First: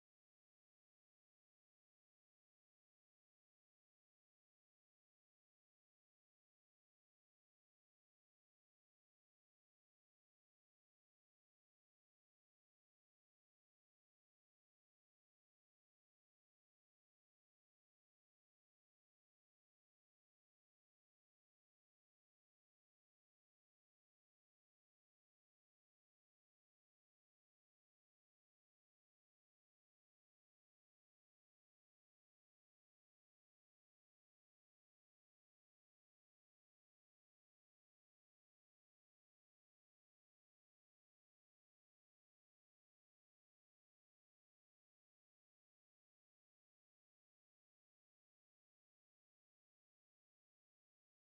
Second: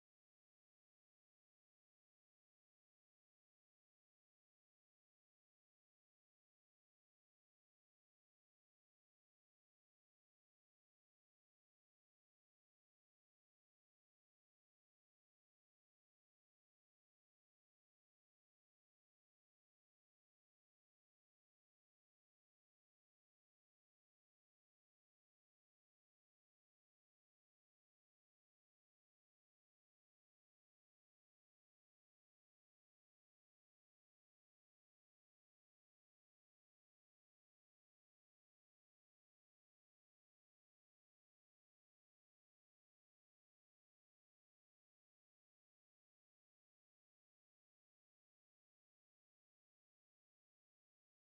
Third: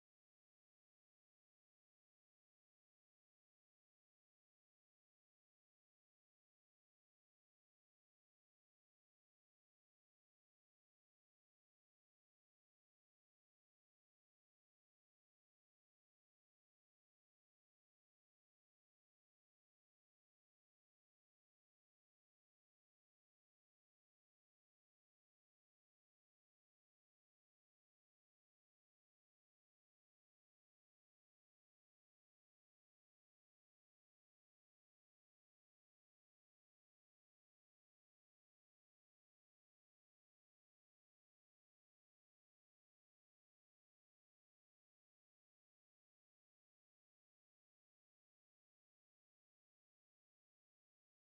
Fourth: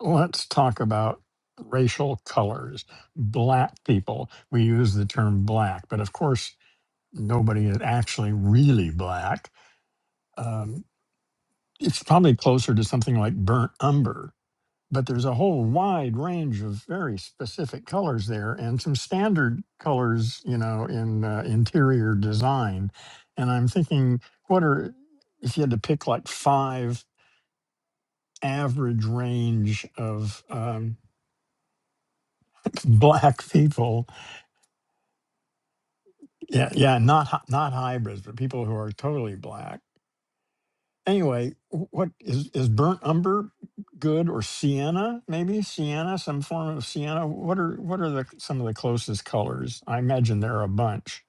Let's talk about racial colors. Black people, we use the term black, but of course, nobody is actually really black. Um, it's probably closer to something like burnt umber, but there's a whole wide range of very specific colors there and some standard colors, you know, in uh, interior design. And I'm thinking, what are, if you had to pick like five average range of um, black people Yeah, yeah, not hy- not hybrids, but people who are totally black. Anyway, wh- what is is burnt umber good or sienna? Maybe sienna, some form of sienna. What are what are the some of the closest colors? I imagine there are a bunch.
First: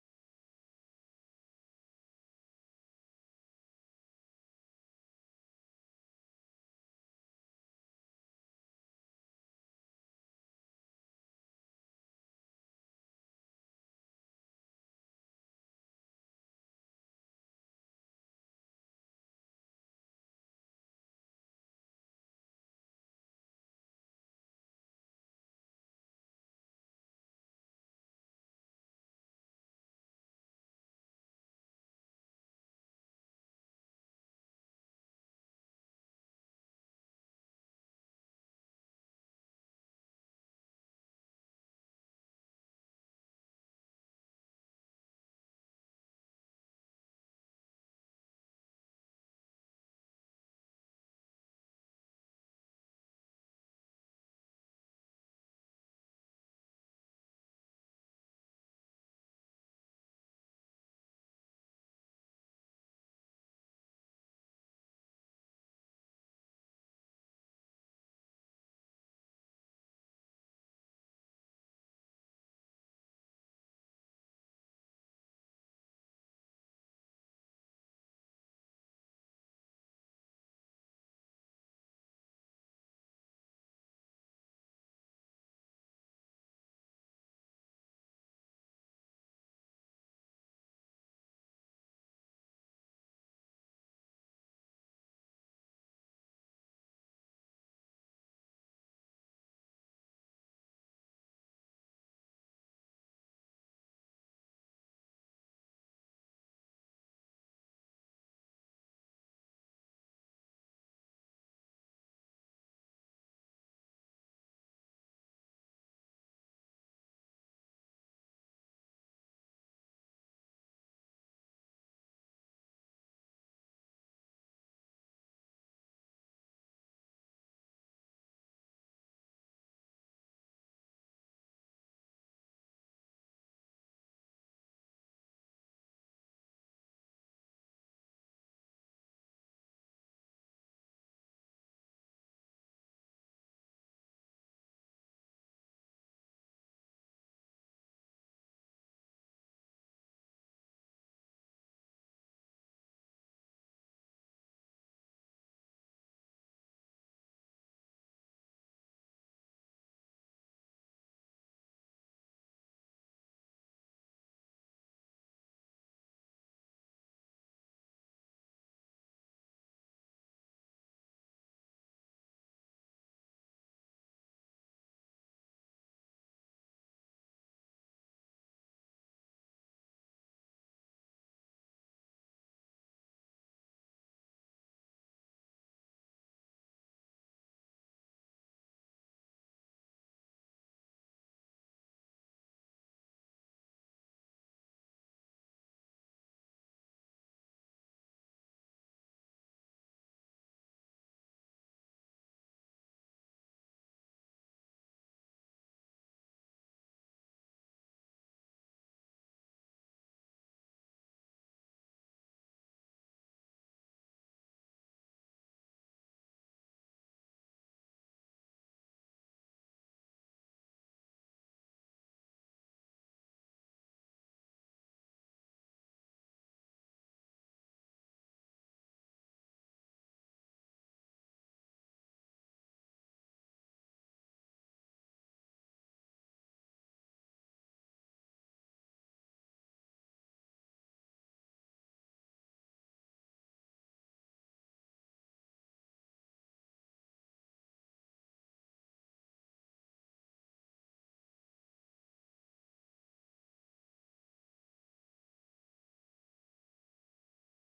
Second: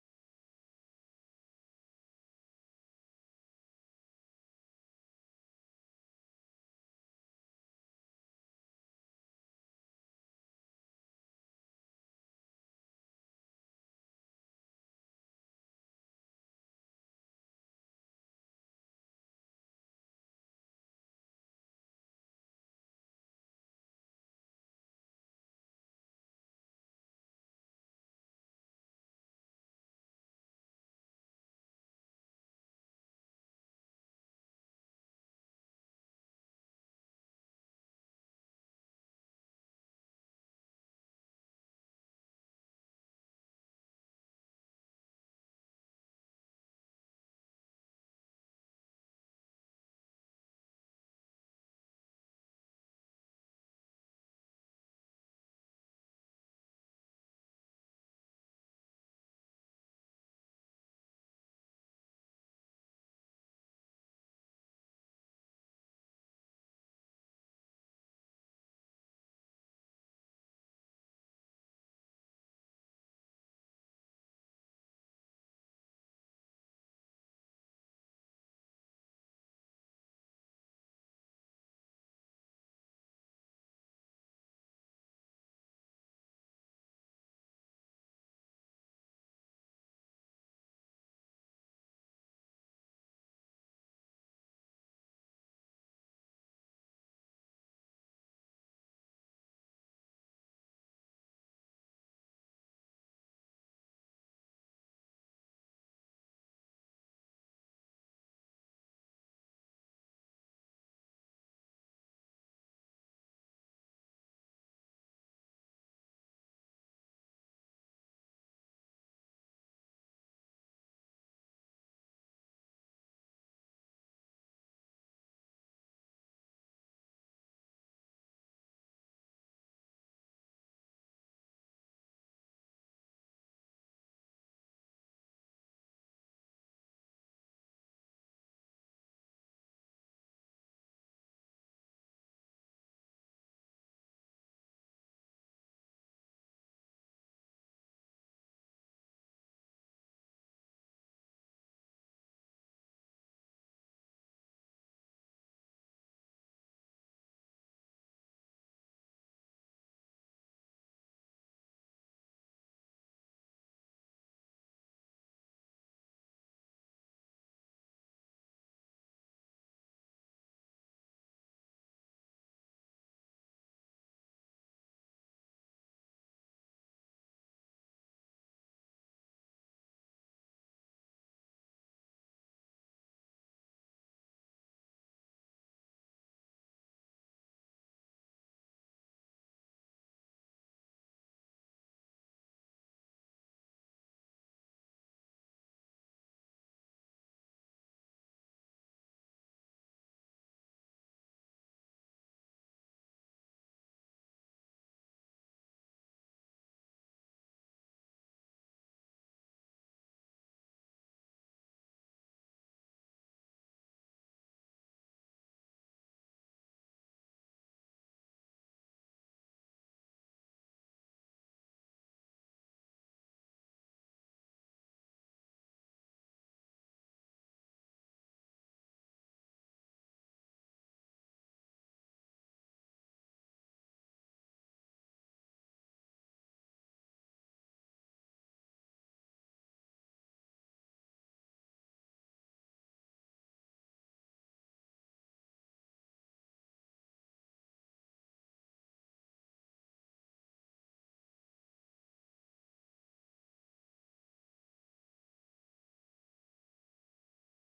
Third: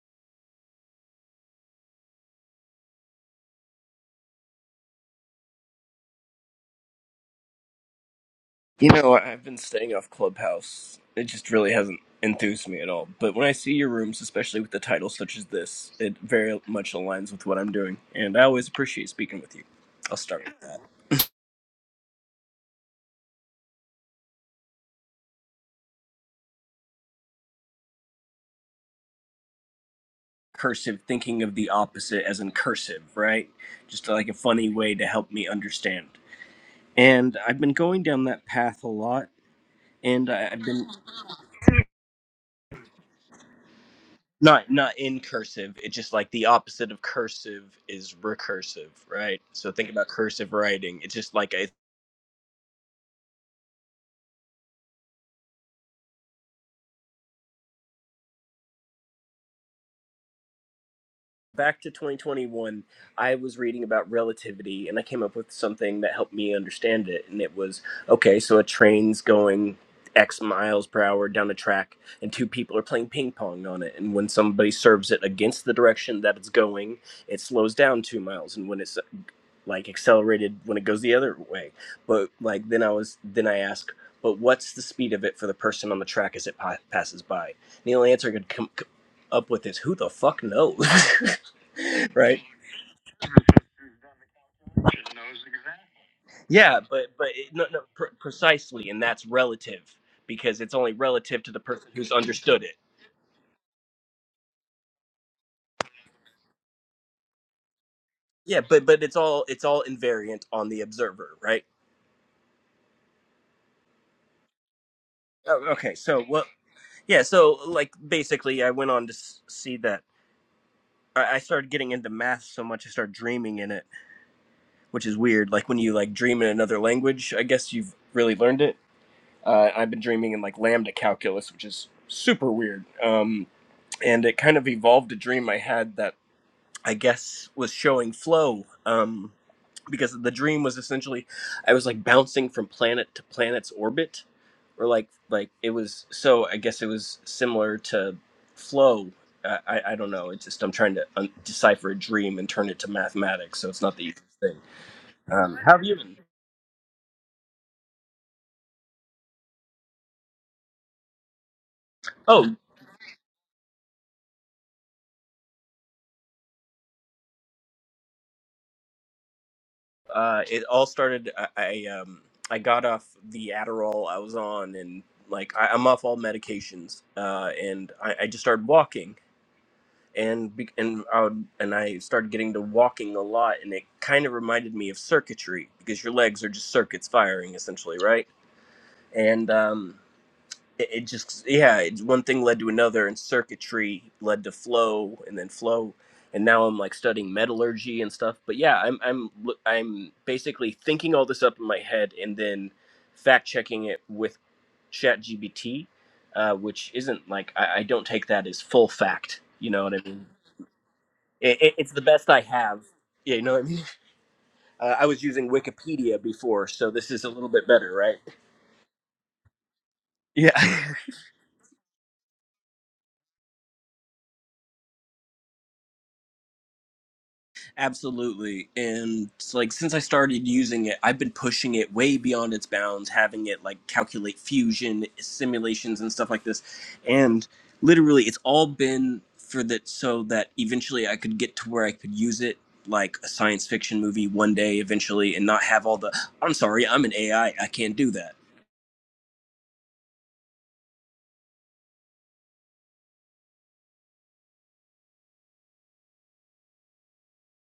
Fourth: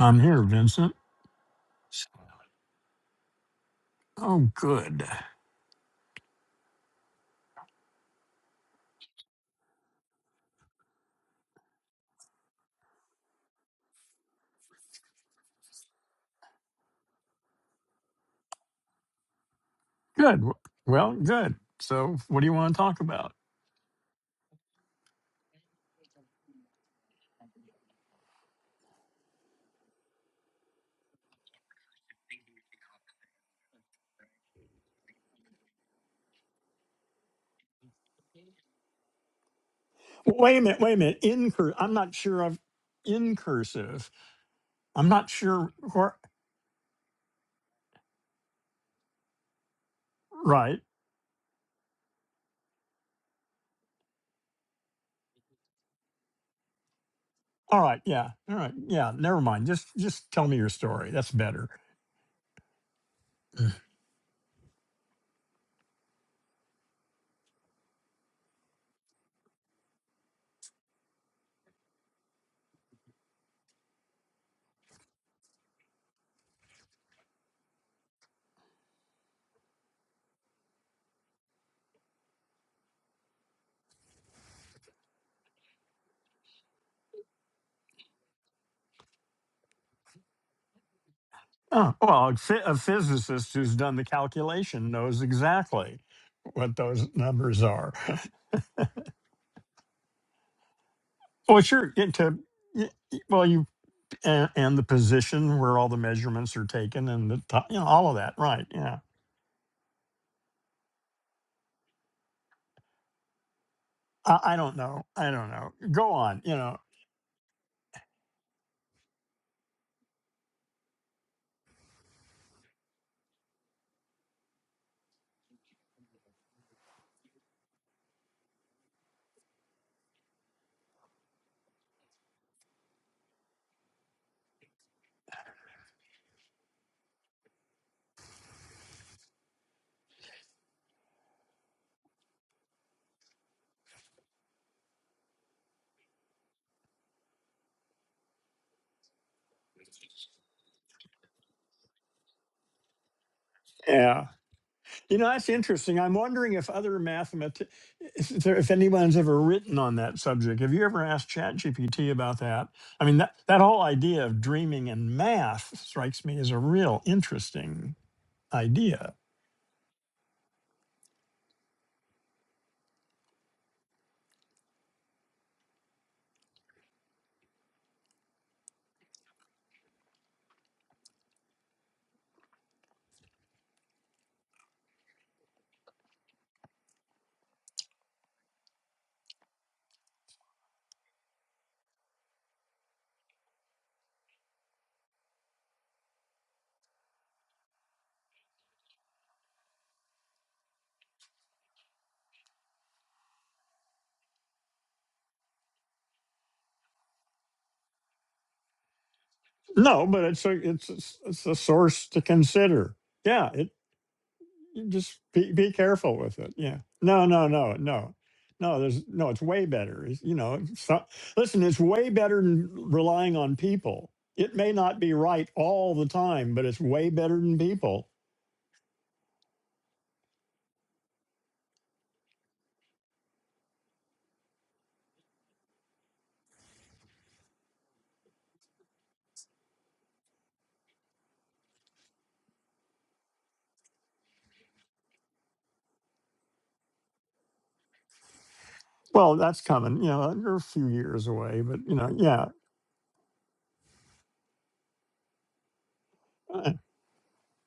I'm here, Vincent. Oh, good, You know, I- I've been staying off Clubhouse. It just really hasn't enthused me at all. But when I see your rooms, especially with the title such as this, it very much aligns with what I'm doing. And I always appreciate speaking with you. I'll good. start W- with that. Well, good. So, what do you want to talk about? Cursive, thinking of the opposite as in cursive, right? Just like a funny way to help me understand. And I've been going down that path a lot. And I- Wait a I've minute, been wait a minute. In cur- I'm not sure of in cursive. not not I'm in not sure cursive. It's just where like the opposite of cursive is recursive, right? So think about cursive right. writing. It's just like All right, yeah. All right. Yeah, never mind. Just just tell me your story. That's better. back to 2021, I was reading about relativity and I came up with something that helped me understand it. And it was okay, so a train's going X miles per hour down a track, and two people are playing ping pong on it. And when somebody serves it against the direction that it's going, it slows down two miles. And when it's like accelerated when it goes the other way. But like then I was then I ask, but what's the speed of it for the person on the track as it pa- passes by? And the only answer I could come c- up with is who the fuck knows, Oh, well, a, right? phy- a physicist who's done the calculation knows exactly what Yeah, those but but it, numbers no, no, are. pre- precisely, and that's relative because it's only relative to the Well, person sure, who's into understood it. well, you and, and the position where all the measurements are taken and the ti- you know all of that, Yeah, right? but Yeah. but it's all it's all invariant on the observer, right? I, I don't know. I don't Oh, know. okay, Go so on, well, you know. yeah, so like basically, I went on to s- see that I started getting into math so much I started dreaming in it, which is weird. Like when you like dream in another language, I guess you've really learned it. Uh, I've been dreaming in like lambda calculus, which is super weird. Um, and it kind of evolved a dream I had that I guess was showing flow um, because the dream was essentially I was like bouncing from planet to planet's orbit or like like it was so I guess it was similar to flow. I, I, I don't know. It's just I'm trying to un- decipher a dream and turn it to mathematics, so it's not the Yeah. easiest thing. You know, that's Um, how have you interesting. I'm been? wondering if other mathemat if, there, if anyone's ever written on that subject. Have you ever asked ChatGPT about Oh, that? I mean, that, that whole idea of dreaming and math strikes me as a real interesting idea. uh, it all started. I, I um I got off the Adderall I was on, and like I, I'm off all medications, uh, and I, I just started walking and be, and I would, and I started getting to walking a lot, and it kind of reminded me of circuitry because your legs are just circuits firing essentially, right? And um, it, it just yeah, it, one thing led to another, and circuitry led to flow, and then flow, and now I'm like studying metallurgy and stuff. But yeah, I'm I'm l- I'm basically thinking all this up in my head, and then fact checking it with ChatGPT, uh, which isn't like I, I don't take that as full fact. You know what I No, but mean? it's a, it's, a, it's a It, it, it's the source to best I have. consider. Yeah, you Yeah, know what it, I mean? Uh, I just was using be, be careful Wikipedia with it. before, Yeah. so this is No, a no, little bit no, better, no. right? No, there's no, it's way better. It's, you Yeah, know, it's not, listen, it's way better than relying on people. It may not be right all the time, but it's way better than people. absolutely. And it's like since I started using it, I've been pushing it way beyond its bounds, having it like calculate fusion simulations and stuff like this. And literally, it's all been for that so that eventually I could get to where I could use it like a science fiction movie one day eventually and not have all the I'm sorry, I'm an AI, I I can't do that. Well, that's coming, you know, you're a few years away, but you know, yeah.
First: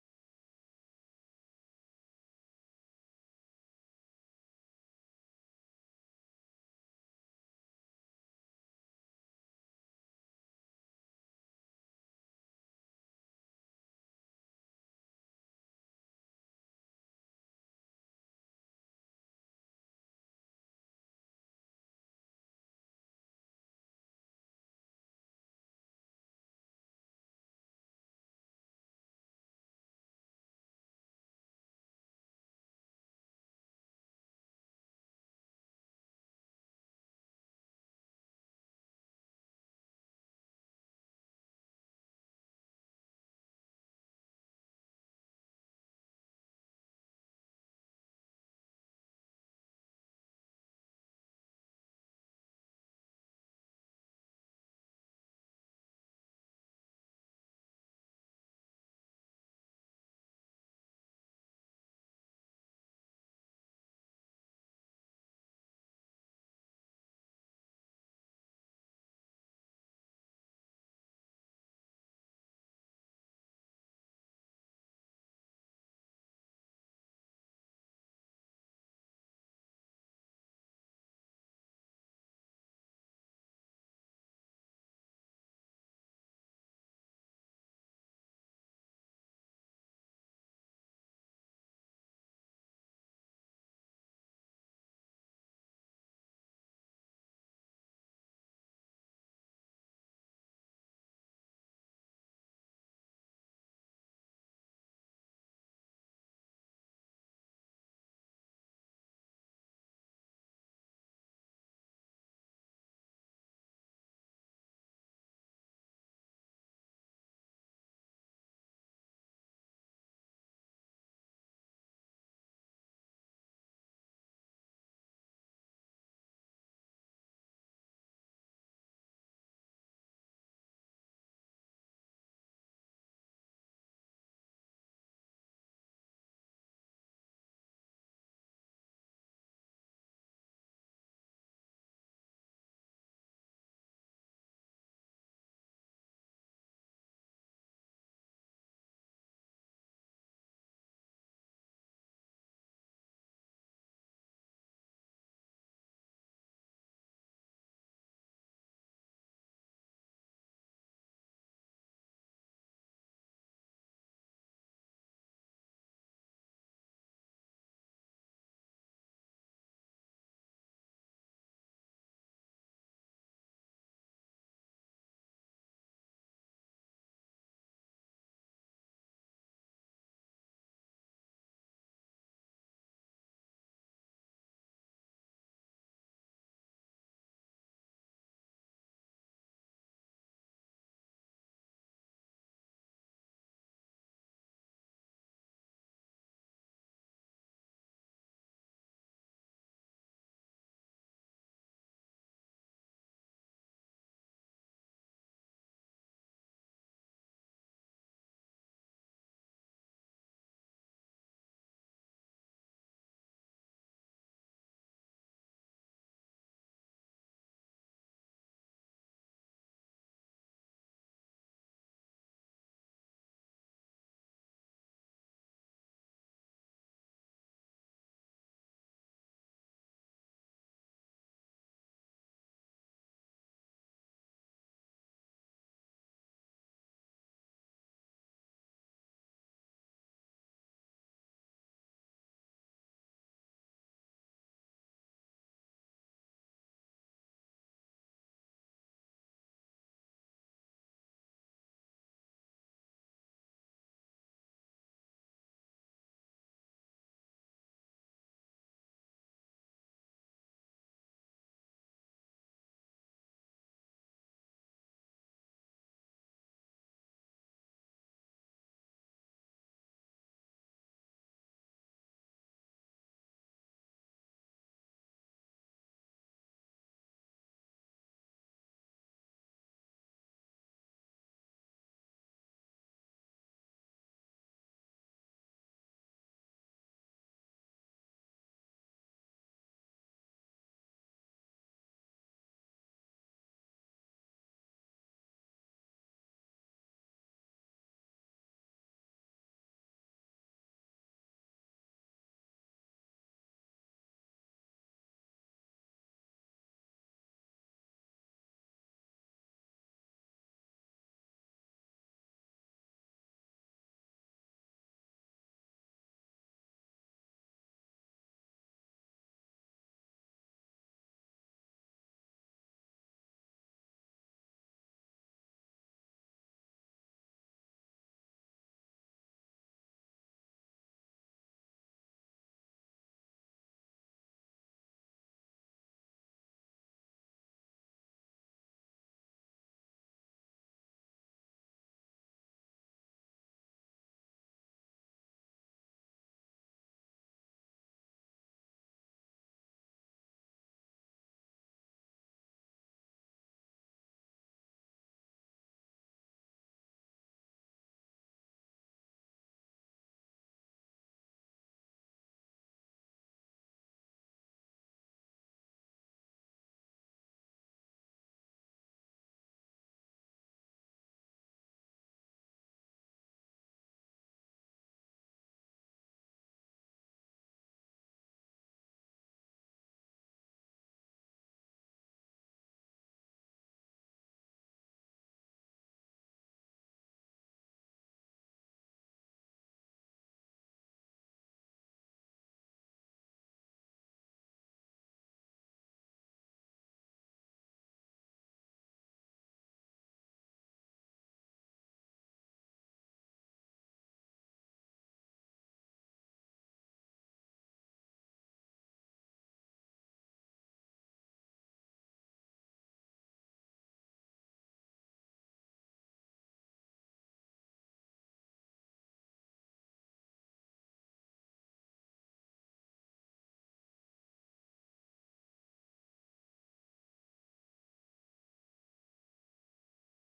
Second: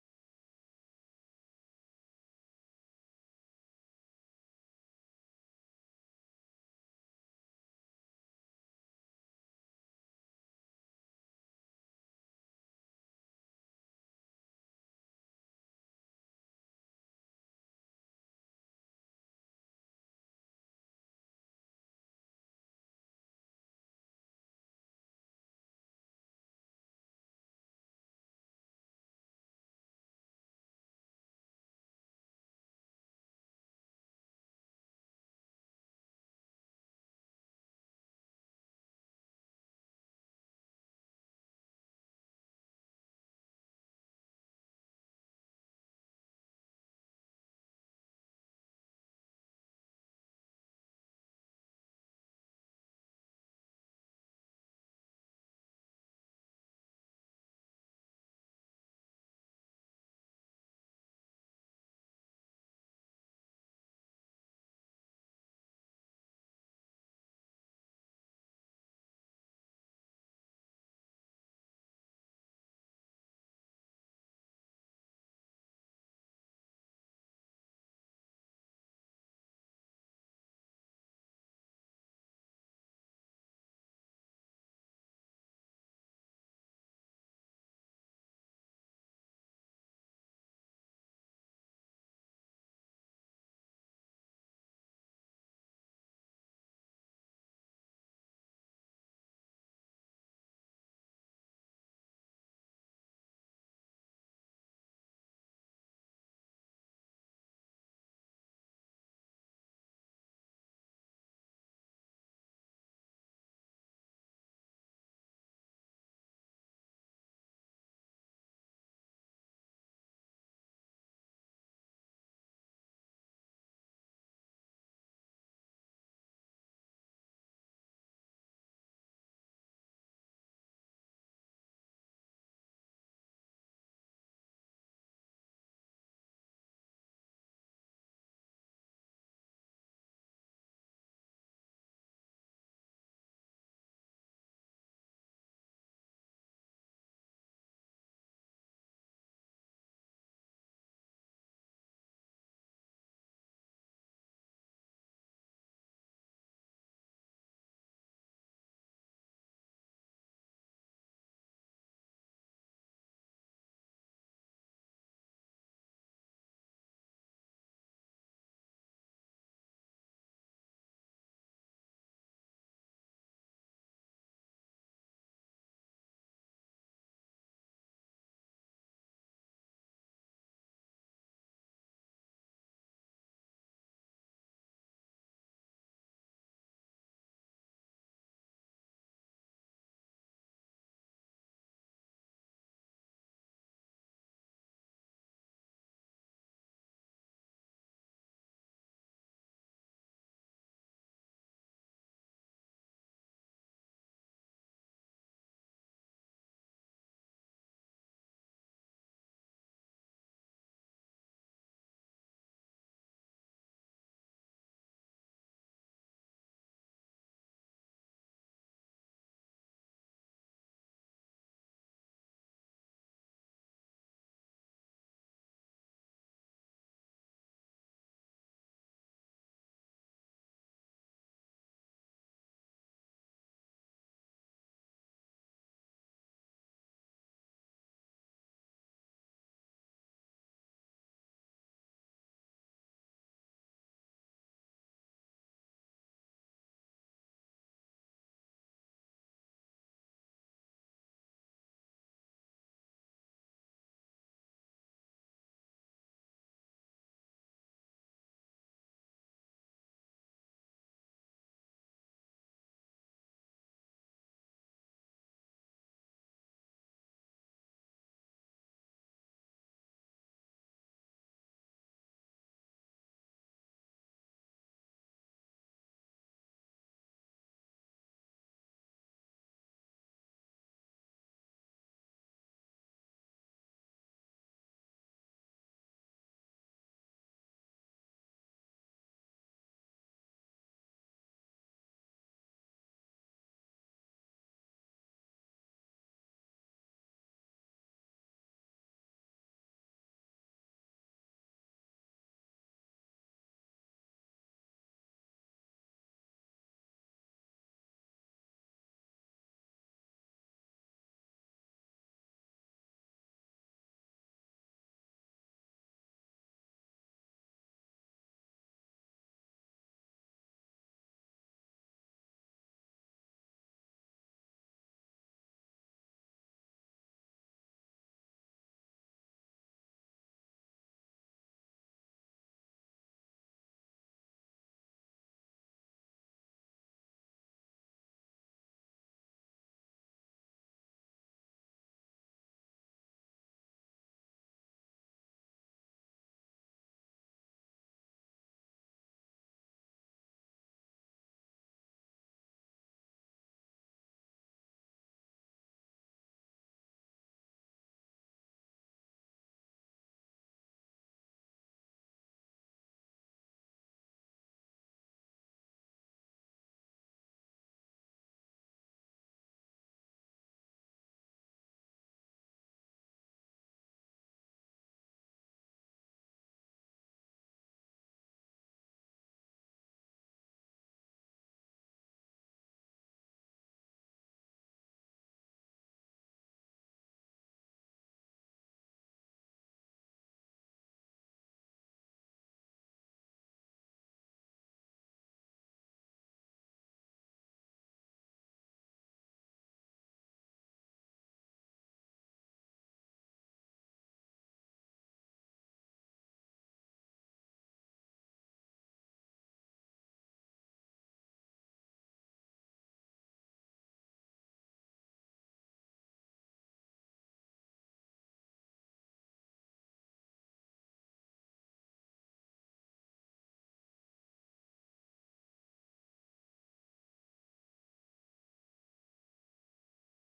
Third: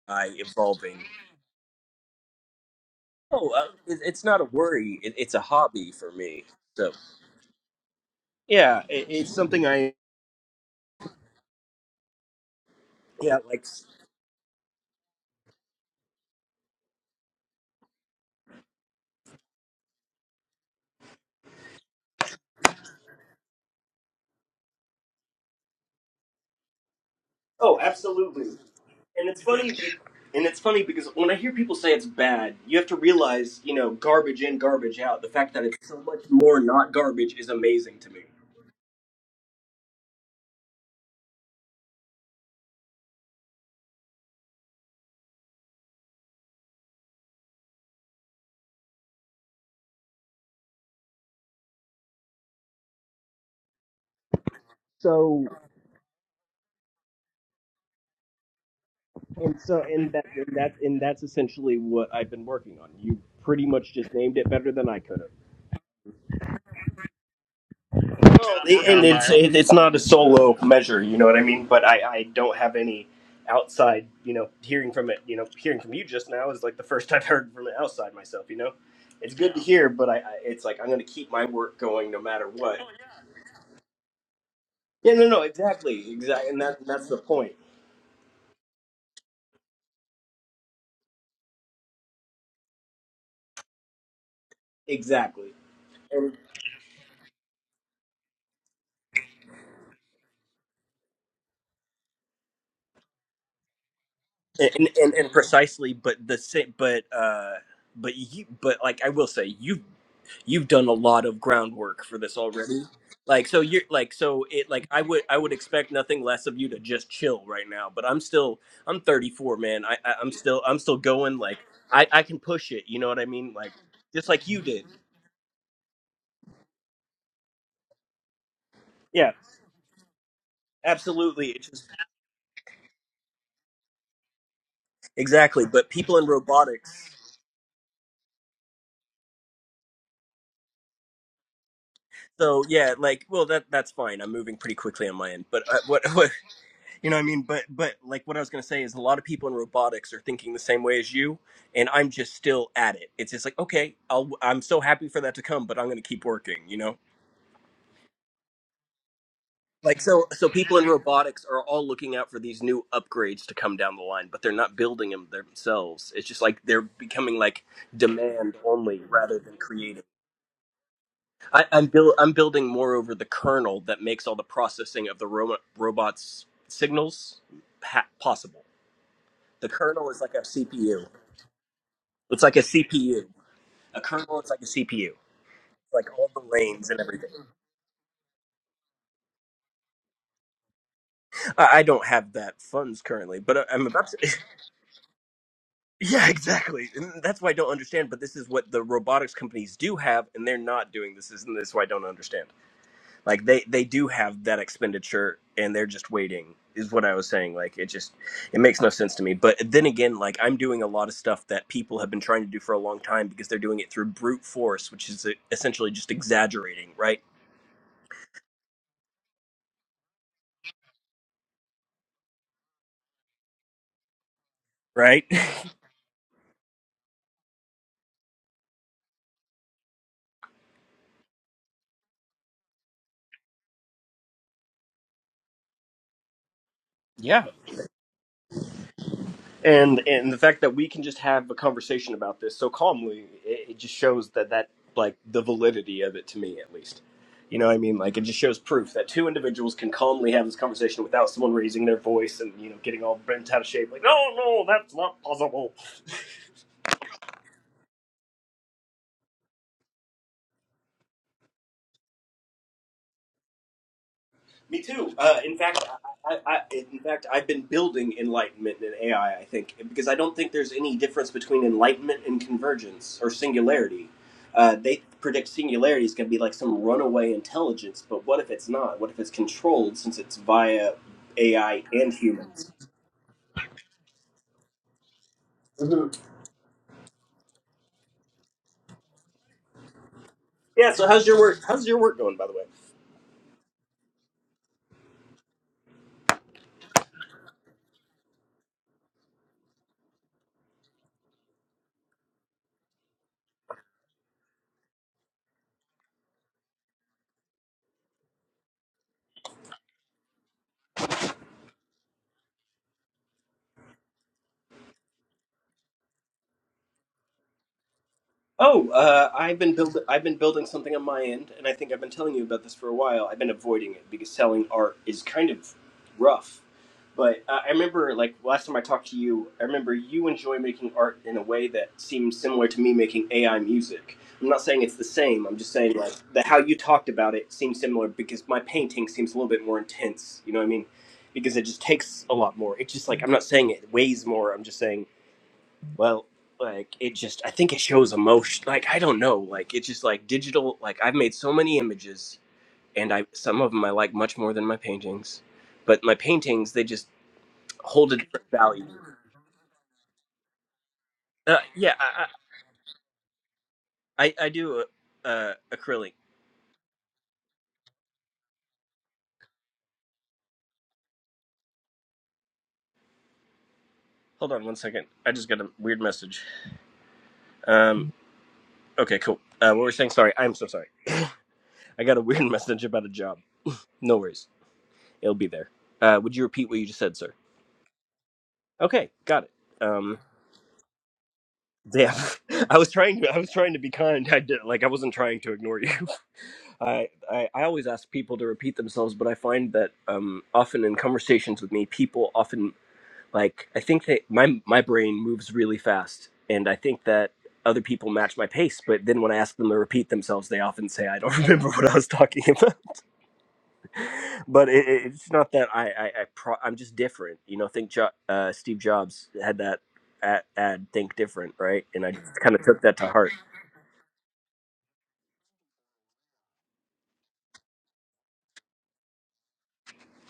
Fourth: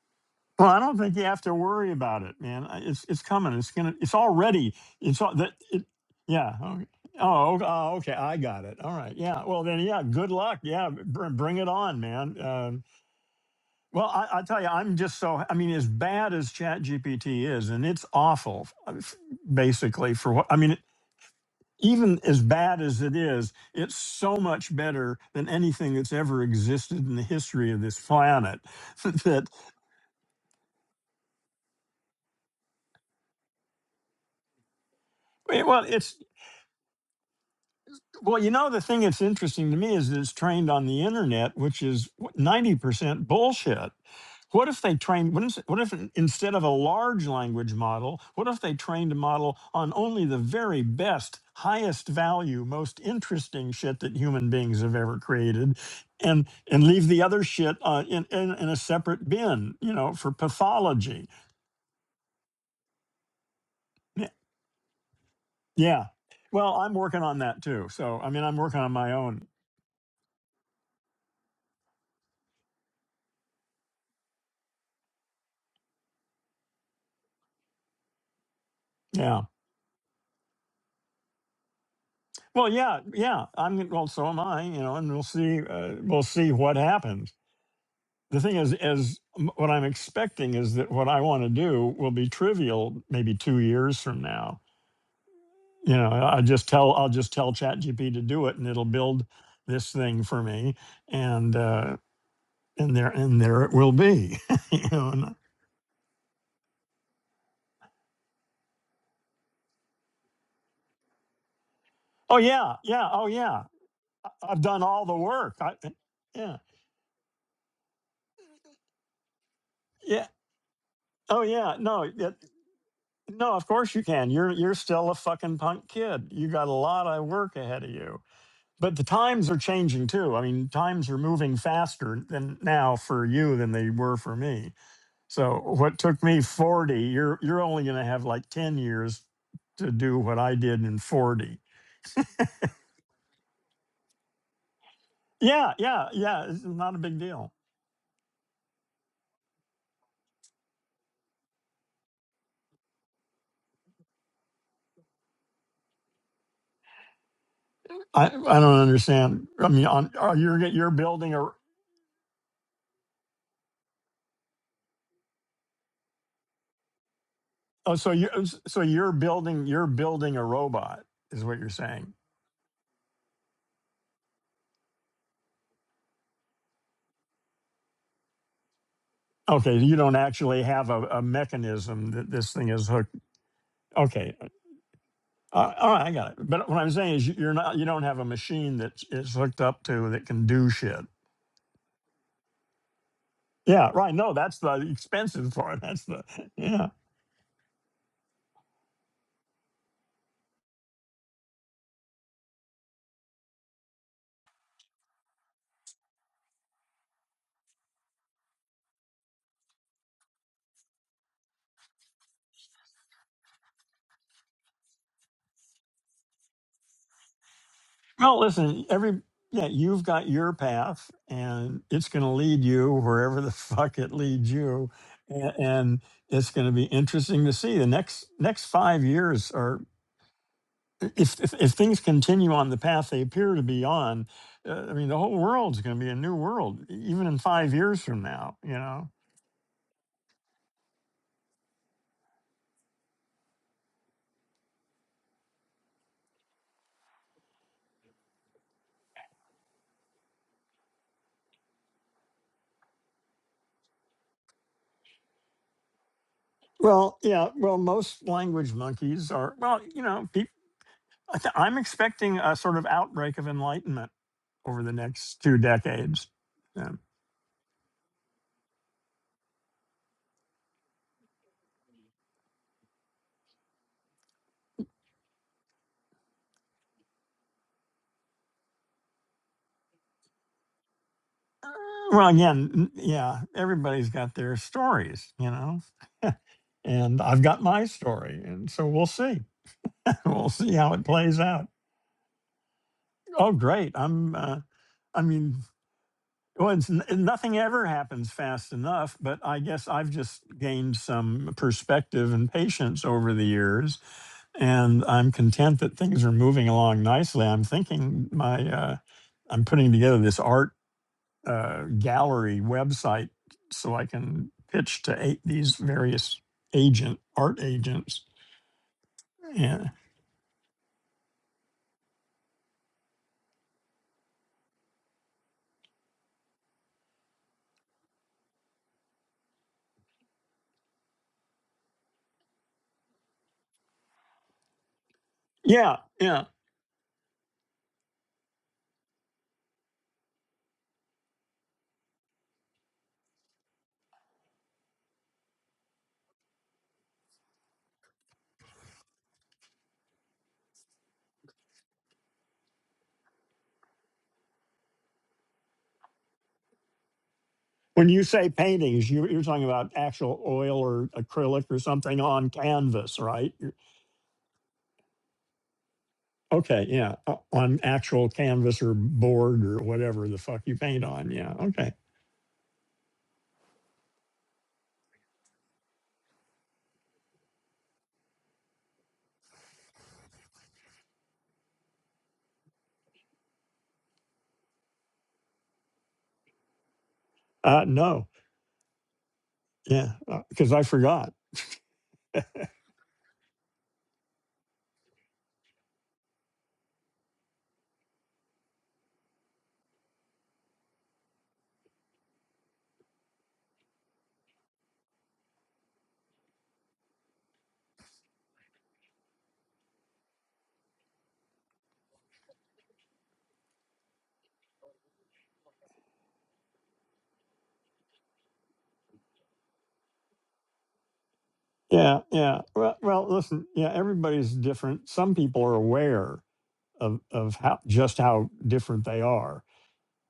I Well, I don't evolving. think you have to worry about it, man. I- It's it's No, coming. It's uh, gonna. it- It's it's not a already. worry. It, It's all it's a that. It, hobby for me. yeah. oh, Okay. So Oh. o- oh, Okay. I got it. yeah, All it, right. it's Yeah. Well, something then. I Yeah. Good luck. Yeah. Br- bring it on, man. Um, yeah like. well, I, I tell you, I'm just so. I mean, as bad as Chat GPT is, and it's awful, uh, f- basically. For what I mean, even as bad as it is, it's so much better than anything that's ever existed in the history of Oh, this absolutely. planet. And it's that funny. be- And it's funny because when I hear people say it's bad, you have to realize, you know, garbage in, garbage out. The fact that well, it's so it's much more not garbage is amazing to me. Well, you know, the thing that's interesting to me is that it's trained on the internet, which is ninety percent bullshit. What if they trained? What if, what if instead of a large language model, what if they trained a model on only the very best, highest value, most interesting shit that human beings have ever So created, and and leave the other shit uh, in, in in a separate and bin, so you and know, that for and that and that's pathology? essentially what I've been working on. You pretty much just Yeah. named it better than I could Yeah. Well, I'm working on that too. So, I mean, I'm have. working on my own. it, it's not a solo measure, you know what I mean? But I, I don't have any outside, you know, hearing from it, you know, hearing from you just now is like the first I've heard from it outside myself, you know? It's Yeah. good to hear, but I, I it's like I'm going to keep my work going no matter Well, what. yeah, yeah. I'm well. So am I. You know, and Yeah, we'll no, no, see. Uh, exactly. we'll see Exactly. And what that, that's the happens. point. The thing is, is m- what I'm expecting is that what I want to do will be trivial. Maybe two years from now. Exactly. You know, I I just tell I'll just tell ChatGPT to do it, and it'll build this thing for me, and uh, and there and there it will be. you and, know. and and And, precisely but the same but uh but you but like i will say you've you've done a lot of groundwork for this oh yeah, already yeah. Oh like so yeah. you're like so I- I've it done like i all the would i would work. I, expect nothing less yeah, of you to just chill right now but i'm still i'm 34 man i, I yeah. i'm still i'm still going Oh like yeah. No. i i yeah, can push it you know what i mean No, of like course you just can. like You're you you're did still a fucking punk kid. You got a lot of work ahead of you. But the yeah times are changing too. I mean, times are absolutely moving it's just faster than now for you than they were for me. So exactly but what people took in me robotics 40, you're you're only going to have like 10 years to do what I did in 40. so yeah like well that that's fine i'm moving pretty quickly on my end but Yeah, uh, what yeah, yeah, it's not a You know big what I mean? deal. But but like what I was gonna say is a lot of people in robotics are thinking the same way as you, and I'm just still at it. It's just like okay, I'll, I'm so happy for that to come, but I'm gonna keep working. You know, I I don't understand. I mean, like on so are so you're people in you're building robotics a are all looking out for these new upgrades to come down the line, but they're not building them themselves. It's just like they're becoming like oh, so you demand so only you're rather than building you're creating. building a robot is what I, you're I'm saying. build I'm building more over the kernel that makes all the processing of the ro- robots signals ha- possible. The Okay, you kernel don't is like a actually have CPU. a, a mechanism that It's this like a thing is hooked. CPU. A Okay, kernel It's like a CPU. uh, all right, I like all got it. the But what I'm lanes and saying is, everything. you- you're not, you don't have a machine that it's hooked up to that can do shit. I, I don't have that funds currently, but I, I'm Yeah, about right. to. No, that's the expensive part. That's the yeah, yeah. exactly. And that's why I don't understand. But this is what the robotics companies do have, and they're not doing this. Isn't this why I don't understand? Like they they do have that expenditure, and they're just waiting. Is what I was saying. Like it just it makes no sense to me. But then again, like I'm doing a lot of stuff that people have been trying to do for a long time because they're doing it through brute force, which is uh, essentially just exaggerating, right? Well, listen, every yeah, you've got your path, and it's going to lead you wherever the fuck it leads you, Right? and, and it's going to be interesting to see the next next five years. are. if, if if things continue on the path they appear to be on, uh, I mean, the whole world's going to be a new world, e- even in Yeah. five years from now. You know. And and the fact that we can just have a conversation about this so calmly, it, it just shows that that like the validity of it to me at least. You know what I mean? Like it just shows proof that two individuals can calmly have this conversation without someone raising their voice and you know getting all bent out of shape. Like Well, yeah. Well, most language monkeys are. Well, you know, peop I th- I'm expecting a sort of outbreak of enlightenment Me over the too. Uh, next in two fact, decades. I, I, Yeah. in fact, I've been building enlightenment in AI. I I think because I don't think there's any difference between enlightenment and convergence or singularity. Uh, they predict singularity is going to be like some runaway intelligence, but what if it's not? What if it's controlled since it's via Uh, AI and Well, again, humans? n- yeah, everybody's got their stories, you know, Mhm. and I've got my story, and so we'll see. we'll see Yeah. how it So how's your plays work? out. How's your work going, by the way? Oh, great! I'm. Uh, I mean. Well, it's, n- nothing ever happens fast enough, but I guess I've just gained some perspective and patience over the years, and I'm content that things are moving along nicely. I'm thinking my, uh, I'm putting together this art uh, gallery website so I can pitch to eight, these various agent art agents. Oh, uh, I've been Yeah, build I've been building something on my end, and I think I've been telling you about this for a while. I've been avoiding it because selling art is kind of rough. But uh, I remember, like last time I talked to you, I remember you enjoy making art in a way that seems similar to me making AI music. I'm not saying it's the same. I'm just yeah, saying like yeah. the how you talked about it seems similar because my painting seems a little bit more intense. You know what I mean? Because it just takes a lot more. It's just like I'm not saying it weighs more. I'm just saying well, like it just I think it shows emotion. Like I don't know, like it's just like digital like I've made so many images and I some of them I like much more than my paintings. But my paintings they just When hold a you different say value. paintings, you, you're talking about actual oil or Uh, acrylic or yeah, something I on canvas, right? I, I I do uh acrylic. Okay, yeah, o- on actual canvas or board or whatever the fuck you paint on. Yeah, okay. Hold on one second. I just got a weird message. Um okay, cool. Uh what were we saying? Sorry. I'm so sorry. I got a weird message about a job. No worries. It'll be there. Uh would you repeat what you just said, sir? Uh, no, Okay, got it. yeah, Um. because I forgot. Damn, I was trying to. I was trying to be kind. I did like I wasn't trying to ignore you. I, I I always ask people to repeat themselves, but I find that um, often in conversations with me, people often like I think that my my brain moves really fast, and I think that other people match my pace. But then when I ask them to repeat themselves, they often say I don't remember what I was talking about but it, it- it's not that I, I, I pro, I'm just different. You know, think jo- uh, Steve Jobs had that ad, ad, think different, right? And I Yeah, kind yeah. of took Well, that to well, heart. listen, yeah, everybody's different. Some people are aware of of how just how different they are.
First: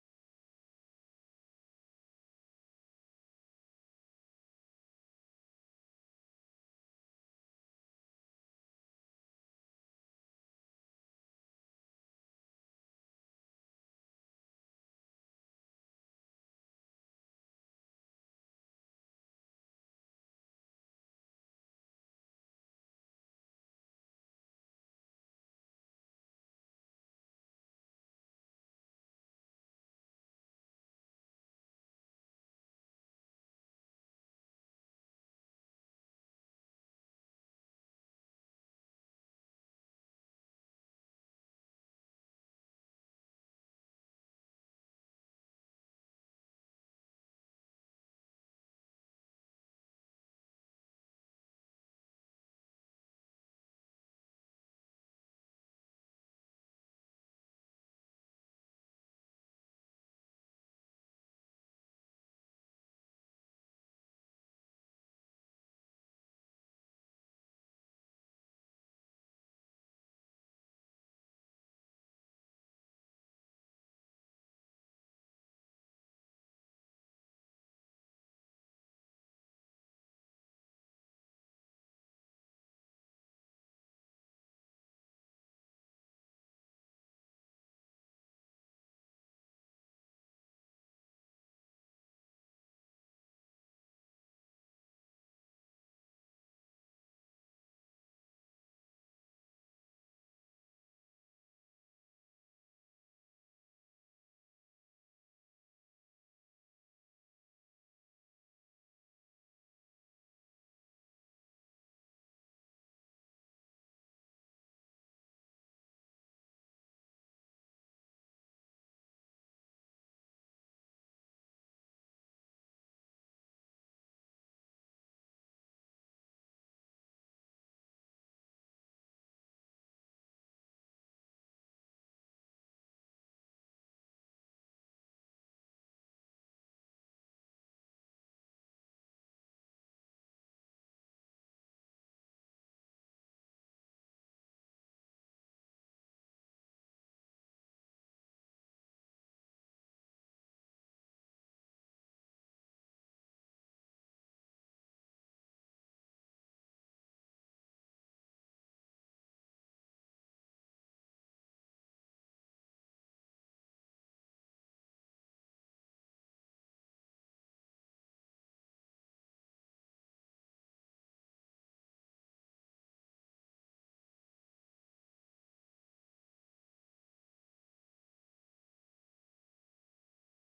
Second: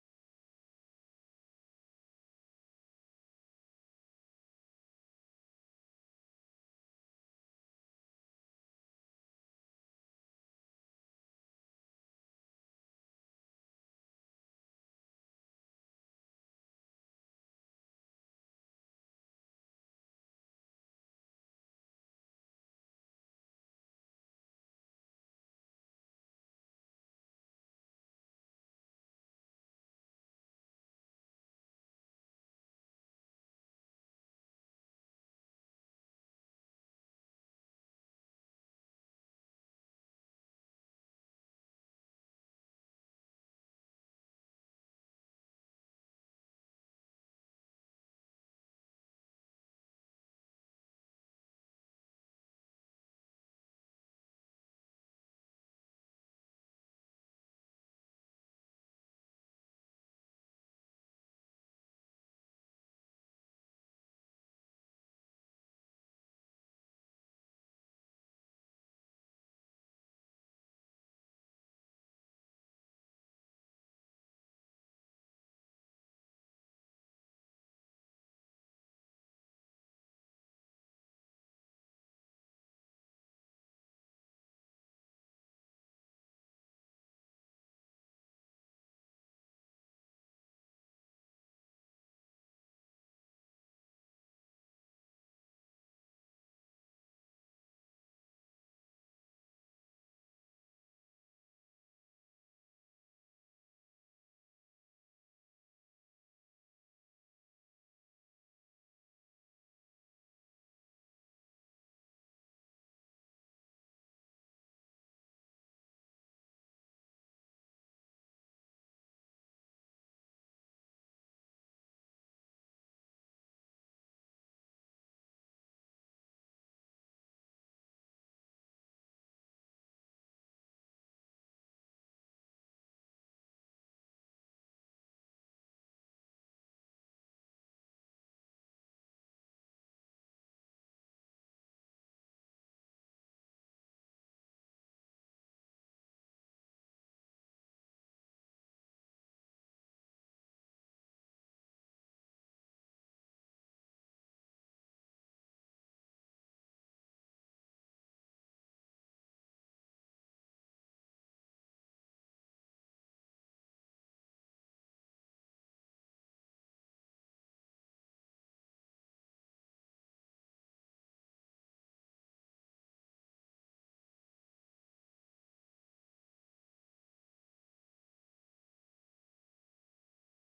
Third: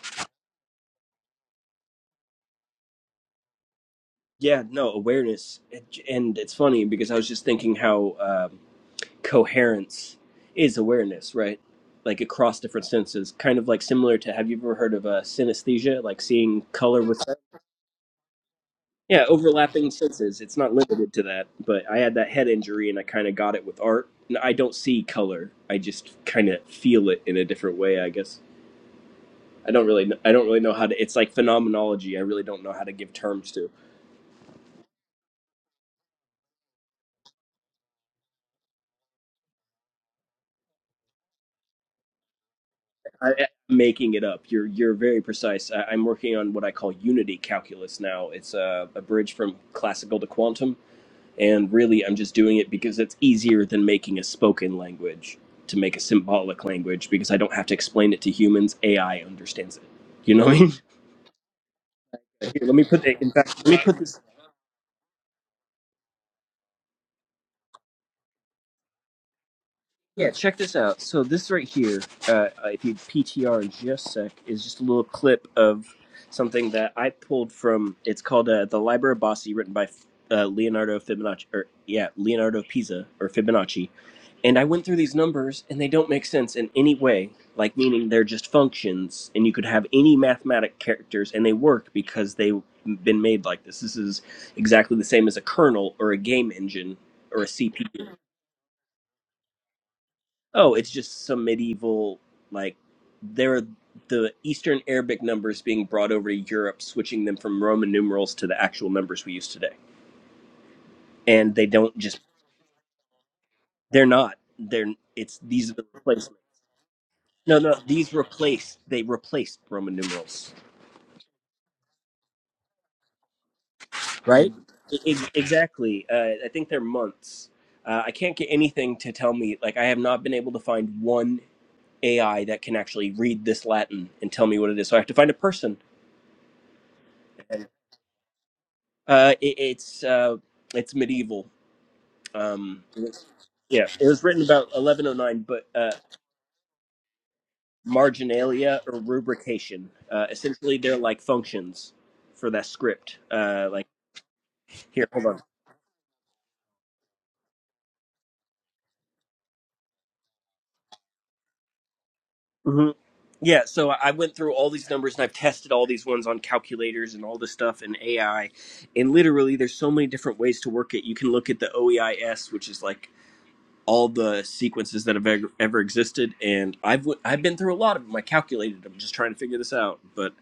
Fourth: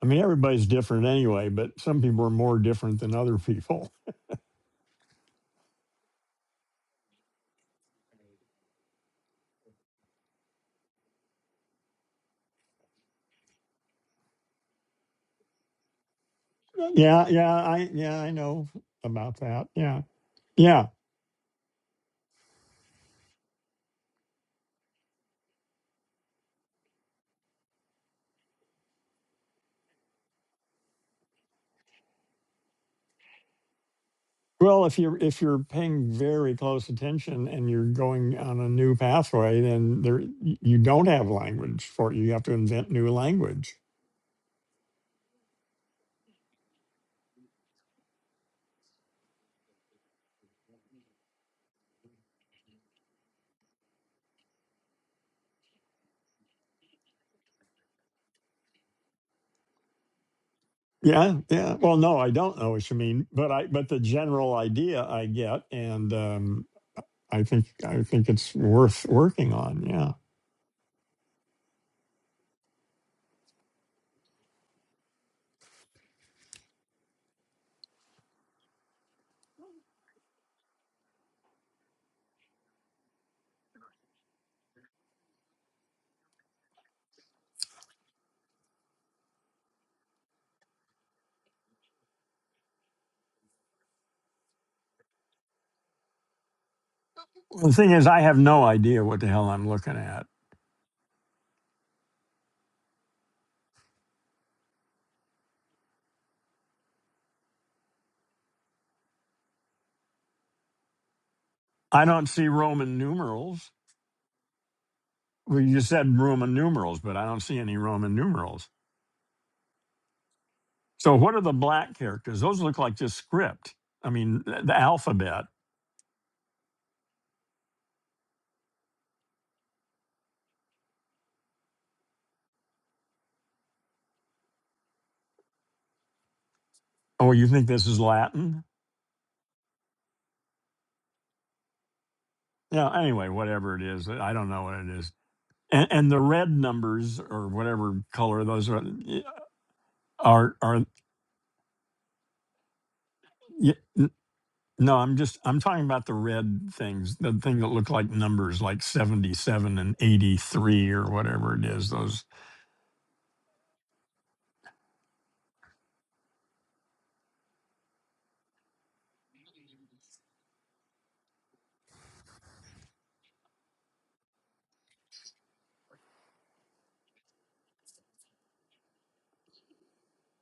I mean, everybody's different anyway, but some people are more different than other people. Yeah, no, awareness. And it's funny because I was just thinking how um, coherence is awareness, right? Like across different senses, kind of like similar to have you ever heard of uh, synesthesia, like seeing color with Yeah, yeah, I yeah, I know Yeah, about that. overlapping Yeah. senses. It's not Yeah. limited to that, but I had that head injury and I kind of got it with art. And I don't see color. I just kind of feel it in a different way, I guess. I don't really kn- I don't really know how to it's like phenomenology. I really don't know how to give terms to. Well, if you're if you're paying very close attention and you're going on a new pathway, then there y- you don't have language for it. You have to invent new I, language. I'm making it up. You're you're very precise. I, I'm working on what I call unity calculus now. It's a, a bridge from classical to quantum And really, I'm just doing it because it's easier than making a spoken language to make a symbolic language because I don't have to explain it to humans. AI understands it. You know what I mean? Yeah, yeah. Well, no, I Here, don't know let me what you put the, mean, in but I fact, let me but put the this general idea I get, and um, I think I think it's worth working on. Yeah. Yeah, check this out. So this right here, uh, if you PTR in just a sec, is just a little clip of something that I pulled from. It's called uh, "The Liber of Bossi," written by uh, Leonardo Fibonacci, or yeah, Leonardo Pisa or Fibonacci. And I went through these numbers, and they don't make sense in any way. Like meaning they're just functions, and you could have any mathematic characters, and they work because they've been made like this. This is exactly the same as a kernel or a game engine or a Well, The thing is, CPU. I have no idea what the hell I'm looking at. Oh, it's just some medieval like there are the Eastern Arabic numbers being brought over to Europe, switching them from Roman numerals to the actual numbers we use today. And they don't I just don't see Roman numerals. they're not they're it's Well, these are you the said replacements. Roman numerals, but I don't No, see no, any these Roman numerals. replace they replaced Roman numerals, So what are the black characters? Those look like just script. I mean, right? the E- alphabet. exactly. Uh, I think they're months. Uh, I can't get anything to tell me like I have not been able to find one AI that can actually read this Latin and tell me what it is. So I have to find a person Oh, you think this is Latin? Uh, it, it's uh, it's medieval. Um, Yeah. it was- Anyway, whatever it yeah, it is, was I written don't know about what it is. 1109, but And, uh, and the red numbers or whatever color those marginalia are or rubrication. Uh, are essentially, are. they're like functions for that script. Uh, like No, here, I'm hold just on. I'm talking about the red things, the thing that look like numbers, like 77 and 83 or whatever it is. Those. hmm Yeah, so I I went through all these numbers and I've tested all these ones on calculators and all this stuff and AI, and literally there's so many different ways to work it. You can look at the OEIS, which is like all the sequences that have ever, ever existed, and I've i I've been through a lot of them. I calculated them, just trying to figure this out. But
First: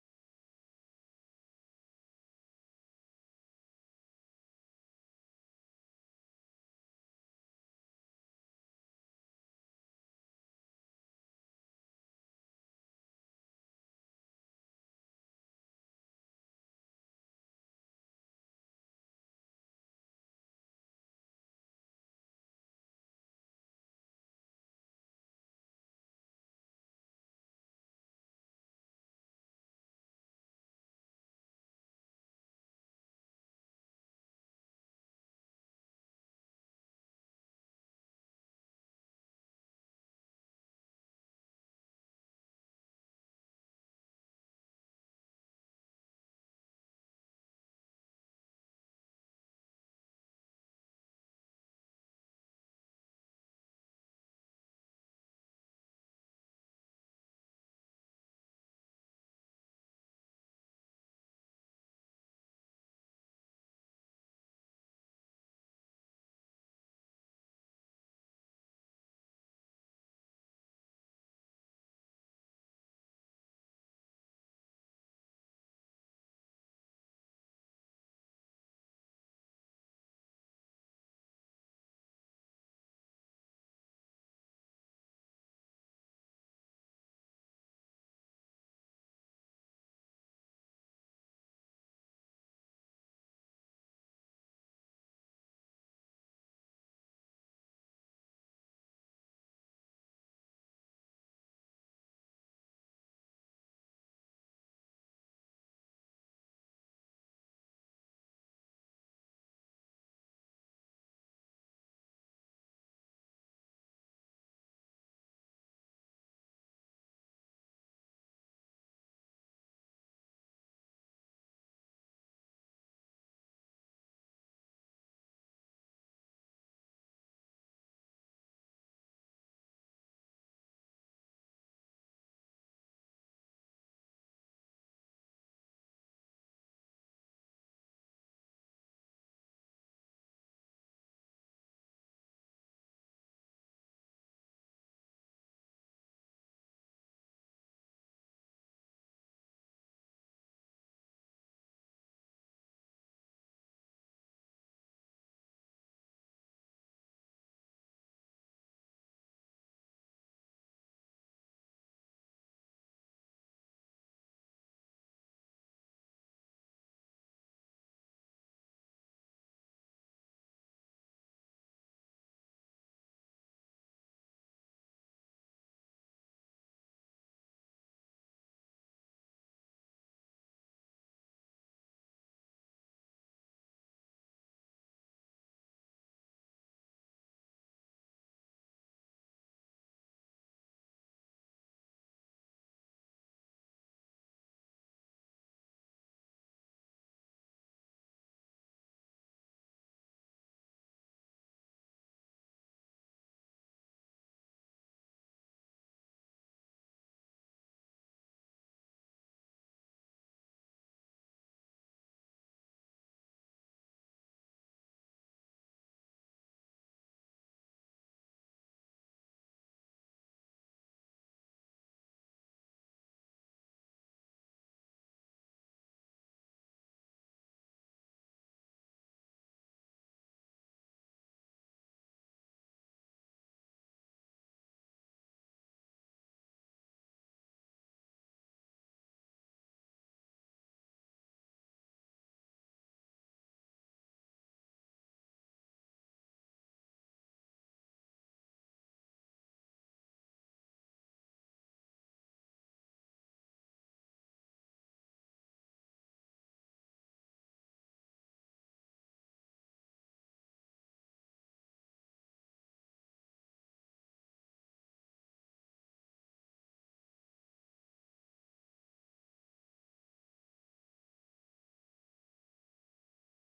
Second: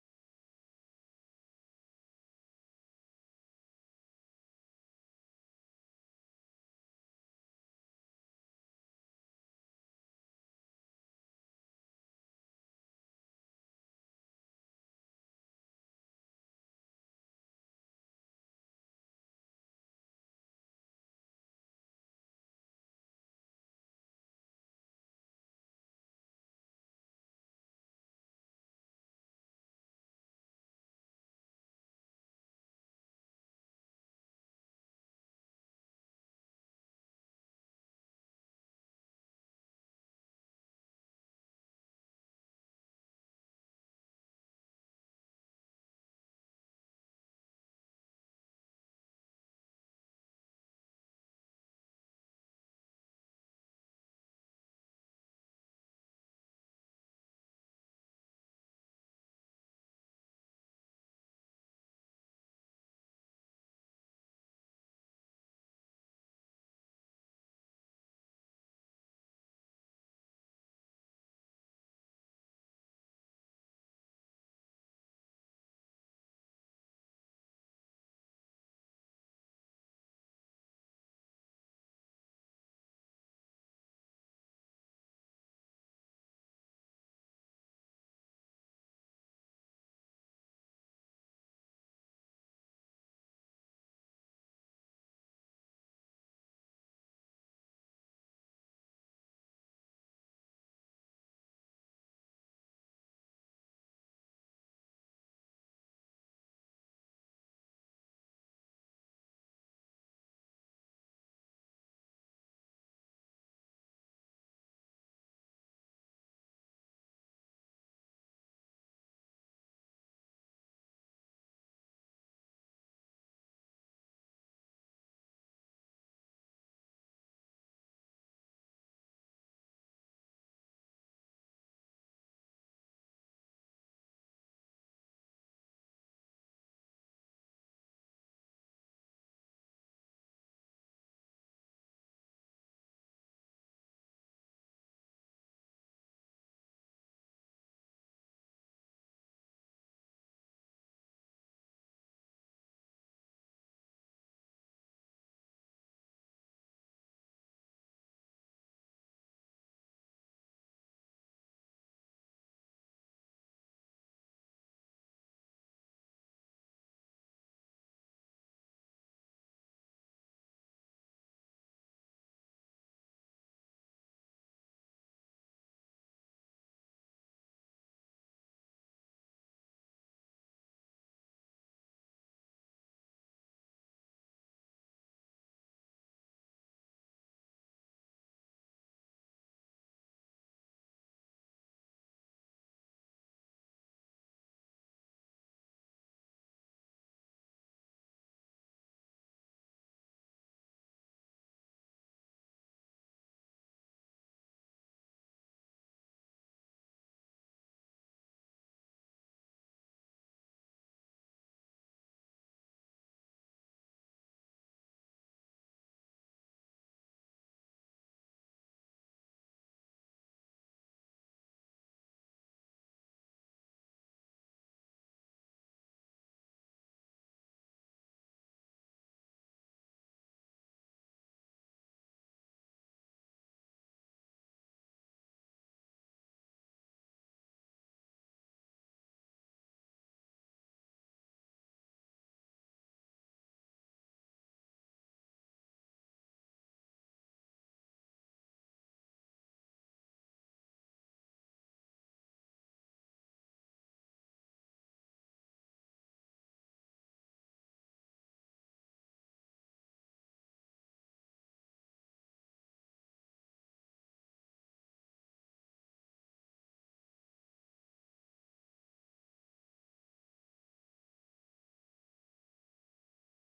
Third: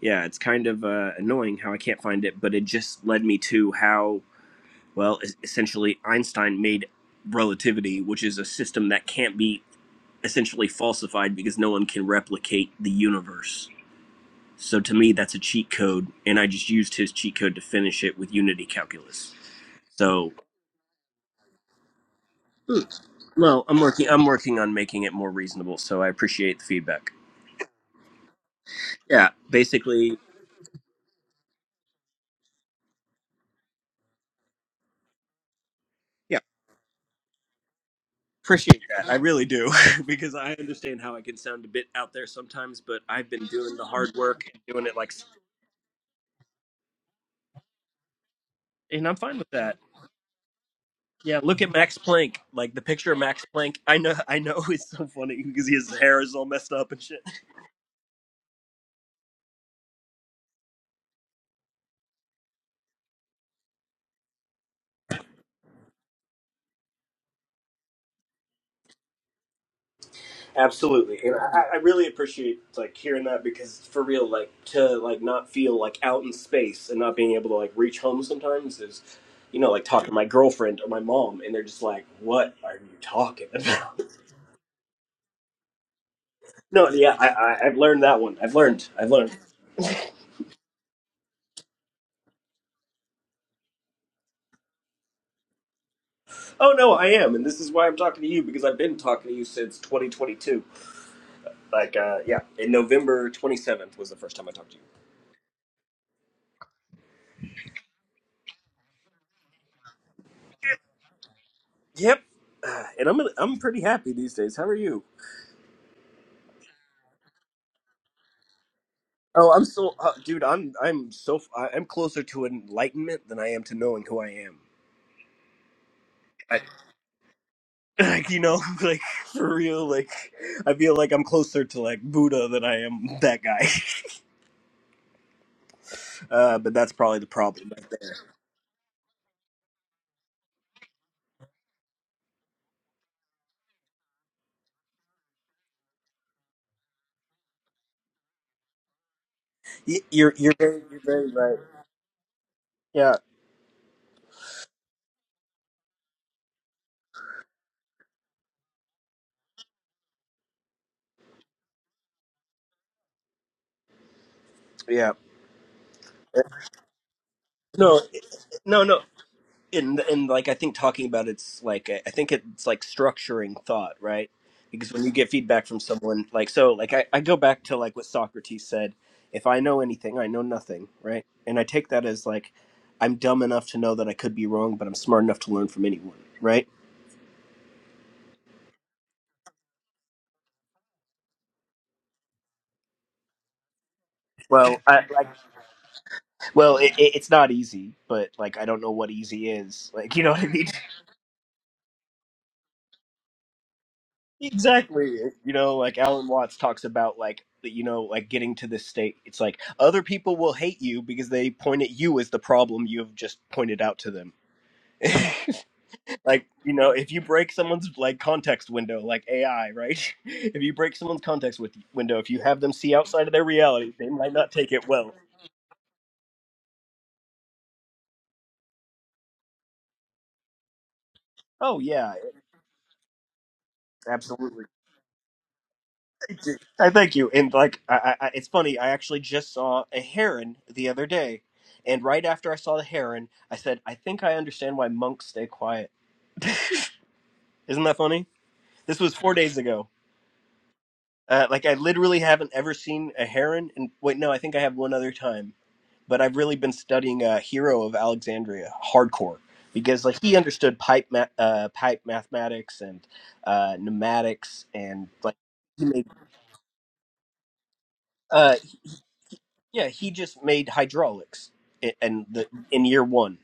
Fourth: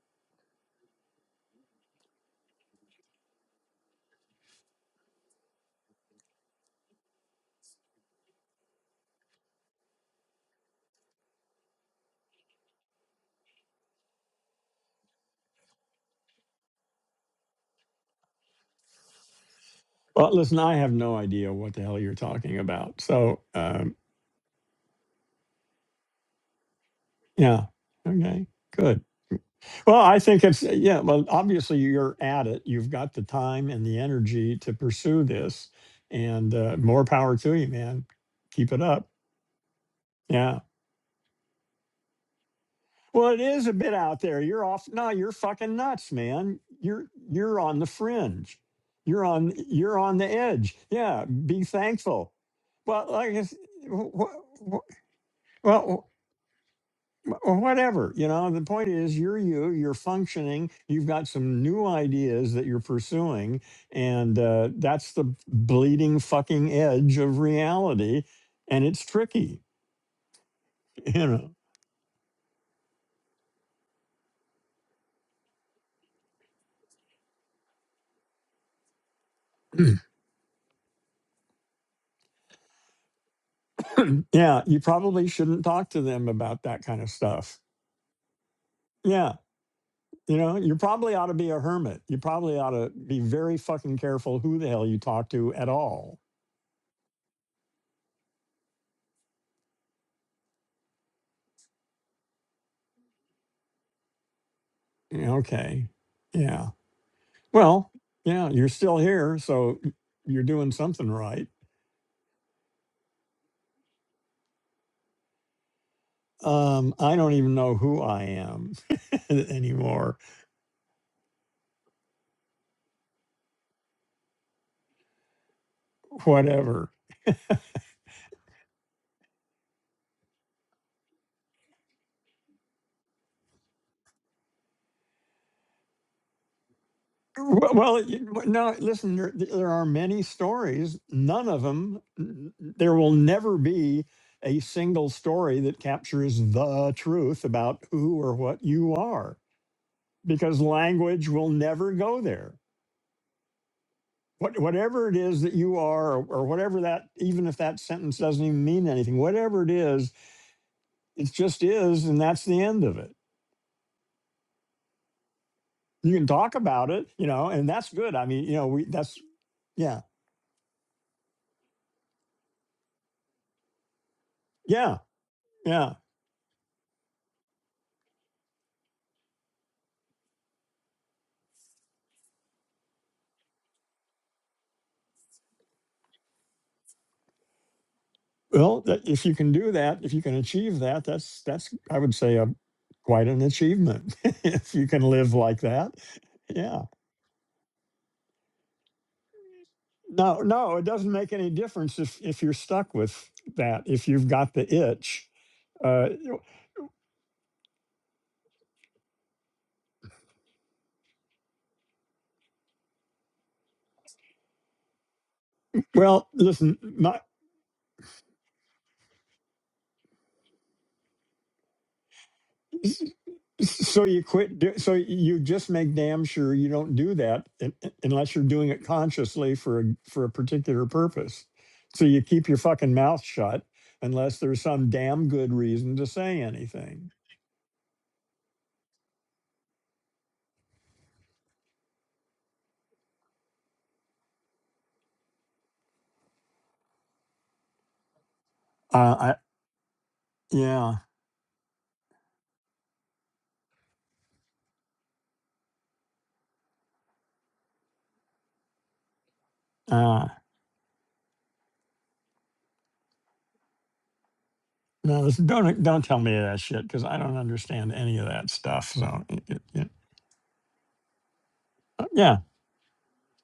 yeah, it's kind of uh, annoying how I can't find it. But it just led me to how well essentially Einstein made relativity, which is a system that can't be essentially falsified because no one can replicate the universe. So to me, that's a cheat code, and I just used his cheat code to finish it with Unity calculus. Well, So listen, I have no idea what the hell you're talking about. So, Well, I'm um, working. I'm working on making it more reasonable. So I appreciate the feedback. yeah. Okay. Good. Yeah, Well, basically, I think it's, yeah, well, obviously you're at it. You've got the time and the energy to pursue this, yeah, and uh, more power to you, man. Keep appreciate it up. that. I really do because I Yeah. understand how I can sound a bit out there sometimes, but Well, I've it been is a doing the bit hard out there. work and You're doing off. it No, like, s- you're fucking nuts, man. You're you're on the fringe. and I'm You're fine with on that. you're on the edge. Yeah, Yeah, be look at Max thankful. Planck. Like the Well, picture of like I Max s- Planck. I know. wh- I know wh- it's wh- so funny because his well, hair is all messed up and shit. or whatever you know the point is you're you you're functioning you've got some new ideas that you're pursuing and uh, that's the bleeding fucking edge of reality and it's tricky Absolutely, and you I, I really appreciate like hearing that because for real, like to like not feel like out in space and not being able to like reach home sometimes is, you know, like know talking to my girlfriend or my mom, and they're just like, "What are you talking about?" yeah you probably shouldn't talk to them about that no, kind of yeah, I, stuff I, I've learned that one. I've learned. I've yeah learned. you know you probably ought to be a hermit you probably ought to be very fucking careful who the hell you talk to at all Oh no, I am, and this is why I'm talking to you because I've been talking to you since 2022. Like, uh, yeah, in November 27th was the first time I talked to Yeah, okay Yeah. Well, yeah, you're still here, so y- you're doing something right. you. Yep, and I'm I'm pretty happy these days. How are you? Um, I don't even know who I am Oh, I'm so, uh, anymore. dude. I'm, I'm so, f- I- I'm closer to enlightenment than I am to knowing who I am. I, Whatever. like, you know, like for real. Like, I feel like I'm closer to like Buddha than I am that guy. Uh, but that's probably the problem Well, right well, there. you- w- no. Listen, there, there are many stories. None of them. There will never be a single story that captures the truth about who or what you are, Y- You're, you're because very, you're language very will right. never go there. Yeah, what, whatever it is that you are, or, or whatever that, even if that sentence doesn't even mean anything, whatever it is, it just is, and that's the end of it. yeah. You can talk about it, you know, and that's No, good. I mean, you know, no, we no. that's and yeah, and like I think talking about it's like I think it's like structuring thought, right? Because yeah, when you get feedback from yeah. someone, like so, like I, I go back to like what Socrates said: if I know anything, I know nothing, right? And I take that as like I'm dumb enough to know that I could be wrong, but I'm smart enough to learn from anyone, right? Well, that, if you can do that, if you can achieve that, that's that's I would say a quite an achievement if Well, you can I, like, live like that. well, Yeah. it, it, it's not easy, but like I don't know what easy is, like you know what No, I mean? no, it doesn't make any difference if if you're stuck with that. If you've got the Exactly. itch, You know, like uh, Alan Watts talks about like you know, like getting to this state. It's like other people will hate you because they point at you as the problem you have just pointed out to them. well, like, you listen, know, if my. you break someone's like context window, like AI, right? If you break someone's context with window, if you have them see outside of their reality, So they you might not quit. take do- it So well. you just make damn sure you don't do that un- unless you're doing it consciously for a, for a particular purpose. Oh So yeah, you keep your fucking mouth shut unless absolutely. there's some damn good reason to say I anything. thank you. And like, I, I, I- it's funny. I actually just saw a heron the other day, and right after I saw the heron, I said, "I think I understand why monks stay quiet." Isn't that funny? This was Uh, four I, days ago. yeah. Uh, like, I literally haven't ever seen a heron. And wait, no, I think I have one other time. But I've really been studying uh, Hero of Alexandria hardcore because like Uh, he understood pipe ma- uh, pipe mathematics and uh, pneumatics and no, this- like don't he don't made. tell me that shit because I don't understand any of that uh, stuff. So y- y- Yeah, y- he just made hydraulics i- uh, and yeah, the in year one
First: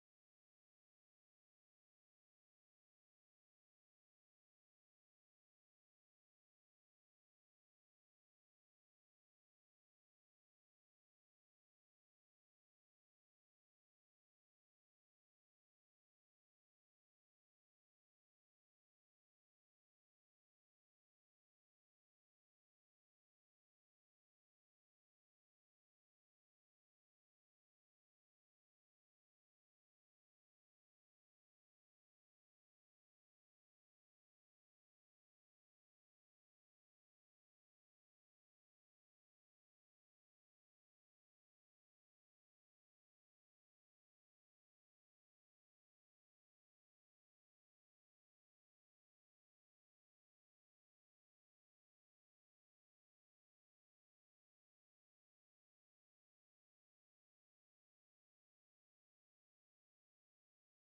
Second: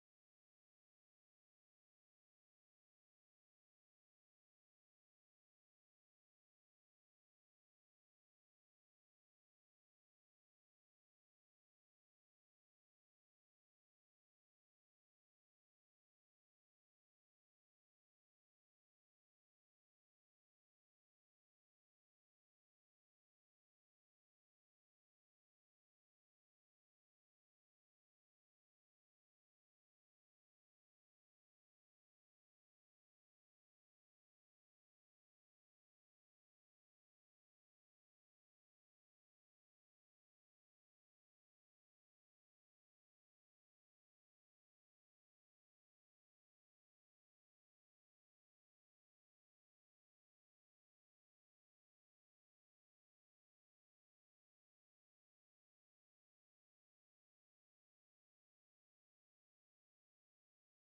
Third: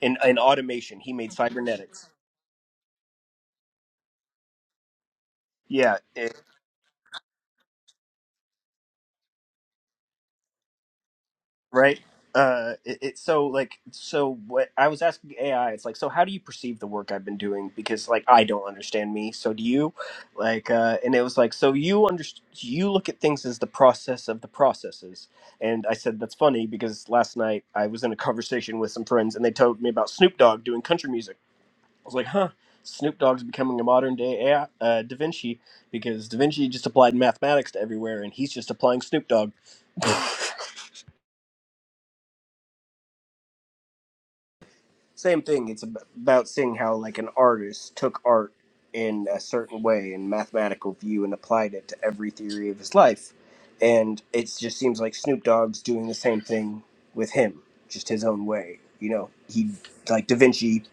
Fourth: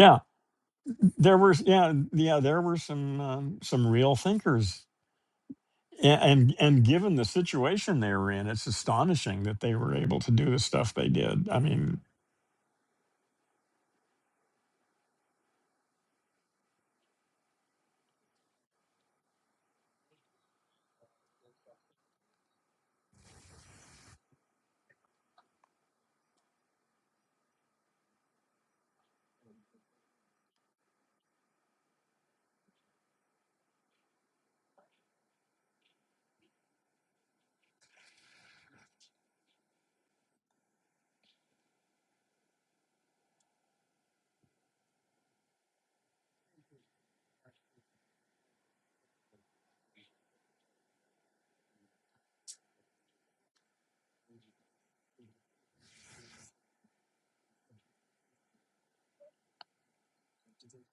in in automation he made There were s- yeah cybernetics. yeah there were some um, some real thinkers Yeah, A- it- and and given the situation they were in, it's astonishing that they were able to do the stuff they did. I right. mean, Uh, it, it so like so what I was asking AI, it's like so how do you perceive the work I've been doing because like I don't understand me, so do you? Like, uh, and it was like so you understand? you look at things as the process of the processes, and I said that's funny because last night I was in a conversation with some friends and they told me about Snoop Dogg doing country music. I was like, huh, Snoop Dogg's becoming a modern day AI, uh, Da Vinci because Da Vinci just applied mathematics to everywhere and he's just applying Snoop Dogg. Same thing. It's ab- about seeing how like an artist took art in a certain way and mathematical view and applied it to every theory of his life. And it just seems like Snoop Dogg's doing the same thing with him, just his own way. You know, he like Da Vinci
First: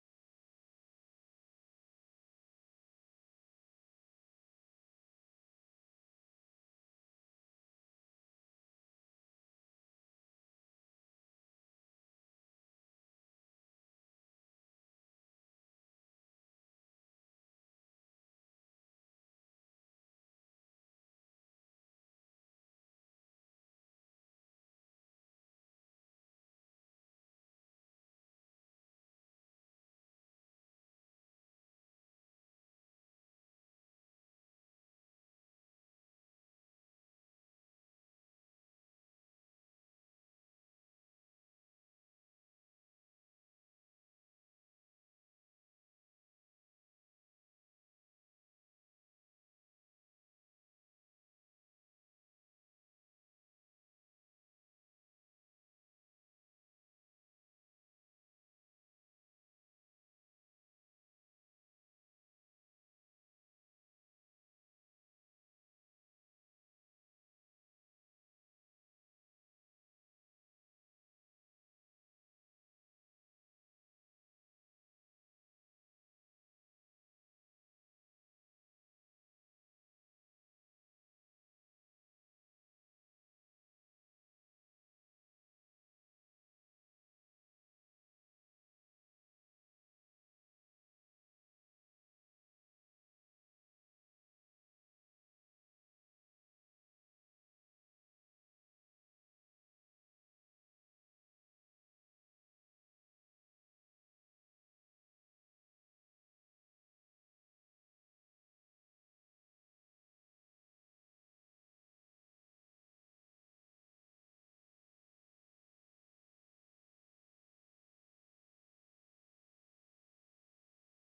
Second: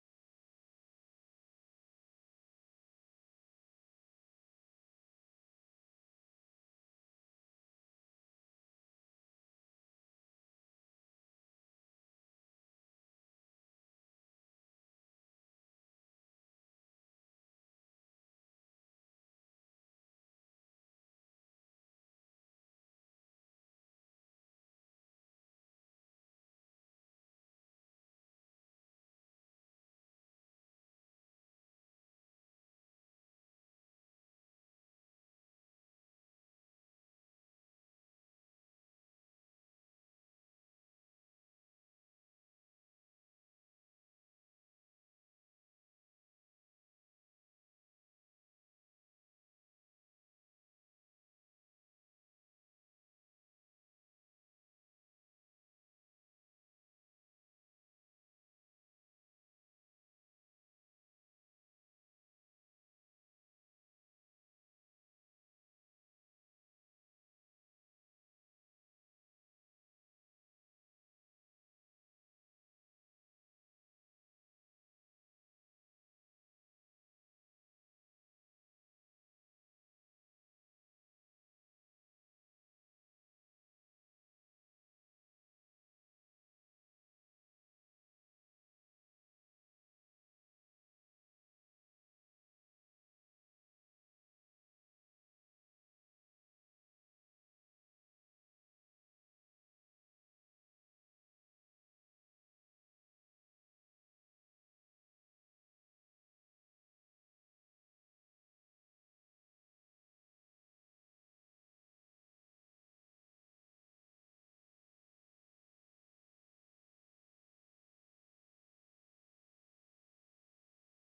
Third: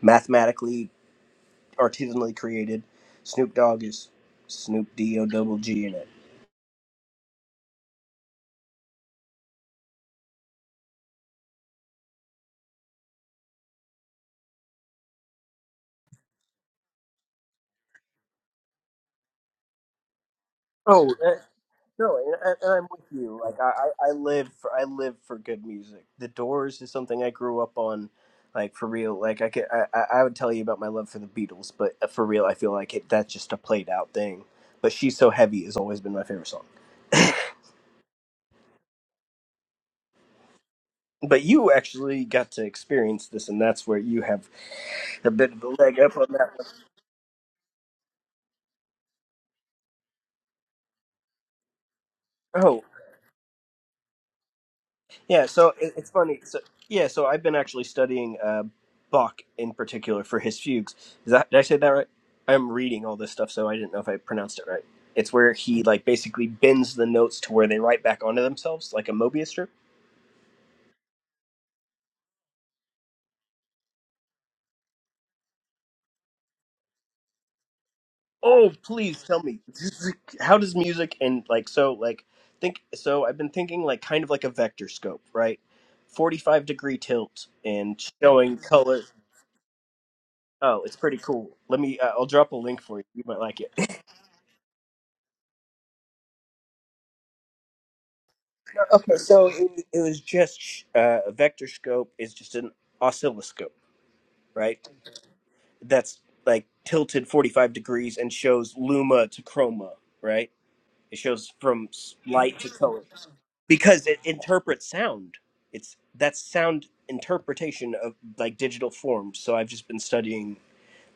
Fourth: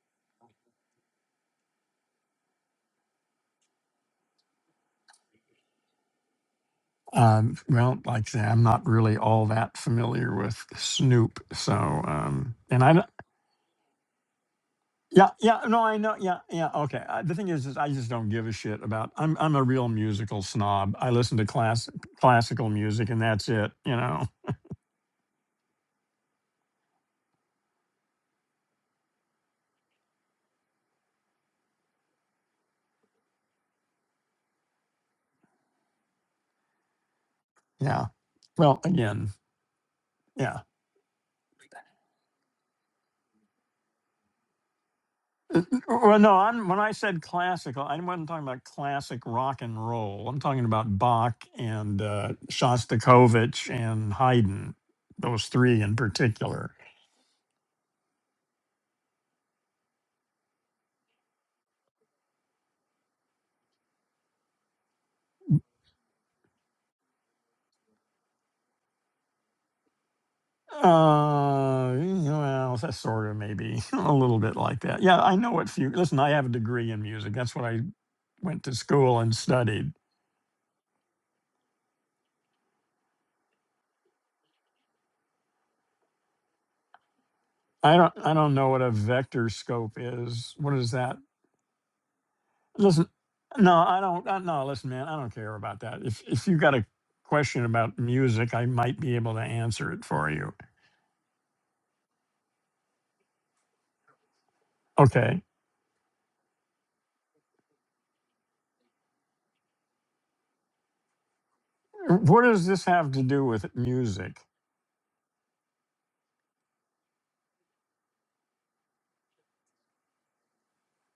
mathematically artisanally created. Snoop Dogg is Snoop D O double G in it. um, well, like I say, I'm not really all that familiar with Snoop, so um, and I don't- yeah yeah no I know yeah yeah okay. Uh, the thing is, is I just don't give a shit about. I'm I'm a real musical snob. Oh I uh, listen to class no, and, and classical and I'm with music and you. that's Like I, it. You I I know. live for I live for good music. The Doors is something I grew up on, like for real. Like I could I I I would tell you about my love for the Beatles, but uh, for real, I feel like it that's just a played out thing. But she's so heavy has always been my favorite song. Yeah. Well, again, yeah. But you actually got to experience this, and that's where you have a bit of a Well, leg up well, on no, that I'm, one. when I said classical, I wasn't talking about classic rock and roll. I'm talking about Bach and uh, Oh, Shostakovich and Haydn, Yeah, those so three it, in it's funny. So particular. yeah, so I've been actually studying uh, Bach in particular for his fugues. Is that did I say that right? I'm reading all this stuff, so I didn't know if I pronounced it right. It's where he like basically bends the notes to where they write back onto themselves, like a Mobius strip. Uh, well, that's sort of maybe a little bit like that. Yeah, I know what fugue. Listen, I have a degree in music. That's what I went Oh, to school please and tell me, studied. how does music and like so like think so? I've been thinking like kind of like a vector scope, right? Forty-five degree tilt I and don't I don't showing know what a color. vector scope is. What Oh, is it's that? pretty cool. Let me. Uh, I'll drop a link for you. Listen, You might like it. no, I don't. uh, No, listen, man, I don't care about that. If if you got a question about music, I might be Okay, able to so it, answer it it was for you. just uh, a vector scope is just an oscilloscope, right? Okay, That's like tilted 45 degrees and shows luma to chroma, right? It shows from s- what light does to this color have to do with because it music? interprets sound. It's that's sound interpretation of like digital forms. So I've just been studying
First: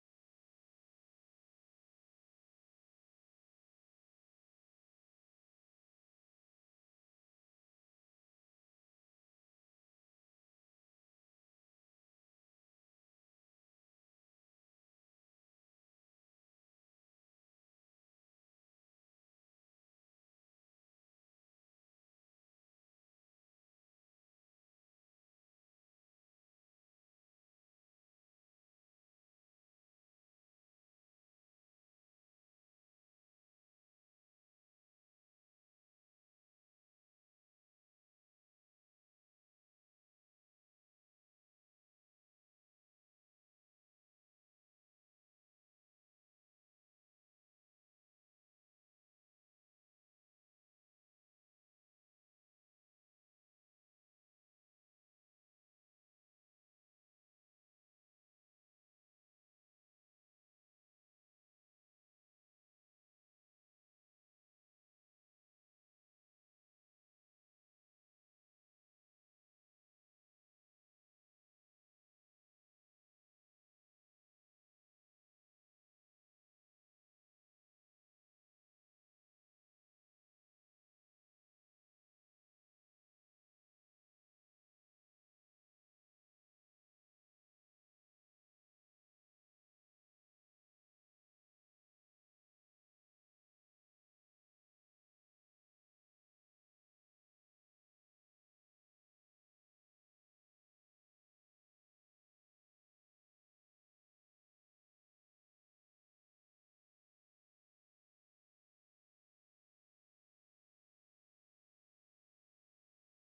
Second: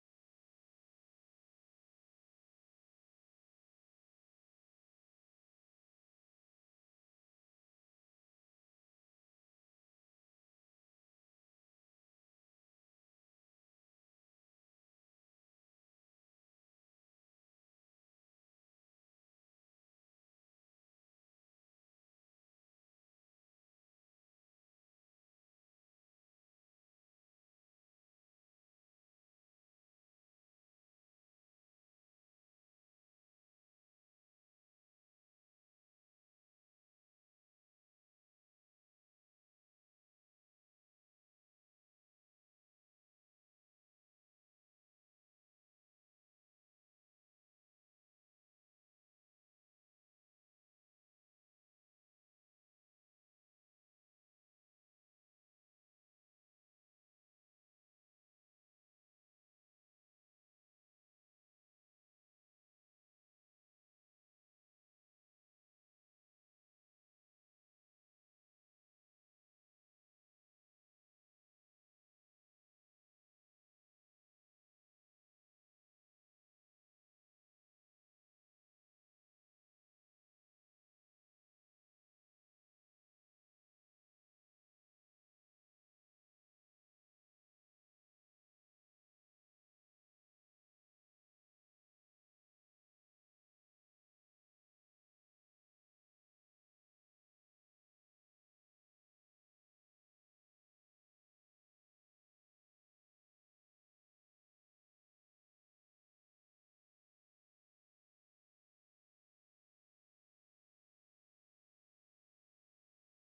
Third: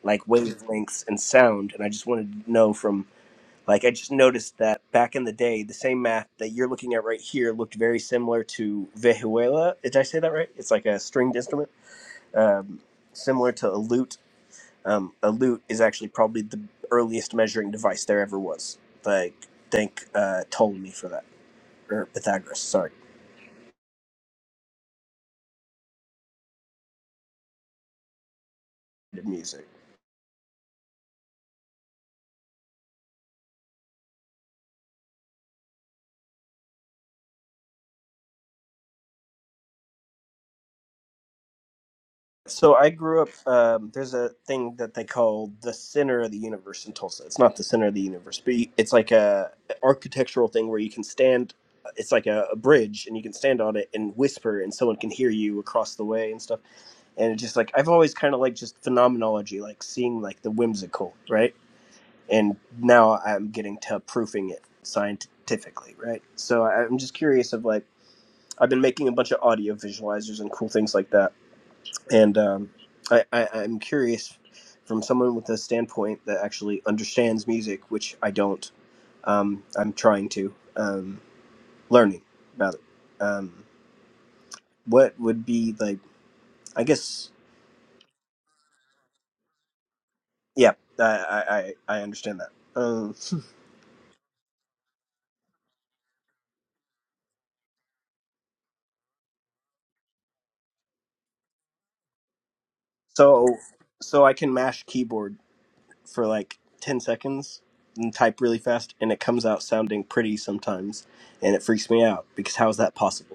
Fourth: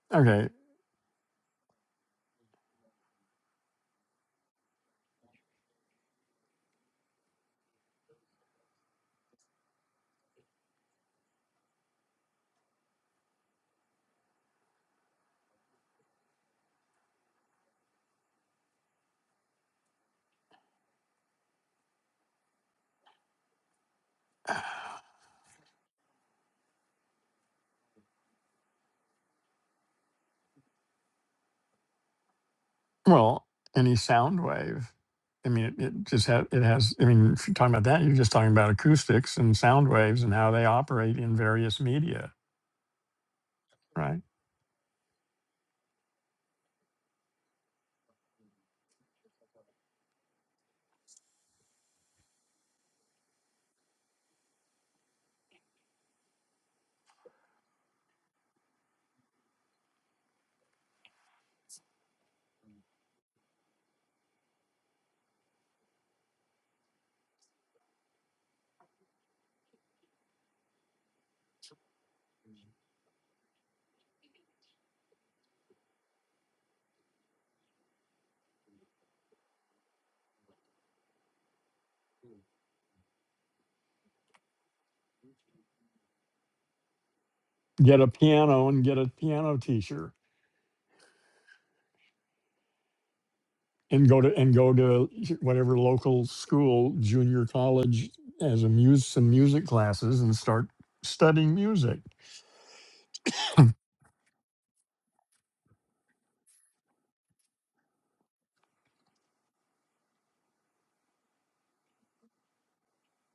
like Okay, wavelengths and sound, and I just wanted to know from like I just noticed that back in the day, the same map that you're looking at right here looked very similar to vehuela. Did I say that right? It's like a stringed instrument, um, similar to a lute. Um, a lute is actually probably the earliest measuring device there ever was. Like thank uh, Ptolemy for that, or Pythagoras. Sorry, did music. well, any sound wave. I mean, it, it just ha- it has. I mean, if you're talking about that, you're just talking about acoustics and sound waves and how they operate in various media, So I grew up. Um, there's right? a thing that they call the center of the universe in Tulsa. It's not the center of the universe, but you- it's like a architectural thing where you can stand. uh, It's like a, a bridge, and you can stand on it and whisper, and someone can hear you across the way and stuff. And it's just like I've always kind of like just phenomenology, like seeing like the whimsical, right? And now I'm getting to proofing it scientifically, right? So I'm just curious of like I've been making a bunch of audio visualizers and cool things like that and um, I, I, I'm curious from someone with a standpoint that actually understands music, which I don't. Um, I'm trying to um, learning about it. Um, what would be like? I guess get a piano and get a piano teacher yeah. I I, I I understand that. Um, and go to and go to whatever local school junior college as a muse some music classes and start studying music so so I can mash keyboard for like ten seconds and type really fast, and it comes out sounding pretty sometimes, and it freaks me out because how is that possible?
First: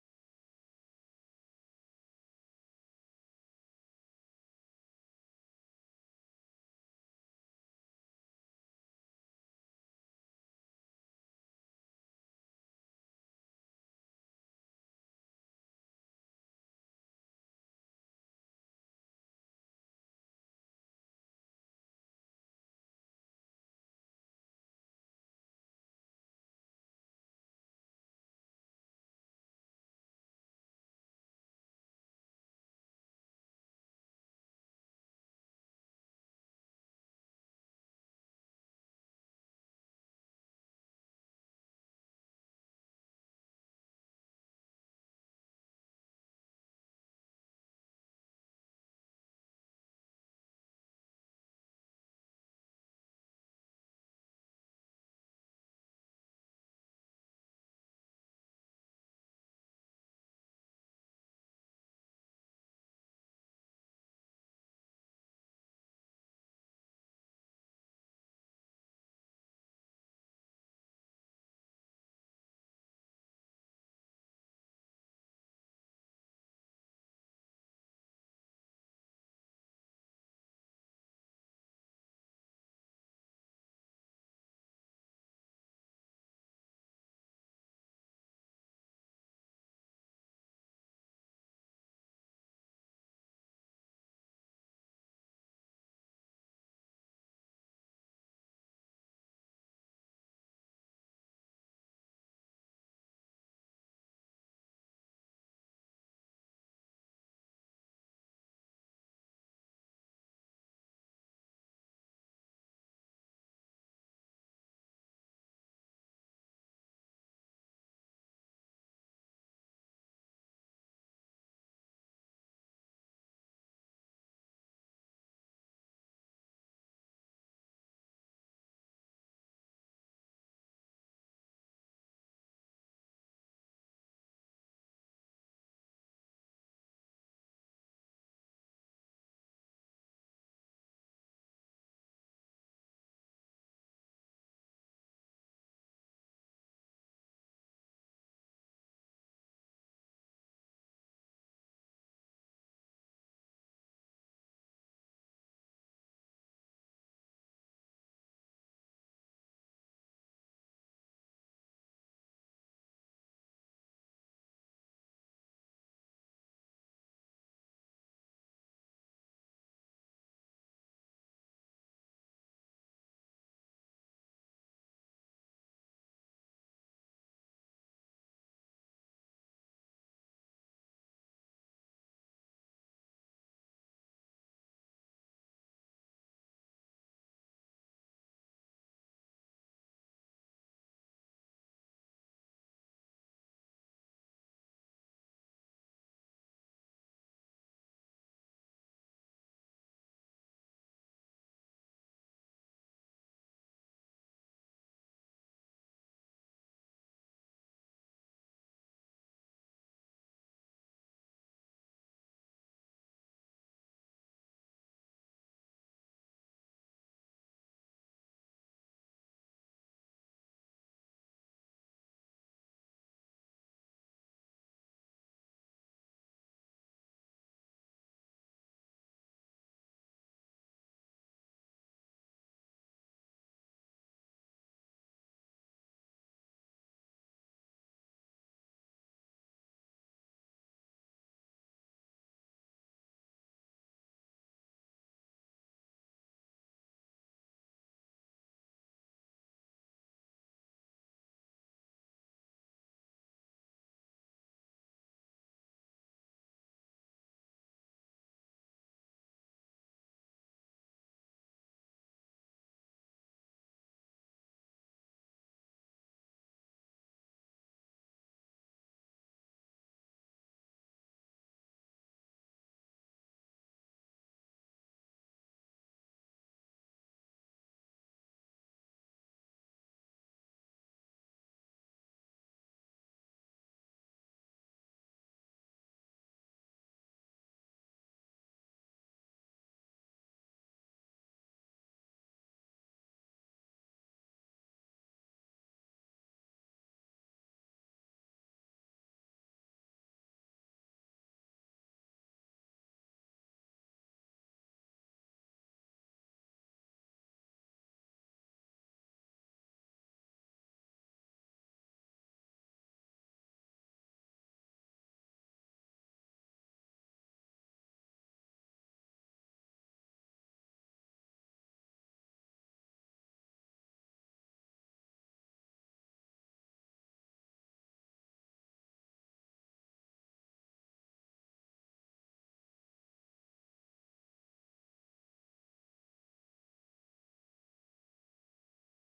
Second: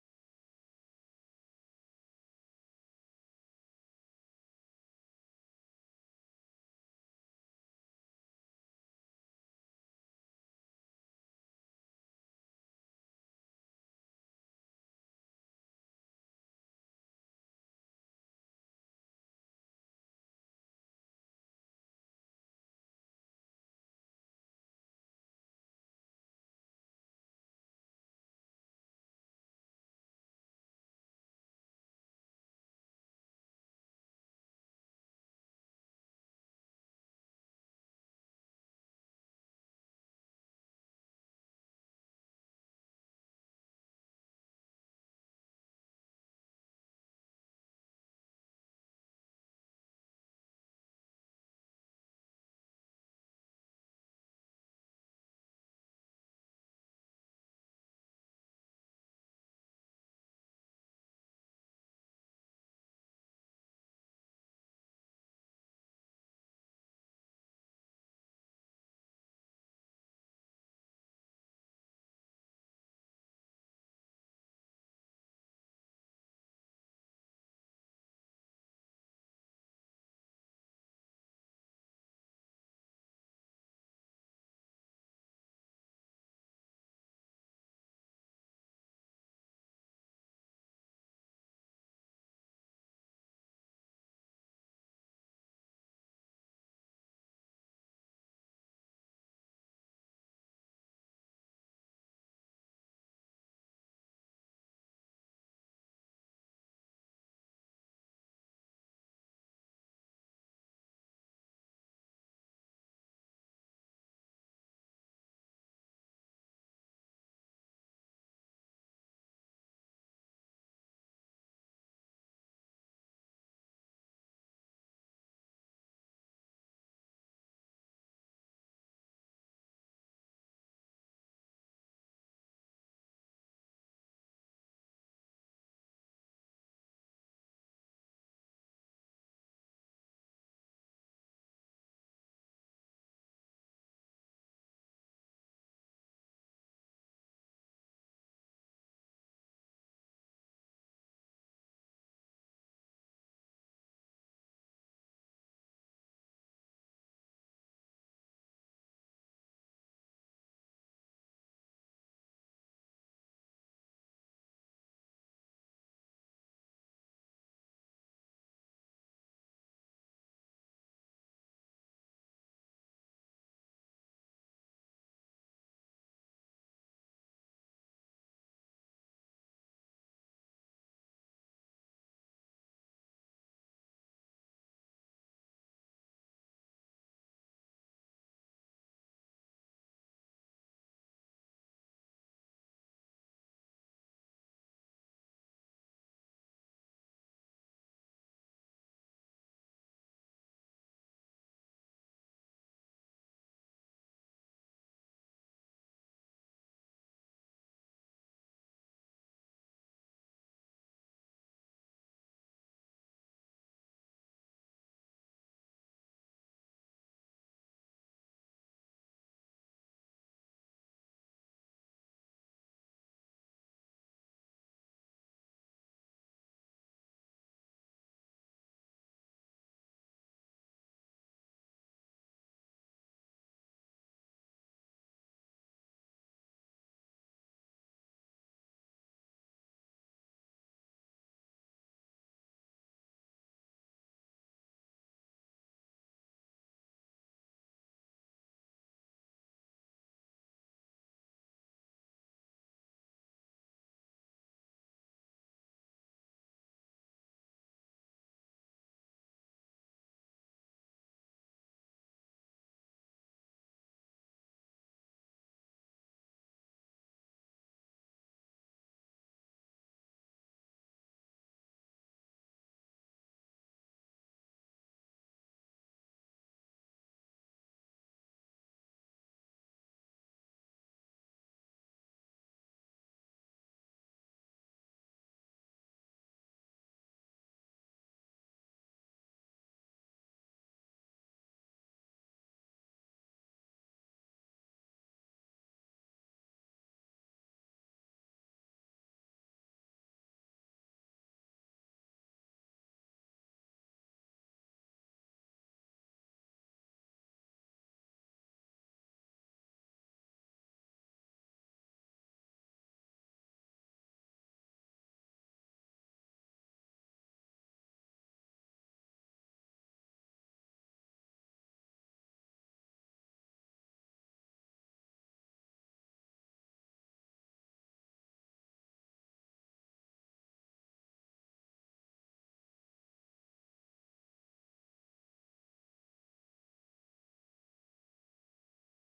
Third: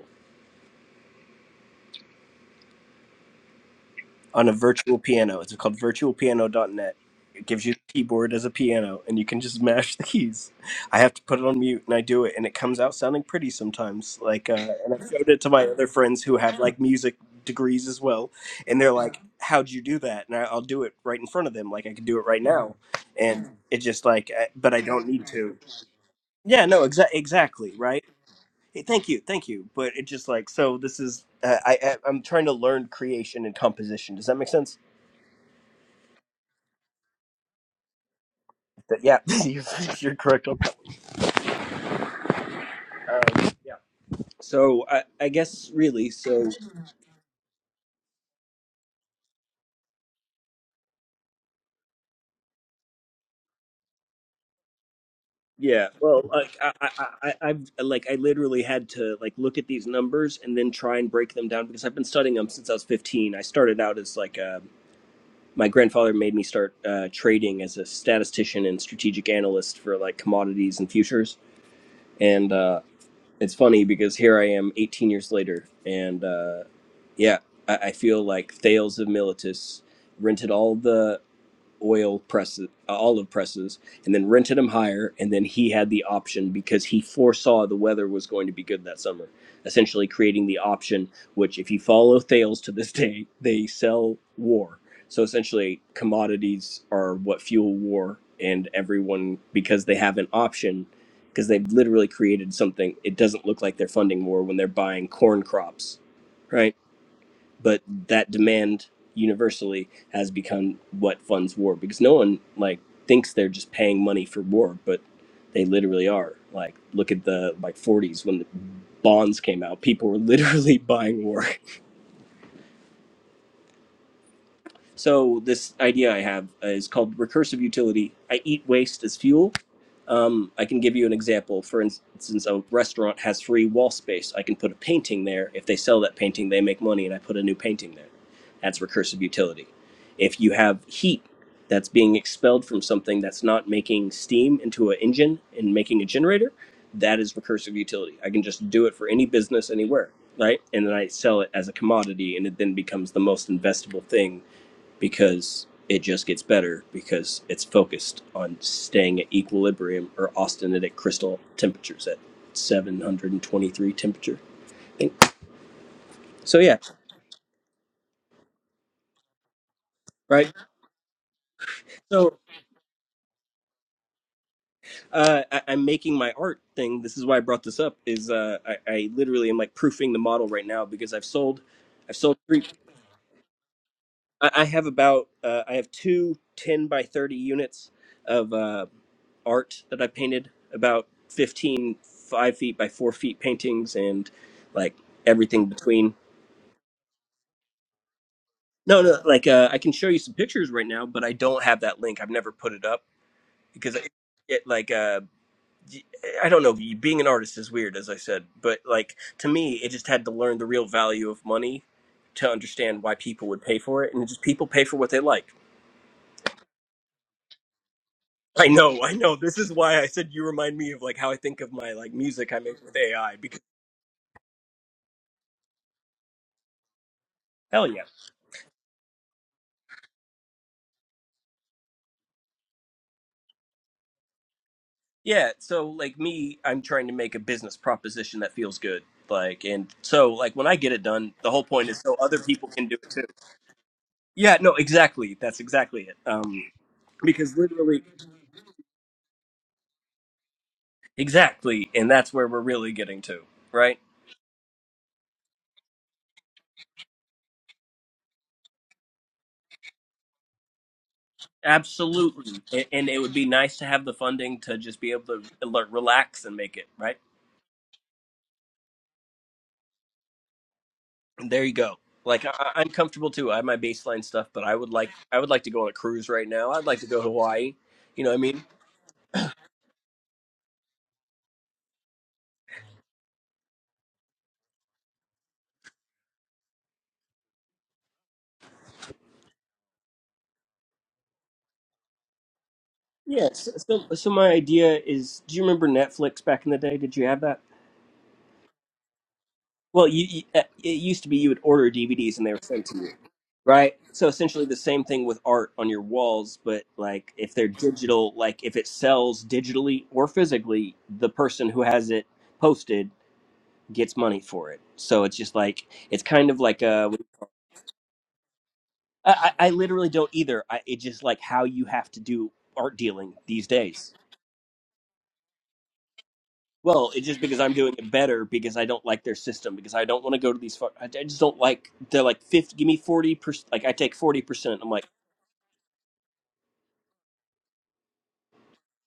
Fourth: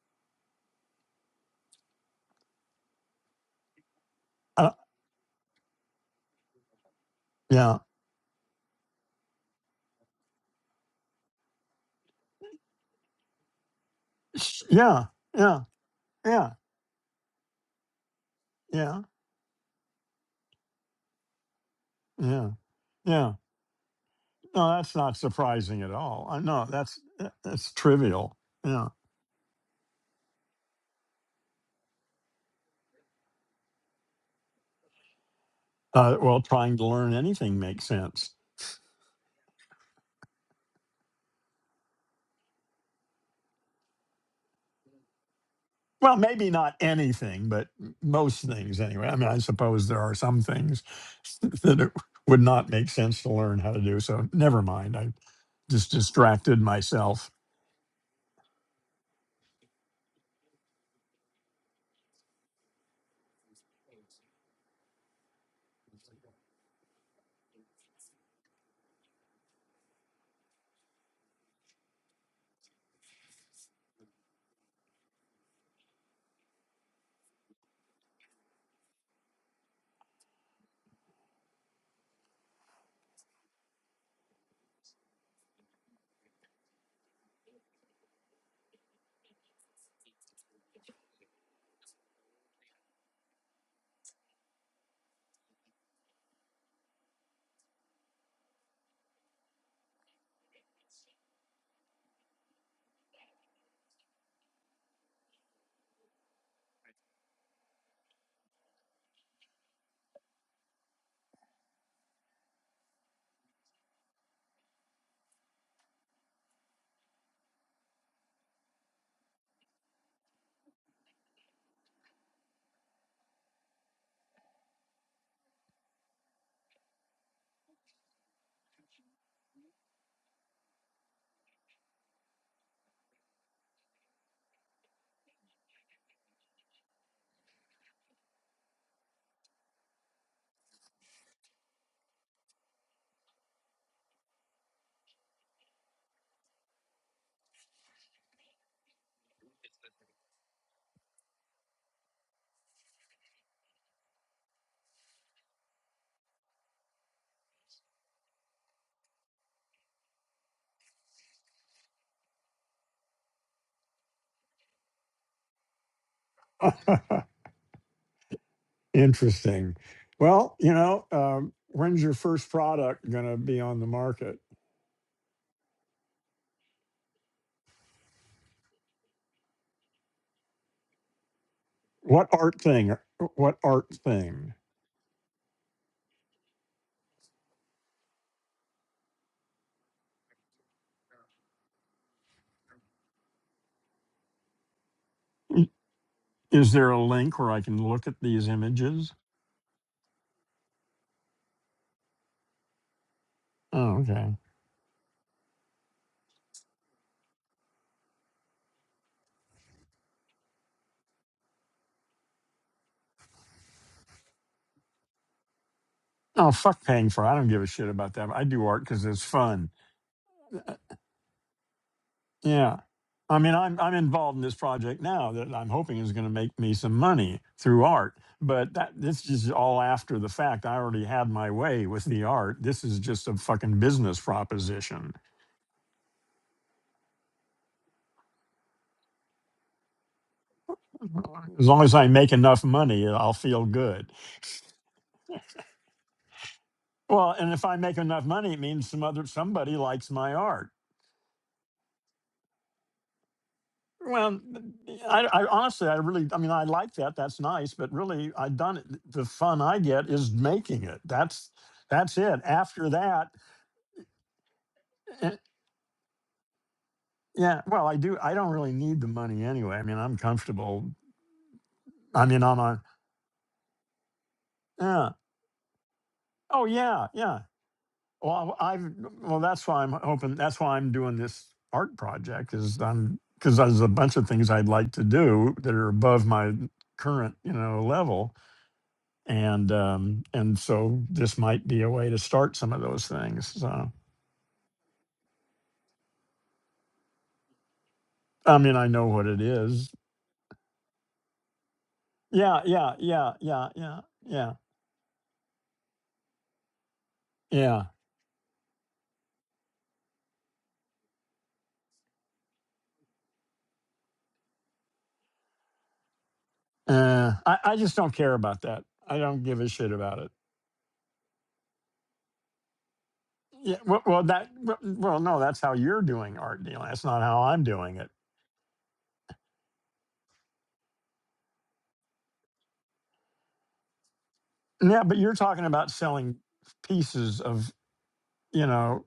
on a uh, virtual piano. It's called virtualpiano.net. It gives you yeah the keyboard as a piano and you can just mash the keys. I have to put it on mute and I do it and it comes out sounding pretty sometimes. Like sh- uh, and i yeah showed it to yeah my other friends who yeah have like music degrees as well and they're yeah like how'd you do that and I, i'll do it right in front of them like i could do it right yeah now yeah and it just like I, no but i that's don't not need to surprising at all uh, no yeah no that's exa- that's exactly right trivial hey, yeah thank you, thank you. But it just like so. This is uh, I, I I'm trying to learn creation and composition. Does that make sense? uh, well trying to learn anything makes sense That, yeah, you- you're correct. Um, yeah. So I, I guess really, Well, so maybe not anything, but most things anyway. I mean, I suppose there are some things that it would not make sense to learn how to do. So never mind. I yeah. just Well, like distracted I, I, myself. I, I've like I literally had to like look at these numbers and then try and break them down because I've been studying them since I was 15. I started out as like uh, my grandfather made me start uh, trading as a statistician and strategic analyst for like commodities and futures. And uh, it's funny because here I am 18 years later, and uh, yeah, I, I feel like Thales of Miletus rented all the oil presses, uh, olive presses, and then rented them higher. And then he had the option because he foresaw the weather was going to be good that summer, essentially creating the option, which, if you follow Thales to this day, they sell war. So essentially, commodities are what fuel war, and everyone, because they have an option, because they've literally created something, it doesn't look like they're funding war when they're buying corn crops, right? but that demand universally has become what funds war because no one like thinks they're just paying money for war but they literally are like look at the like 40s when the bonds came out people were literally buying war so this idea i have uh, is called recursive utility i eat waste as fuel Um, I can give you an example. For instance, a restaurant has free wall space. I can put a painting there. If they sell that painting, they make money, and I put a new painting there. That's recursive utility. If you have heat that's being expelled from something that's not making steam into an engine and making a generator, that is recursive utility. I can just do it for any business anywhere, right? And then I sell it as a commodity, and it then becomes the most investable thing because it just gets better because it's focused on staying at equilibrium or austenitic crystal temperatures at 723 temperature. I think. So yeah, Interesting. right. Well, you know, um, when's your So first product going to be on the market? uh, I, I'm making my art thing. This is why I brought this up. Is uh, I, I literally am like proofing the model right now because I've sold, I've What sold art three. thing? uh, What art I, thing? I have about uh, I have two 10 by 30 units of uh, art that I painted about fifteen five feet by four feet paintings and like everything I- between. Is there a link where I can look at these No, images? no, like uh, I can show you some pictures right now, but I don't have that link. I've never put it up because Oh, it, okay. it like uh, y- I don't know. Being an artist is weird, as I said, but like to me, it just had to learn the real value of money to understand why people would pay for it, and just people pay for what they like. Oh, fuck paying for. it. I don't give a shit about that. I do I art know, because I it's know. This fun. is why I said you Uh, remind me of like how I think of my like music I Yeah. make with AI I mean, because I'm I'm involved in this project now that I'm hoping is going to make me some money through hell yeah. art. But that this is all after the fact. I already had my way with the art. This is just a fucking business proposition. Yeah, so like me, I'm trying to make a business proposition that feels good. Like, and so like when I get it done, the whole As long point as is I so make other enough people can do money, it too. I'll feel good. Yeah, no, exactly. That's exactly it. Um, Well, and because if I make literally, enough money, it means some other somebody likes my art. exactly, and that's where we're really getting to, right? Well, I, I honestly, I really, I mean, I like that. That's nice, but really, I done it. The fun I get is making it. That's that's it. Absolutely. And, After and it that, would be nice to have the funding to just be eh, able to l- relax and make it right. yeah. Well, I do. I don't really need the money anyway. I mean, I'm comfortable. And there you go. I mean, Like I, I'm I- on. I'm comfortable too. I have my baseline stuff, but I would Yeah. like I would like to go on a cruise right Oh now. I'd like yeah, to go to yeah. Hawaii. You know what I mean? Well, I've. Well, that's why I'm hoping. That's why I'm doing this art project. Is I'm because there's a bunch of things I'd like to do that are above my current, you know, level and um, and so this might be a way to start some of those things. Yes. So So, so so my idea is, do you remember Netflix back in the day? Did you have that? I mean, I know what it is. Well, you, you uh, it used to be you would order DVDs and they were Yeah, sent yeah, to you, yeah, yeah, right? yeah, So yeah, essentially the same thing with art on your walls, but like if they're yeah. digital, like if it sells digitally or physically, the person who has it posted gets money for it. So it's just like it's kind of like a Uh, I I just don't care about that. I don't I, give I a I shit literally about don't it. either. I, it just like how you have to do art dealing these Yeah. Well, days. well that well, well, no, that's how you're doing art dealing. That's Well, not it's just how because I'm I'm doing doing it. it better because I don't like their system because I don't want to go to these. Far- I, I just don't like. They're like fifty. Give me forty percent. Like I take forty percent. I'm Yeah, like, but you're talking about selling pieces of you know,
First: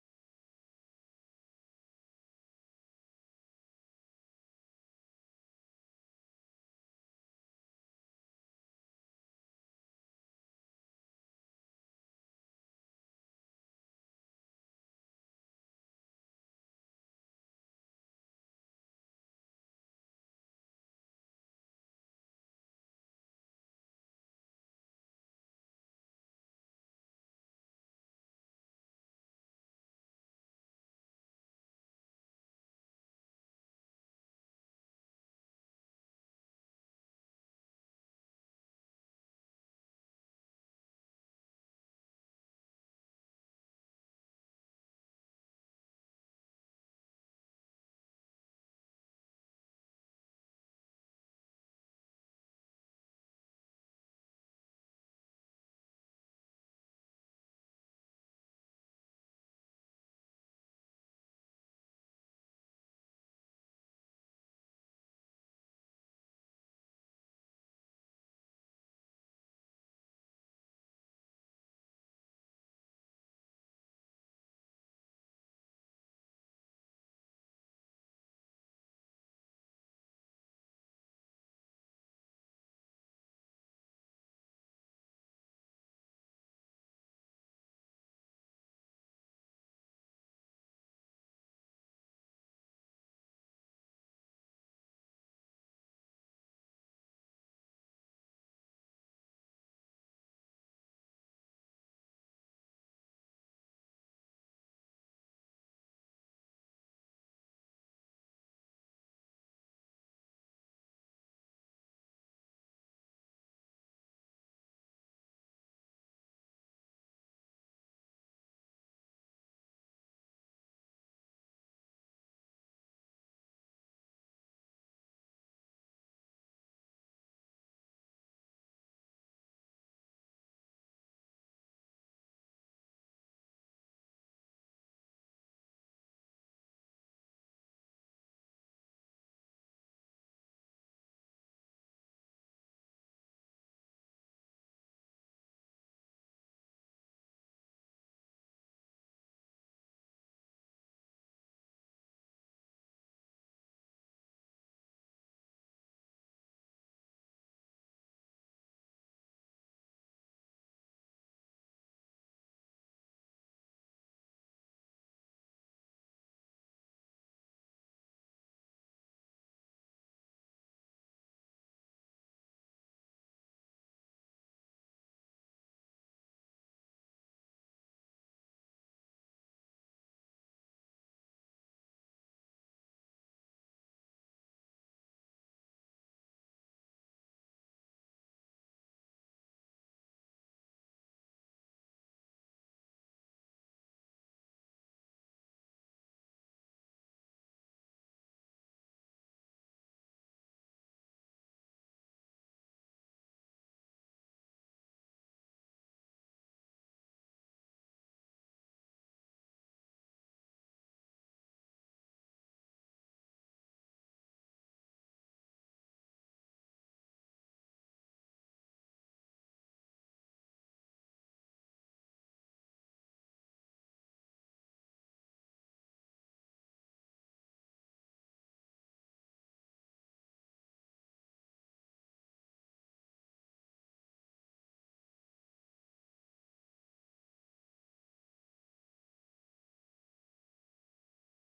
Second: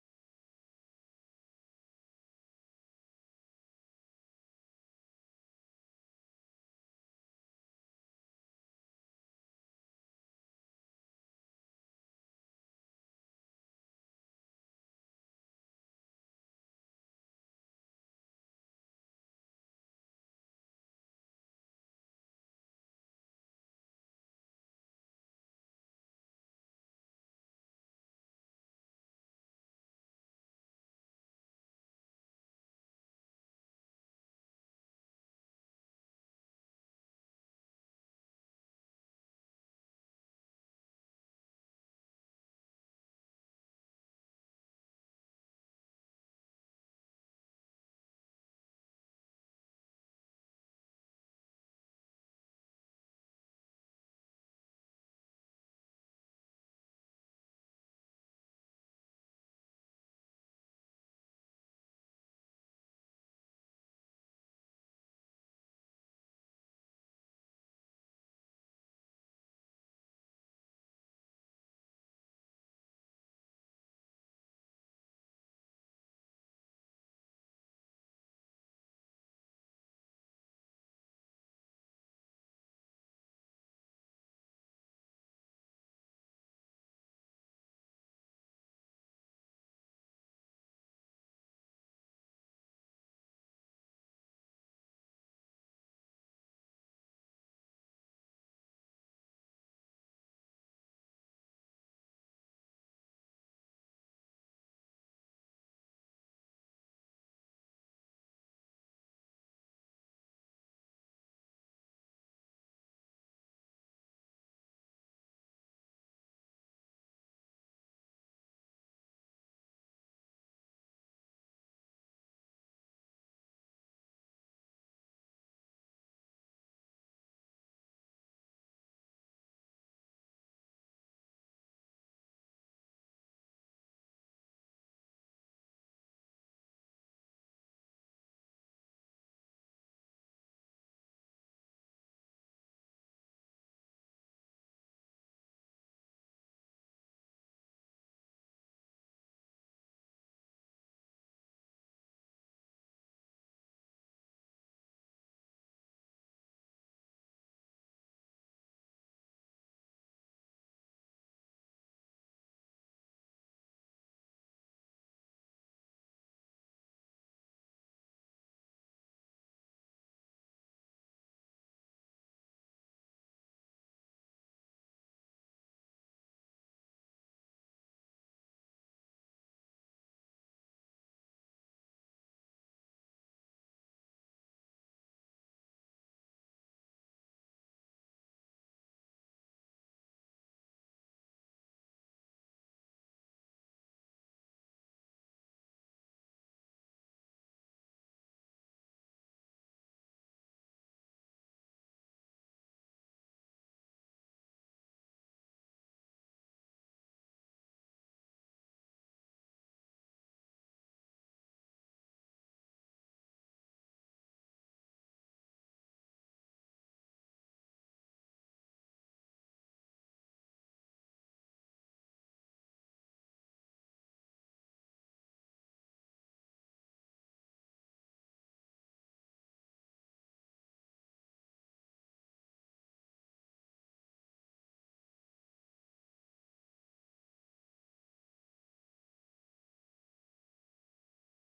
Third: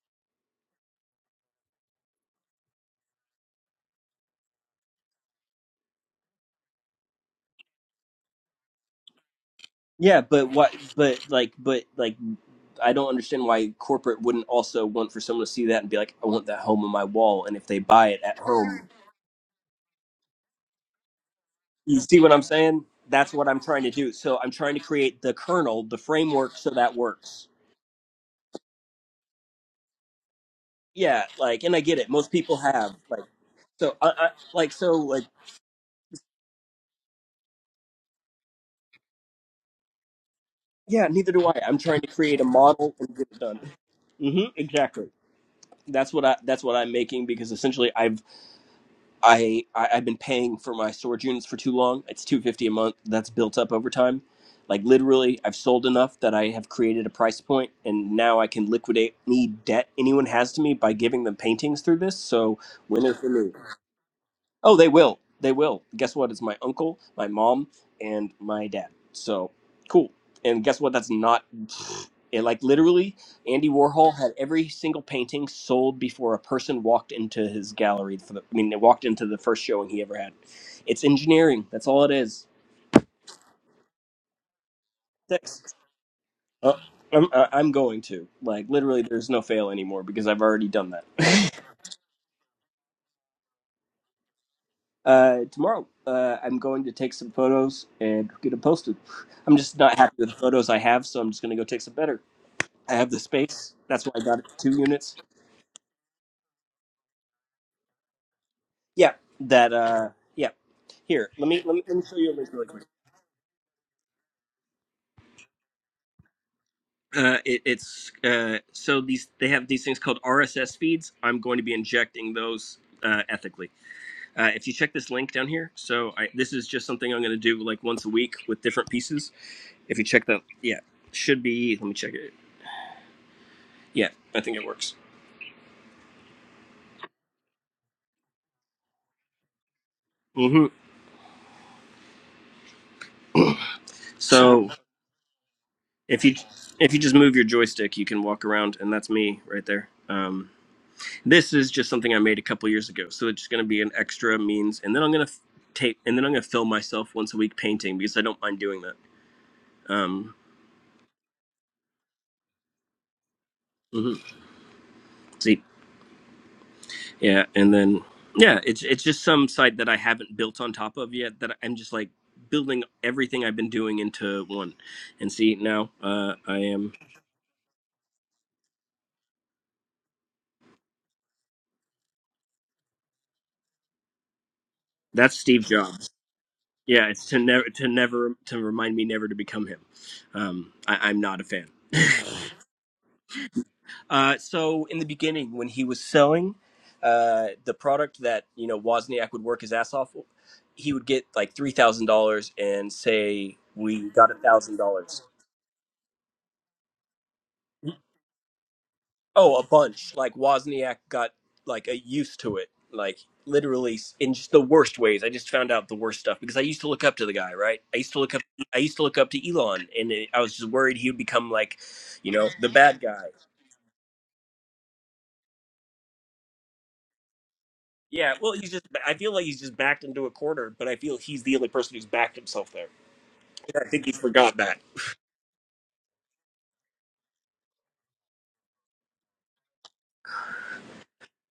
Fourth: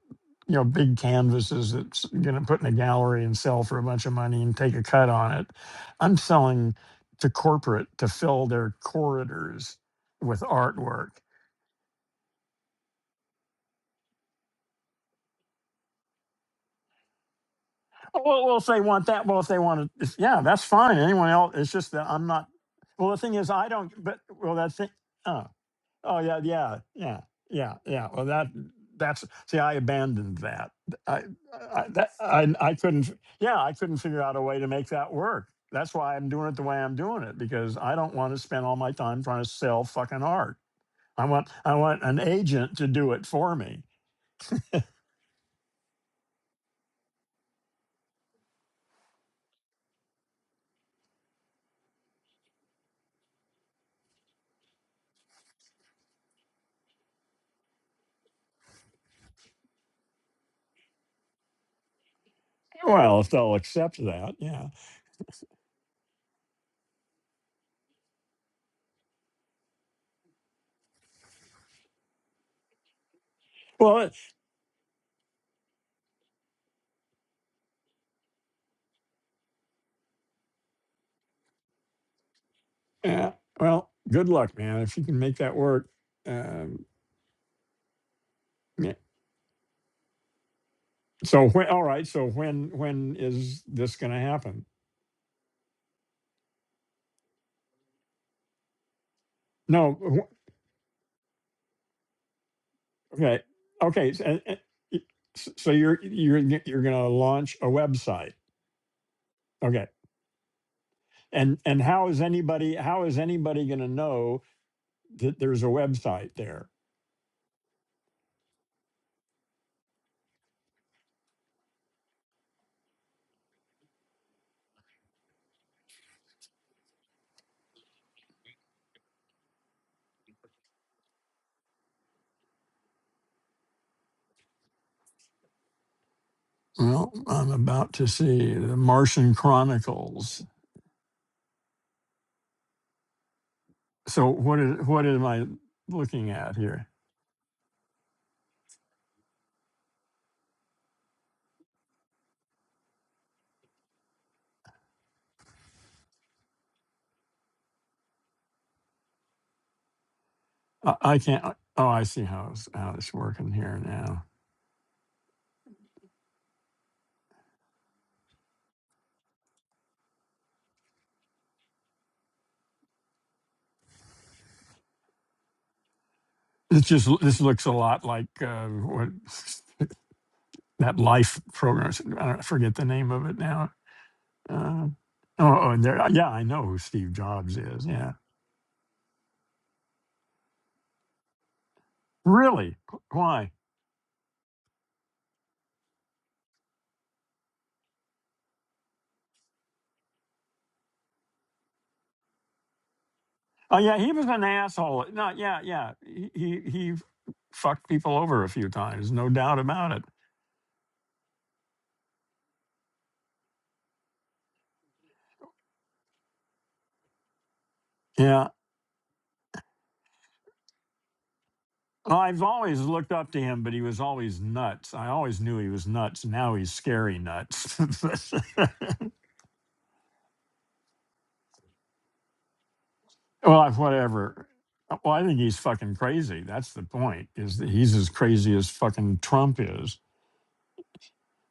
you know, big canvases that's going to put in a gallery and sell for a bunch of money and take a cut on it. I'm selling to corporate to fill their corridors yeah, with but what? artwork. But like, but like, I don't understand why corporate wouldn't also want for someone to see that and be like, I want that home on my wall. And if they buy Oh, it at well, well, if they home, want that, well, if they want to, if, yeah, that's fine. Anyone else? It's just you that see I'm what I'm not. saying? Well, the That's thing what is, I'm I trying to don't. do. But So I'm well, trying that's to create the it. kernel, the Oh yeah, framework, so yeah, that yeah, works. yeah, yeah. Well, that that's see, I abandoned that. I Yeah, like, and I I get it. that, Most I, people I have couldn't. like Yeah, I so. couldn't I, figure I out a way to like make so that like. work. That's why I'm doing it the way I'm doing it because I don't want to spend all my time trying to sell fucking art. Yeah, I neither do want I. I I'm trying want to an create a agent to model and do it get it for done. me. hmm exactly. That's what I. That's what I'm making because essentially I've I, I I've been paying for my storage units for too long. It's two fifty a month. That's built up over time. Like literally, I've sold enough that I have created a price point, and now I can liquidate any debt anyone has to me by giving them paintings through this. So winner Well, for if me. they'll accept that, yeah. Oh, they will. They will. Guess what? It's my uncle, my mom, and my dad. So cool. And guess what? That's not. It, like literally, Andy Well, it- Warhol had every single painting sold before a person walked into his gallery. For the, I mean, they walked into the first showing he ever had. It's engineering. That's all it is. yeah. Well, good luck, man. If you can make that Six. work. Uh, Um, I'm, uh, I'm going to like yeah. literally. There's no fail anymore because I've already done that. So when, all right. So when when is this going to happen? Uh, tomorrow, uh, I'm going to take some photos and get them posted. I'm just not happy No. with the photos I have, so I'm just going to go take some better. I have the Okay. space. That's why Okay. I So, got and- it, and two y- units. s- so you're you're g- you're going to launch a website. Yeah, that. Okay. Uh, yeah. Here, let And me let and me, let me how show is you a link really anybody quick. how is anybody going to know that there's a website there? Uh, it, it's uh, so these they have these things called RSS feeds. I'm going to be injecting those uh, ethically. Uh, if you check this link down here, so I, this is just something I'm going to do like once a week with different pieces. If you check that, yeah, should be. Let me check it. Yeah, I think it works Well, I'm about to see the Martian Chronicles. hmm So what So is what am I if looking you at here? if you just move your joystick, you can walk around, and that's me right there. Um, this is just something I made a couple years ago, so it's going to be an extra means, and then I'm going to tape, and then I'm going to film myself once a week painting because I don't mind doing that. Um, I, I can't. Oh, I see how it's how it's working here mhm. now. See, yeah, and then yeah, it's it's just some site that I haven't built on top of yet that I'm just like building everything I've been doing into one. And see, now uh, I It am. just this looks a lot like uh, what that life program. I don't I forget the name of it now Uh, That's oh, Steve oh, and there, Jobs. yeah, I know who Yeah, Steve it's to Jobs never is. to Yeah, never to remind me never to become him. Um, I, I'm not a fan. really? Why? Uh, so in the beginning, when he was selling uh, the product that you know Wozniak would work his ass off, he would get like three thousand dollars and say Oh, yeah, we he was got a an thousand asshole. dollars. No, yeah, yeah, he he, he fucked people over a few times, no Oh, doubt a about it. bunch. Like Wozniak got like a used to it, like literally in just the worst ways. I just found out the worst stuff because I used to look up to the guy, right? I used to look up. Yeah. I used to look up to Elon, and I was just worried he would become like, Well, you I've know, the always bad looked guy. up to him, but he was always nuts. I always knew he was nuts. Now he's scary nuts. But- Yeah, well, he's just. I feel like he's just backed into a corner, but I feel he's the only person who's backed himself there. well, I think he whatever. forgot that. Uh, Well, I think he's fucking crazy. That's the point. Is that he's as crazy as fucking Trump is.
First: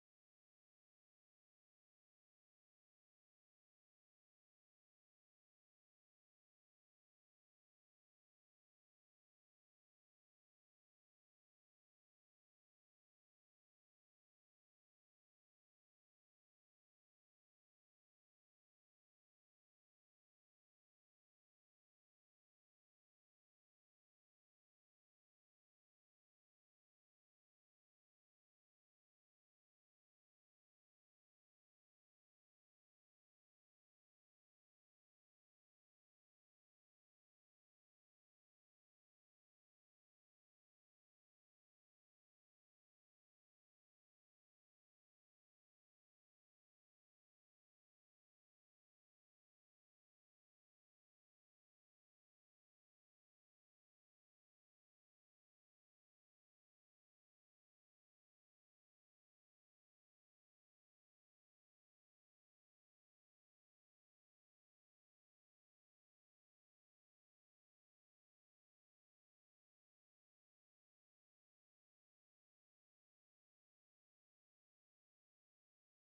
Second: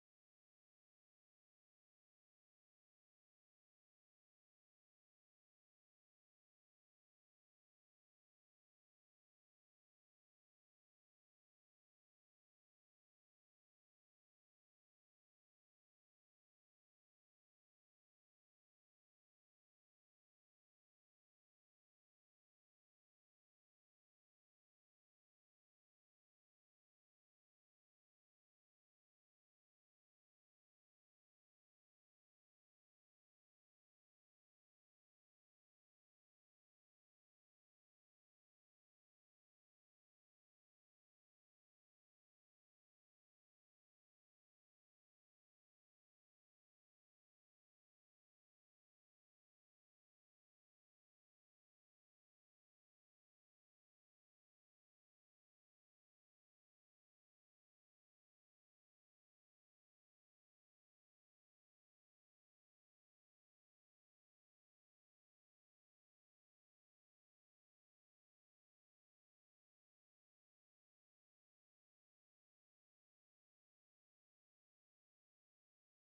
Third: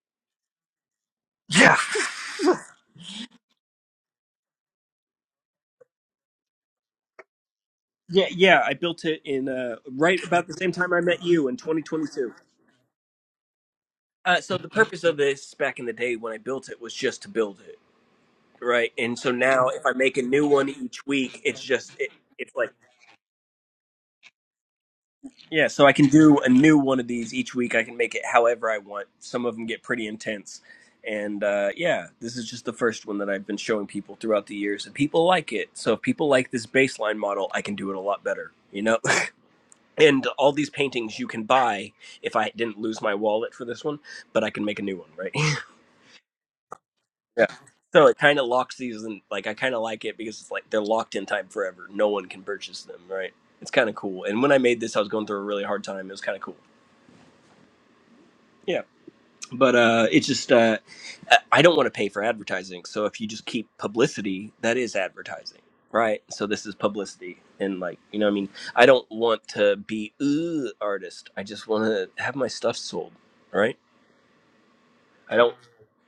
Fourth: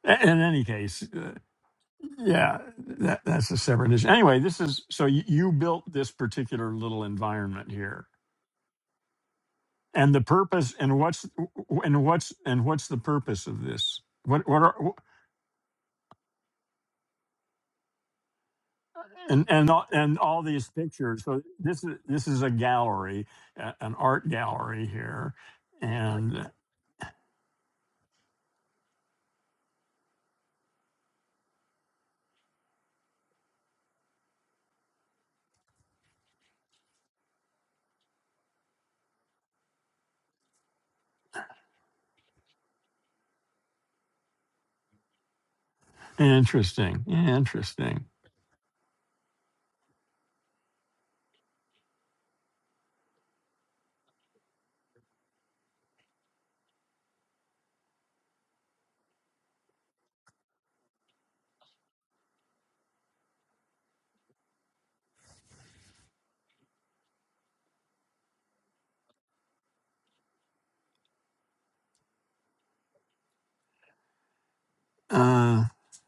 A- In any case, uh, Yeah. Yeah, that, that's a separate issue. Anyway, this is so you, you built this particular little environment here, Yeah, yeah. I built it in uh, and the right about the same purpose, time and I met what's, you in and what's, 2022. and what's the purpose of this? Uh, What, so what the are, purpose of this back in the day when I built it was just to build it, right? And so and now and if all, I make and a all new these one each pictures. week, So it's this just is it, this is a it's like. gallery, a- an art gallery here, Yeah, so I can do a and new one of these each week. I can make it however I want. Some of them get pretty intense. And uh, yeah, this is just the first one that I've been showing people throughout the years, and people like it. So if people like this baseline model, I can do it a lot better, you know? And all these paintings you can buy if I didn't lose my wallet for this one, but I can make a new one, right? interesting, Yeah. interesting. So it kind of locks these in, like, I kind of like it because it's like they're locked in time forever. No one can purchase them, right? It's kind of cool. And when I made this, I was going through a really hard time. It was kind of cool. Yeah. but uh it's just uh i don't want to pay for advertising so if you just keep publicity that is advertising right so this is publicity and like you know what i mean i don't want to be ooh artist i just want to have my stuff sold right i don't Uh,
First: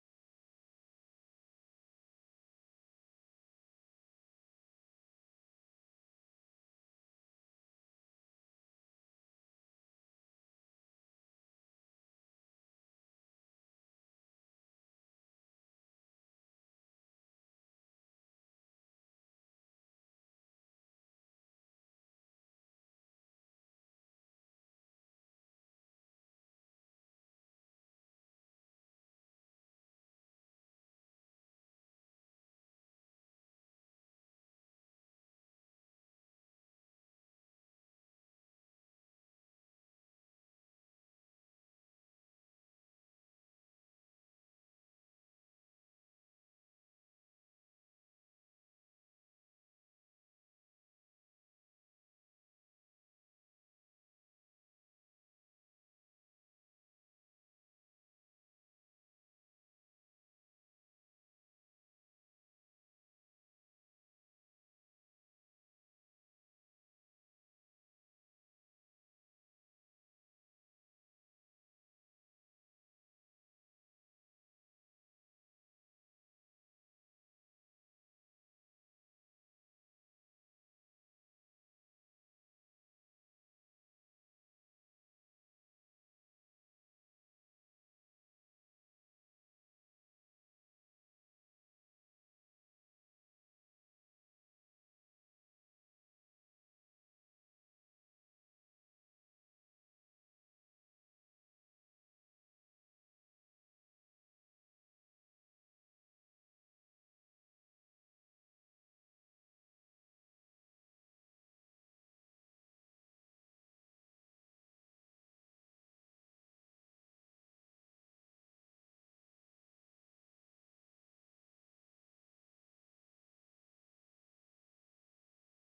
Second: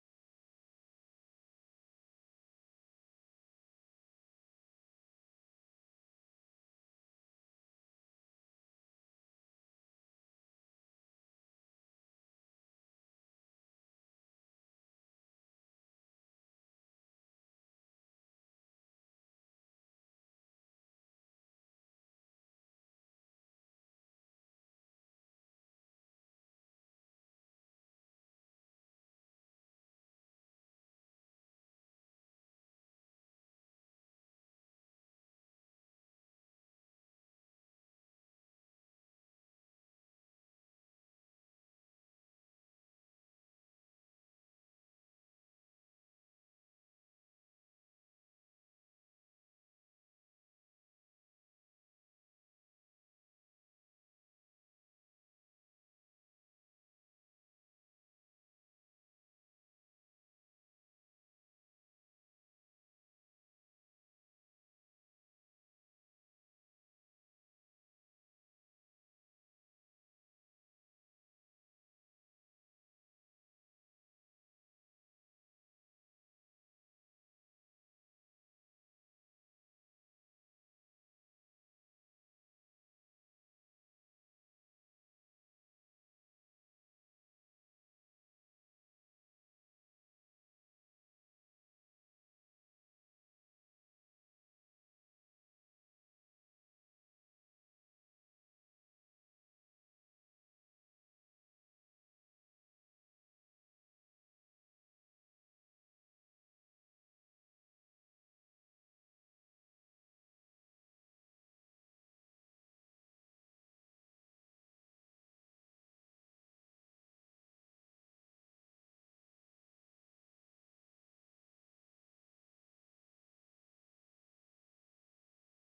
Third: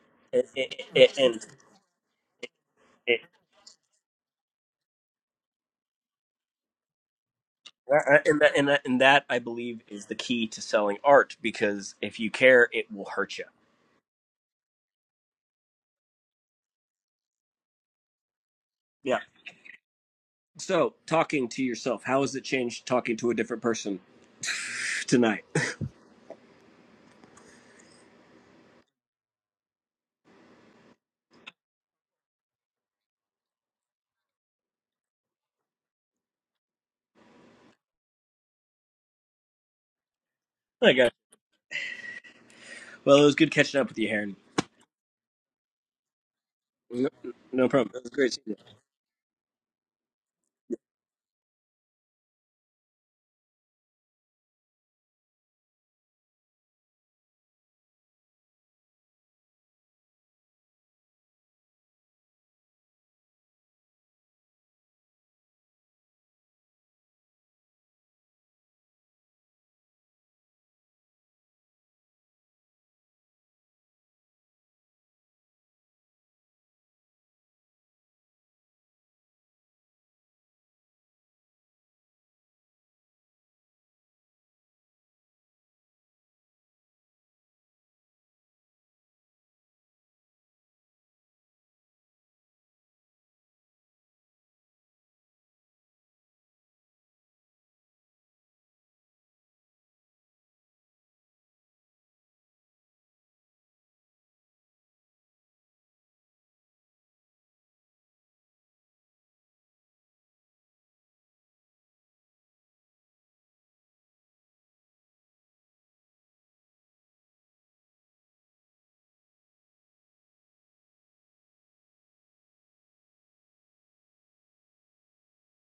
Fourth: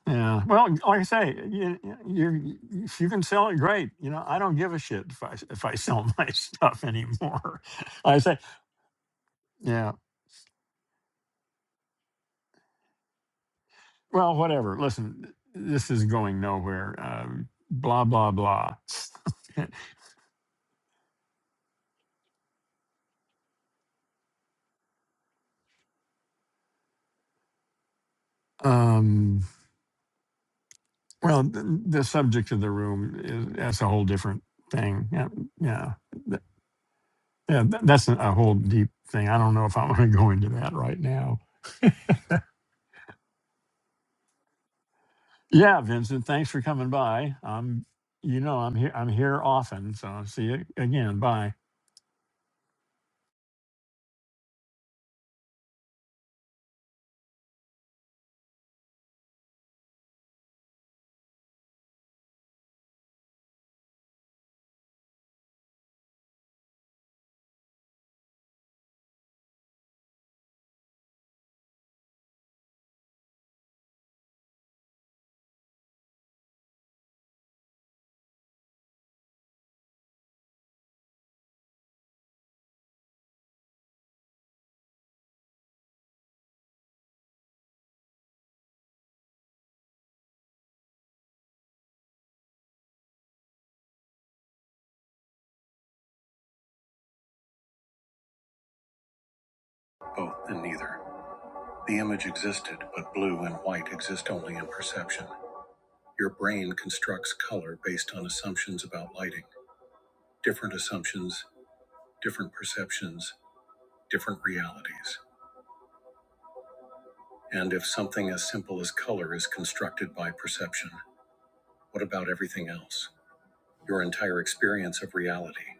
yeah. and Well, like I and, and, say, and you, you if you can sell it, great. You know, I don't give a shit if I if I sell my stuff anymore. I say, and that, and, that, and that I believe yeah. is the key to selling art because if you care, it will hurt you. Well, whatever. Listen, this is going nowhere. Um, blah blah blah. Yeah. So, talking to yourself, how has it changed talking to a different person tonight? um. Well, the, the subject of the room is that's a whole different thing. Yeah. Yeah. Th- Yeah. th- That's a a whole deep thing. I don't know if I want to go into that I right got now. well. It was good catching up with you, Heron. Yeah, Vincent, thanks for coming No, by. no Um, problem. That was great. you know, I'm here. I'm here often, so I'll see you again. Bye. Both and neither. The image existed, but blue and white exist only in perception. Your brain constructs color based on assumptions about lighting. Different assumptions, different perceptions, different realities. And if something as simple as color is constructed by perception, what about everything else? Your entire experience of reality,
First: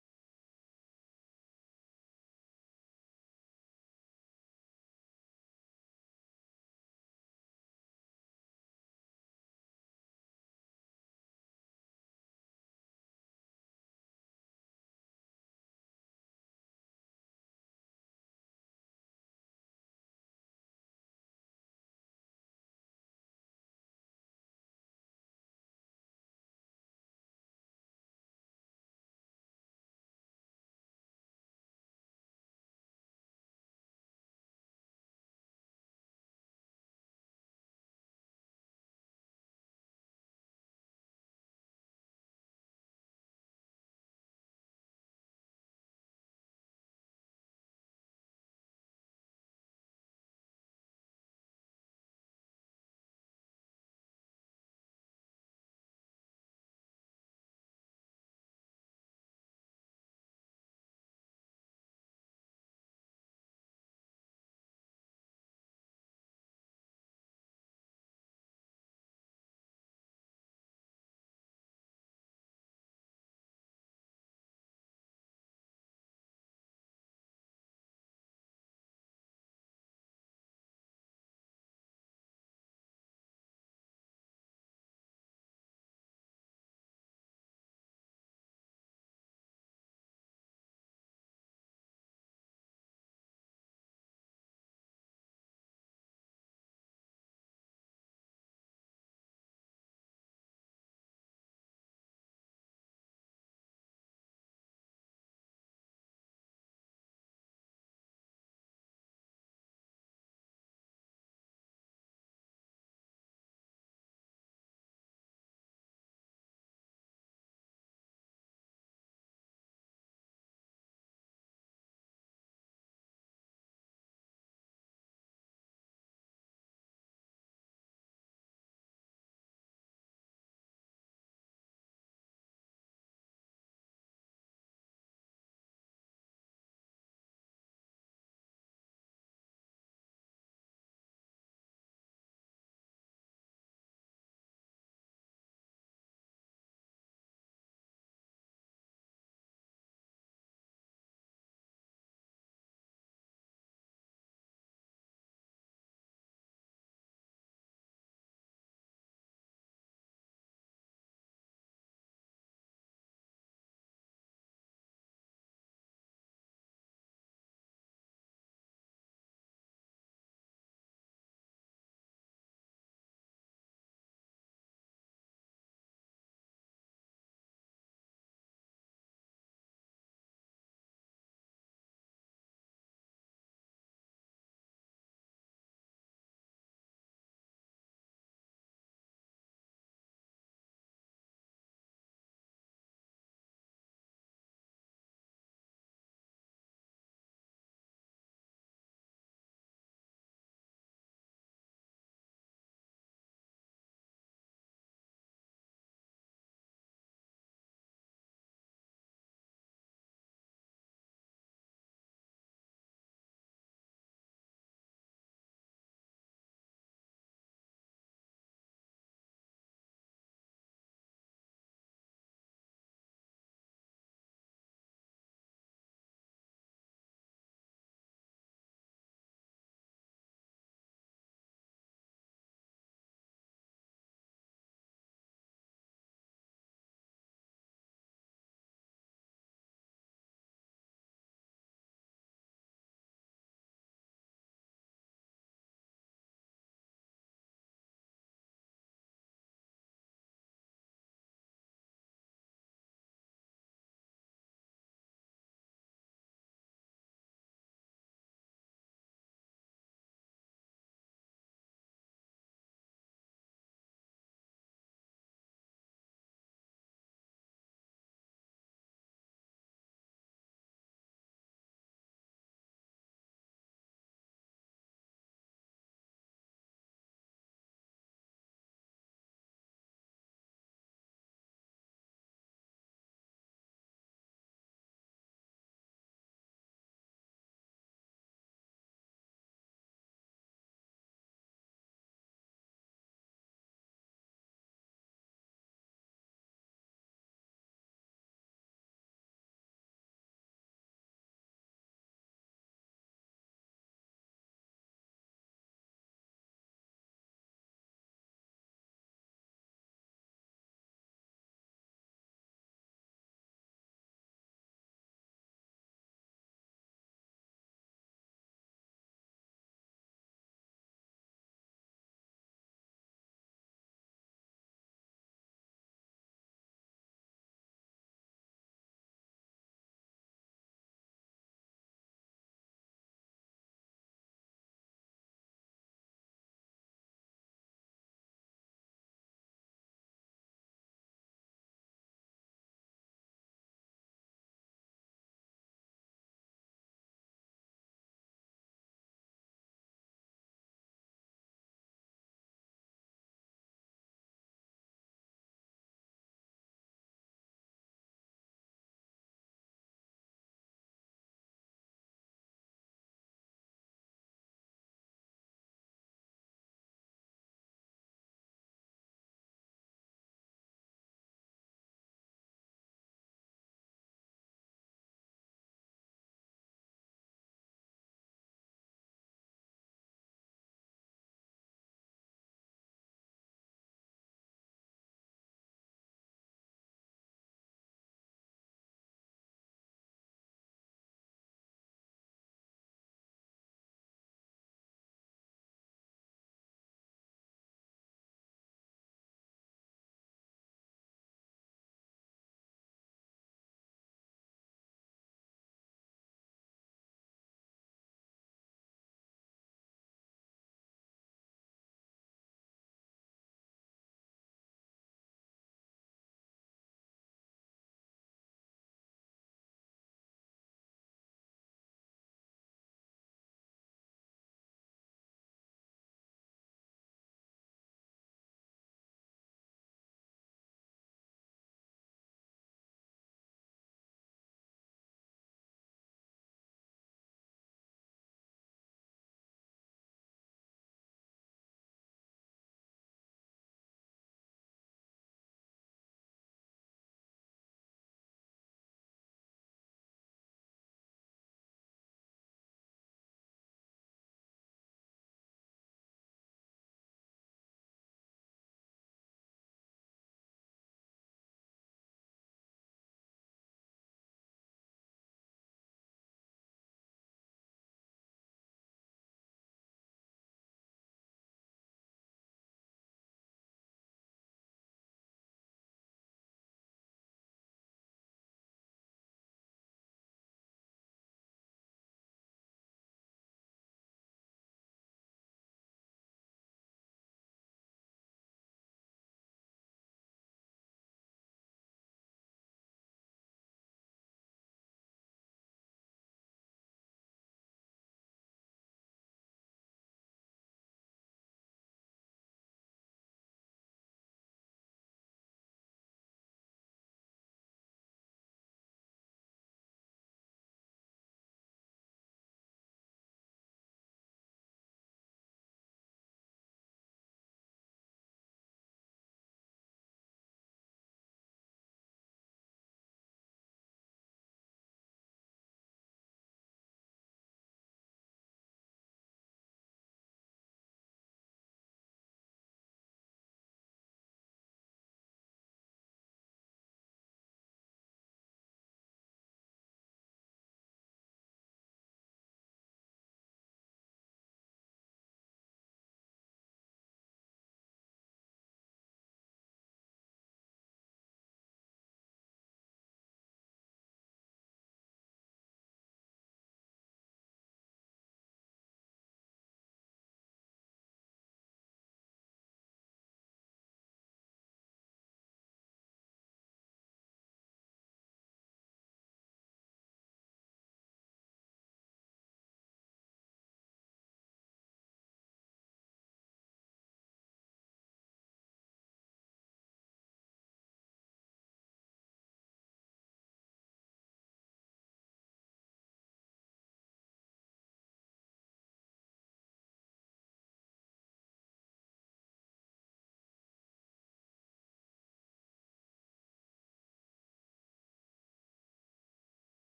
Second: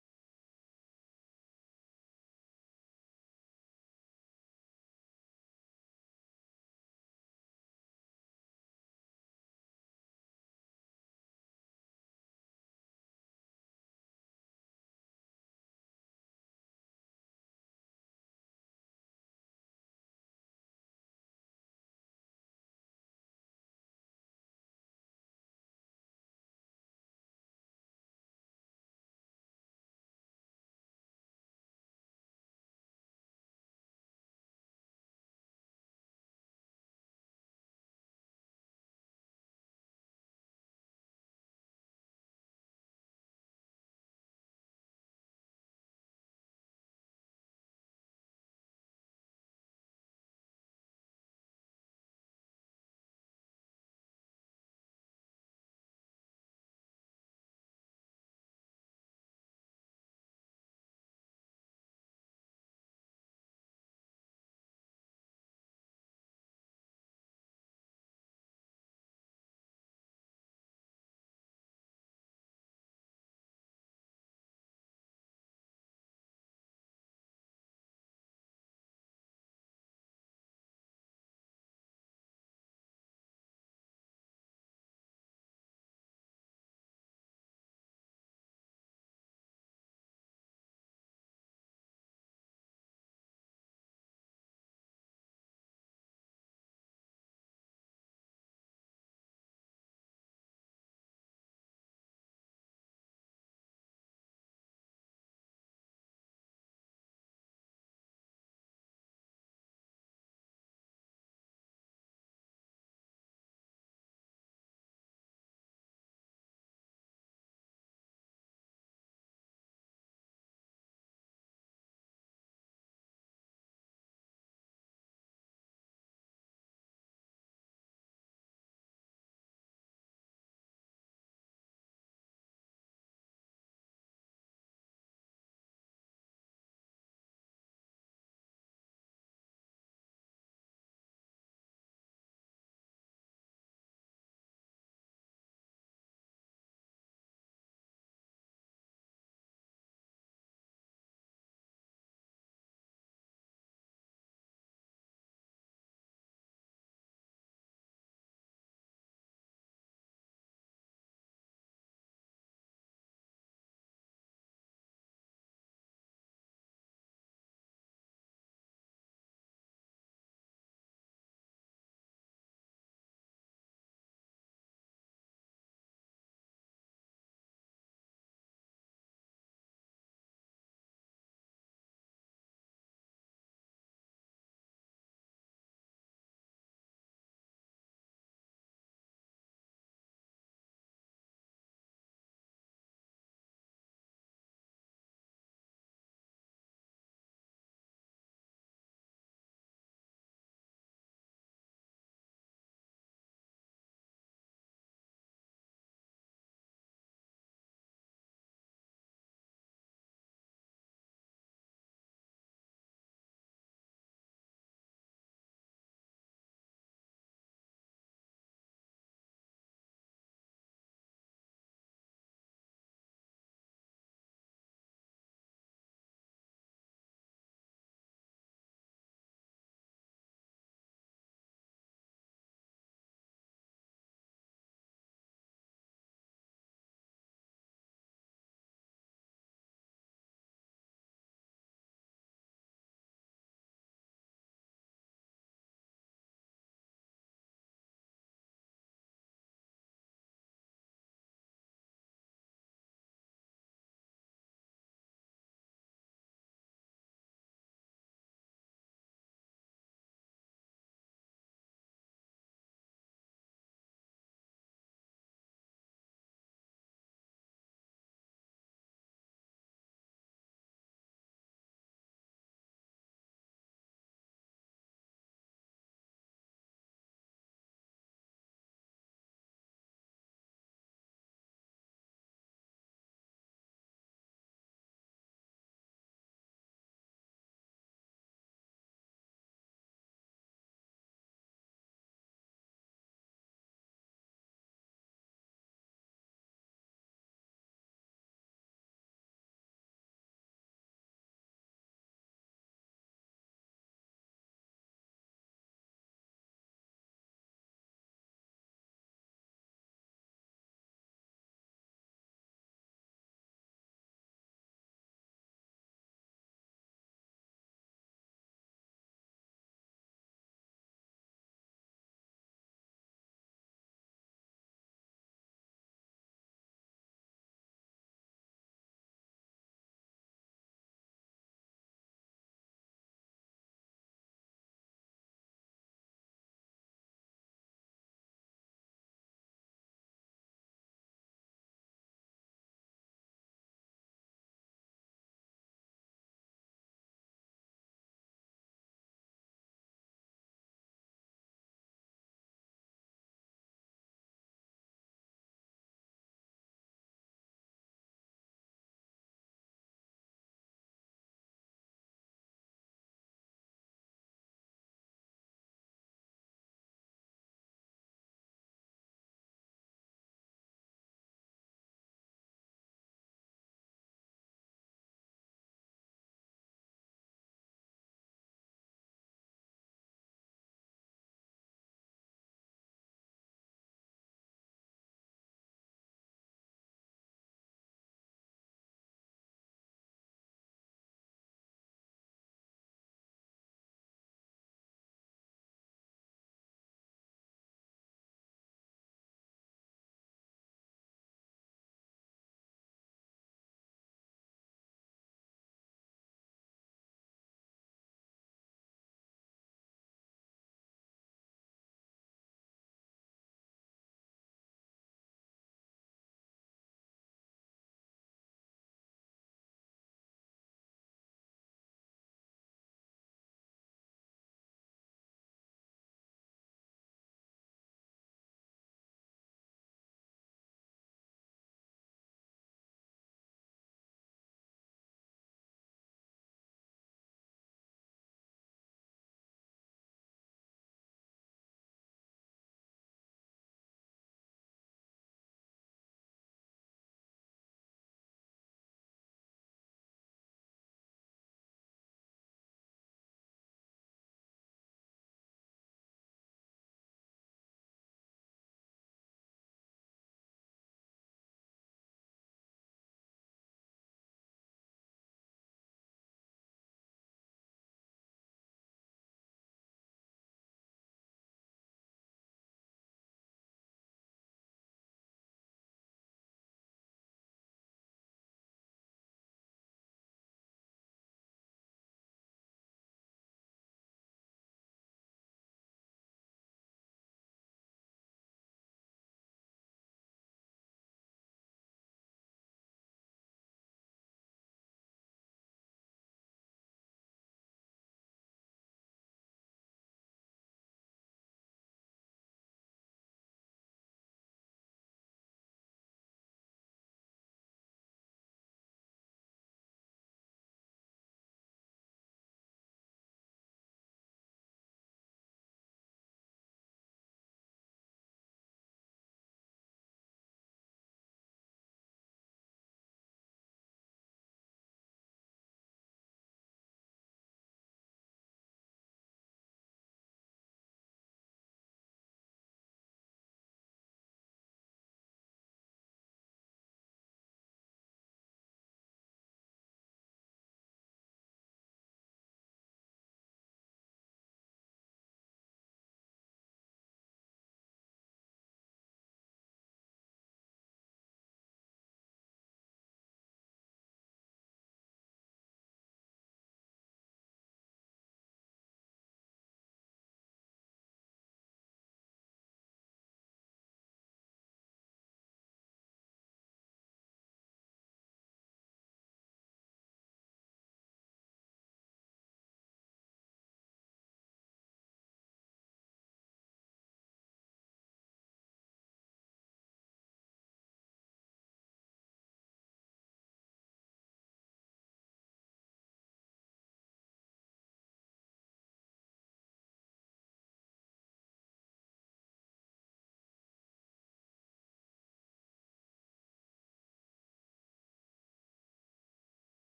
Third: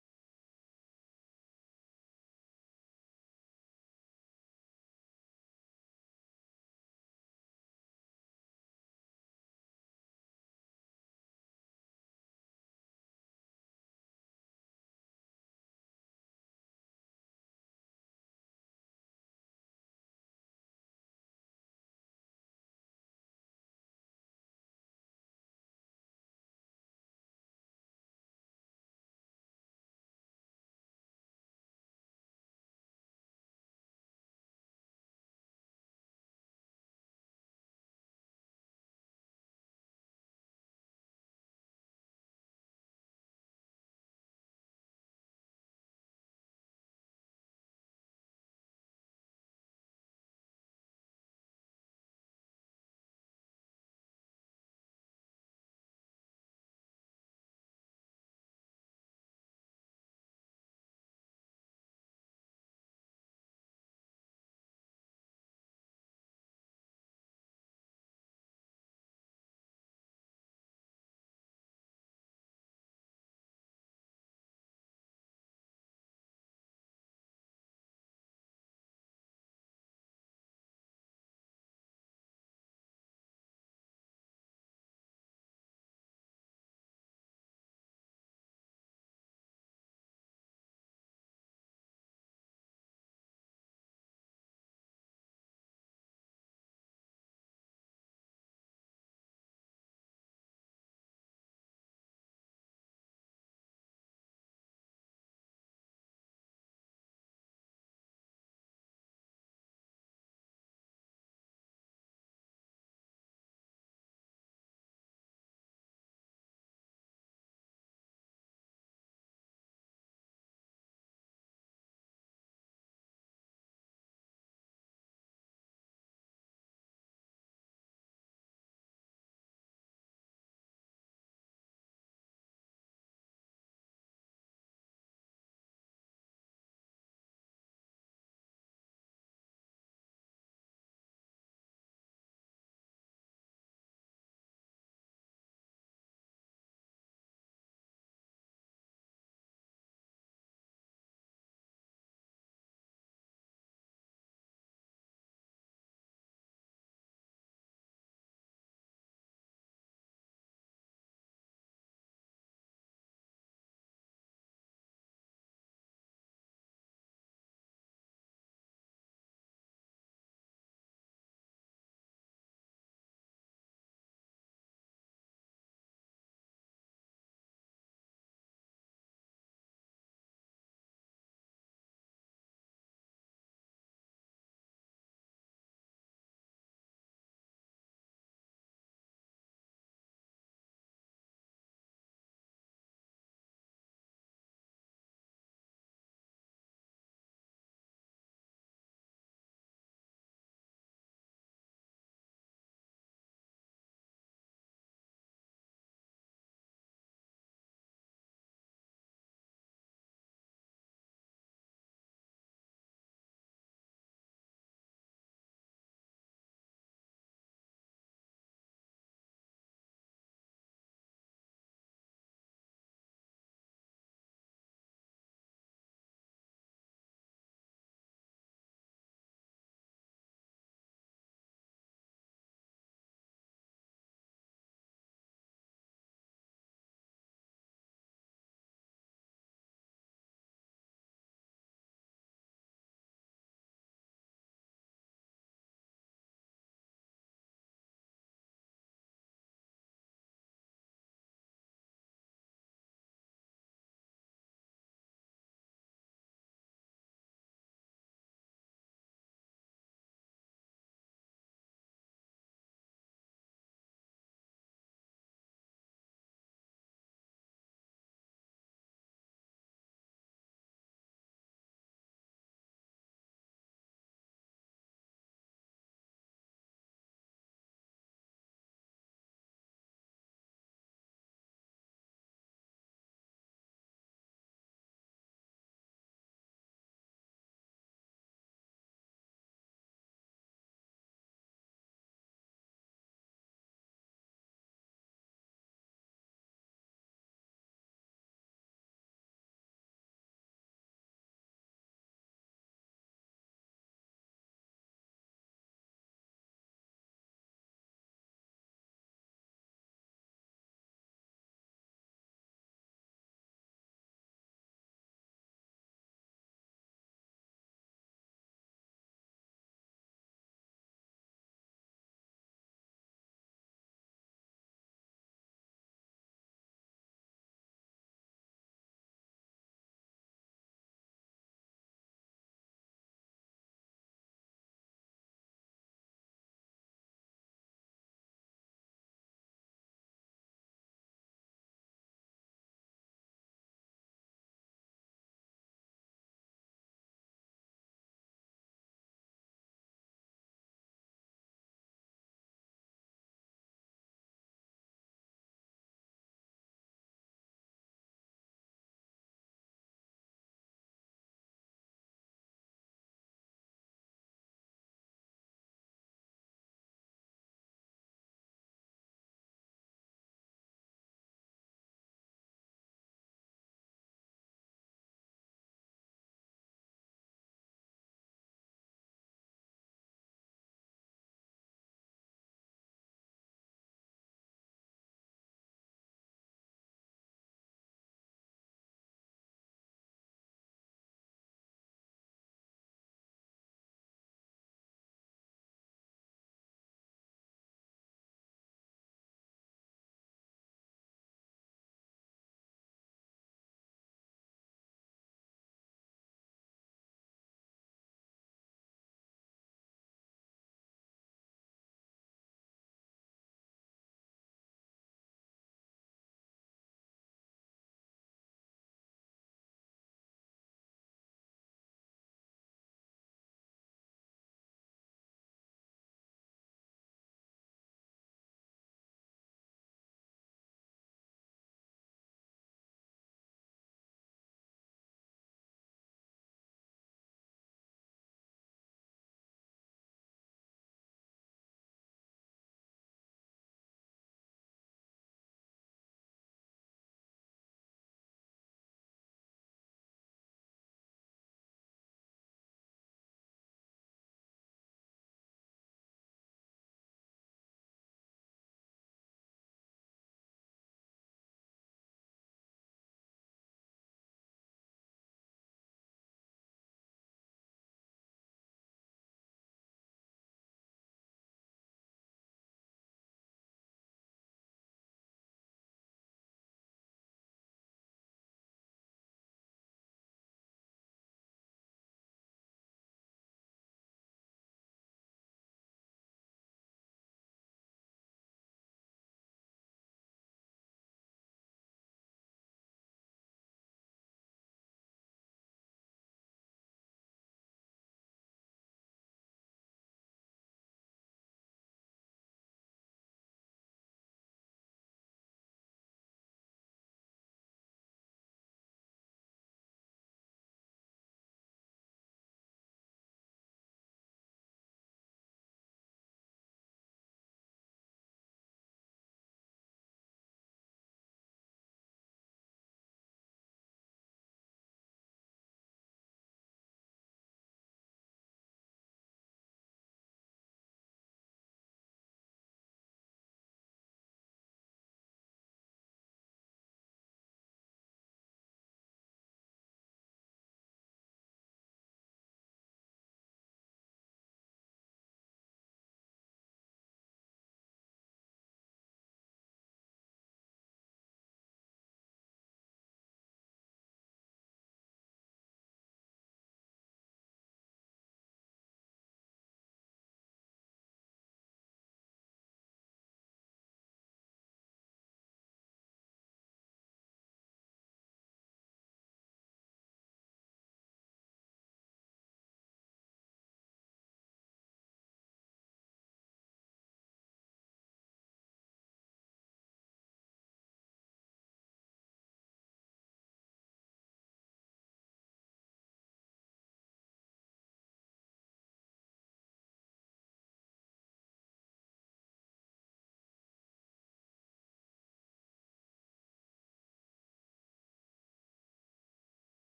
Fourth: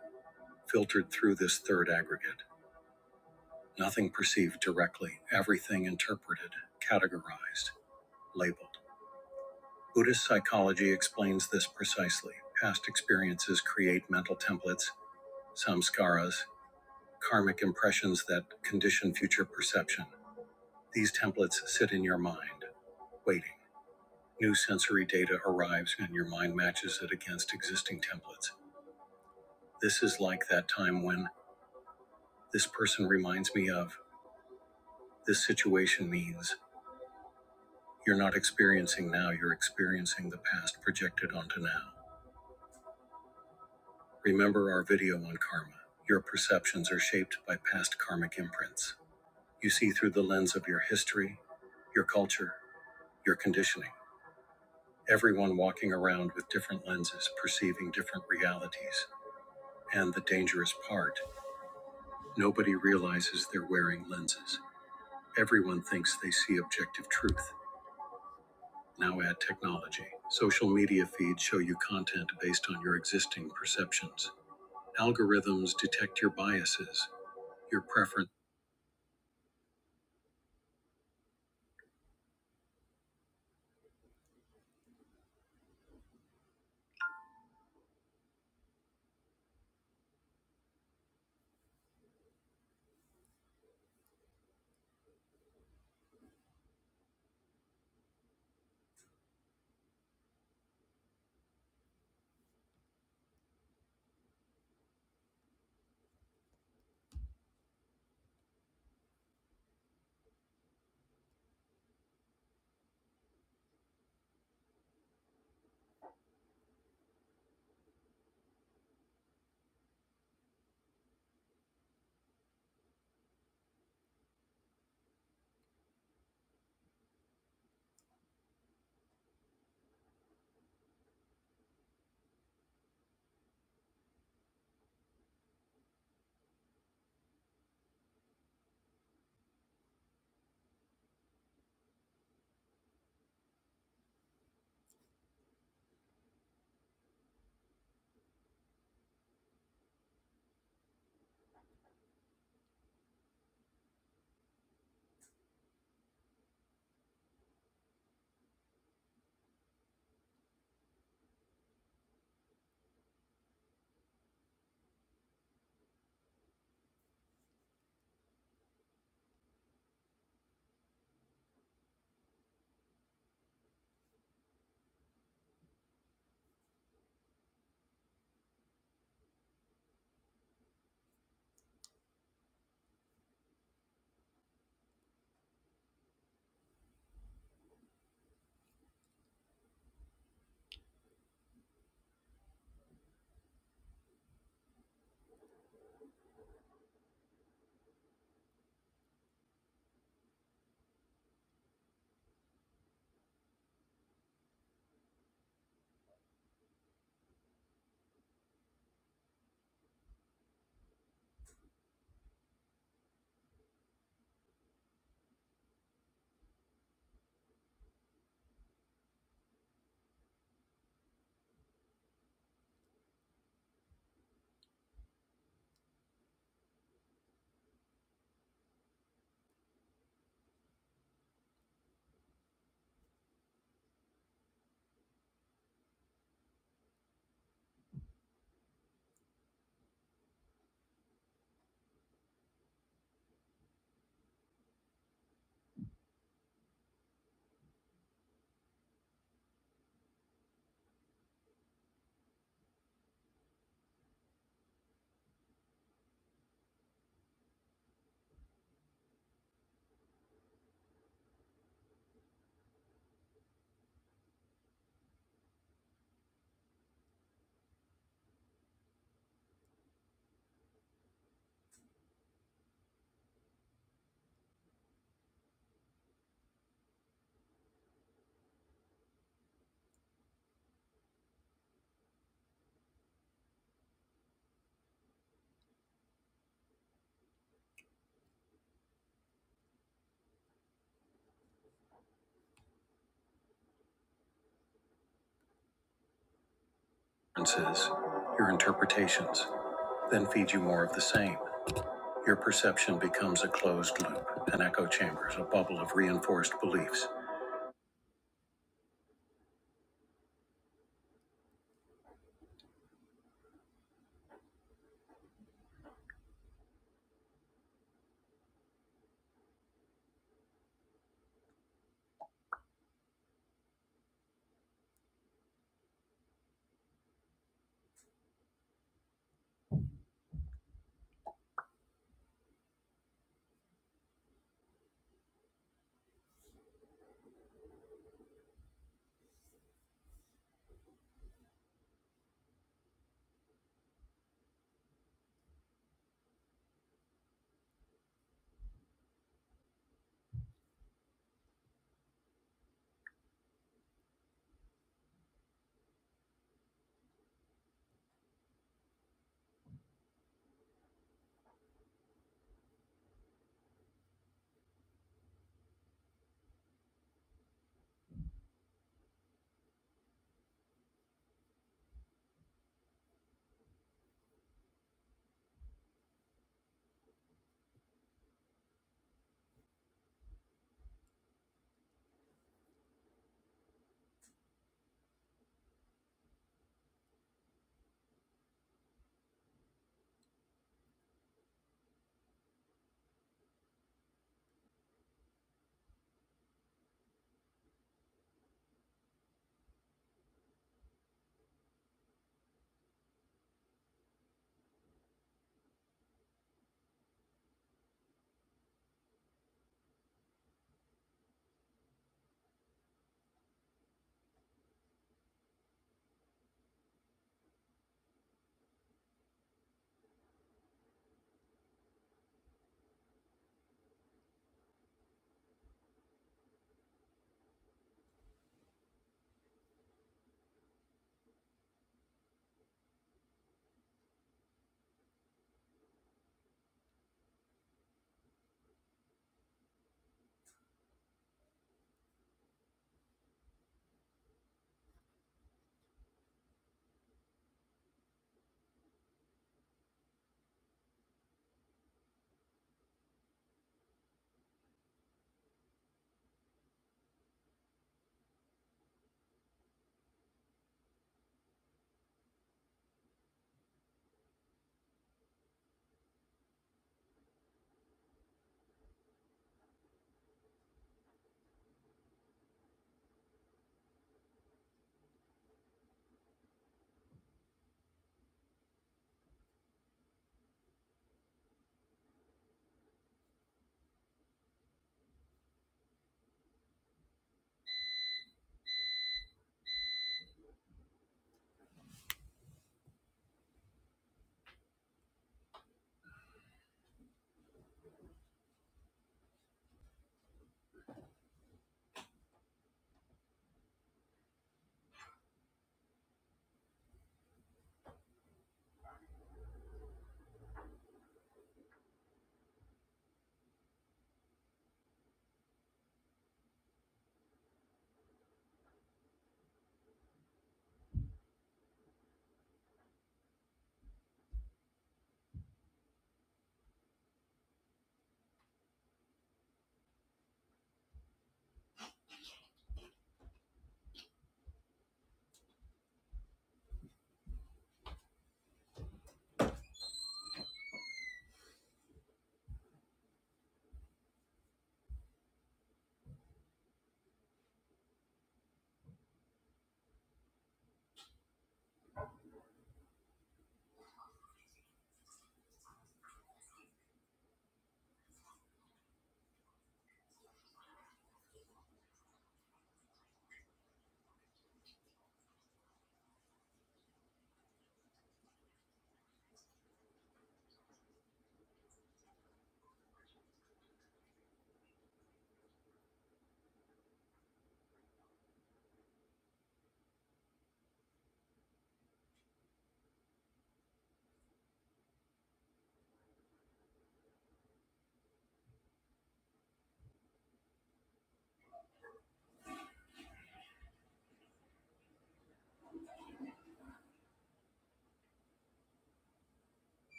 filtered through this third aggregate. Nothing perceived directly, everything interpreted, categorized, labeled. Buddhist psychology explains this precisely. Past experiences create mental templates, samskaras, karmic impressions that condition future perception. These templates sit in your mind, waiting. New sensory data arrives and your mind matches it against existing templates. This is like that time when this person reminds me of, this situation means, You're not experiencing now, you're experiencing the past projected onto now. Remember our video on karma. Your perceptions are shaped by past karmic imprints. You see through the lens of your history, your culture, your conditioning. Everyone walking around with different lenses, perceiving different realities. And the dangerous part nobody realizes they're wearing lenses. Everyone thinks they see objective truth. Now add technology. Social media feeds show you content based on your existing perceptions. Algorithms detect your biases, your preferences, your interpretations, then feed you more of the same. Your perception becomes a closed loop, an echo chamber, a bubble of reinforced beliefs.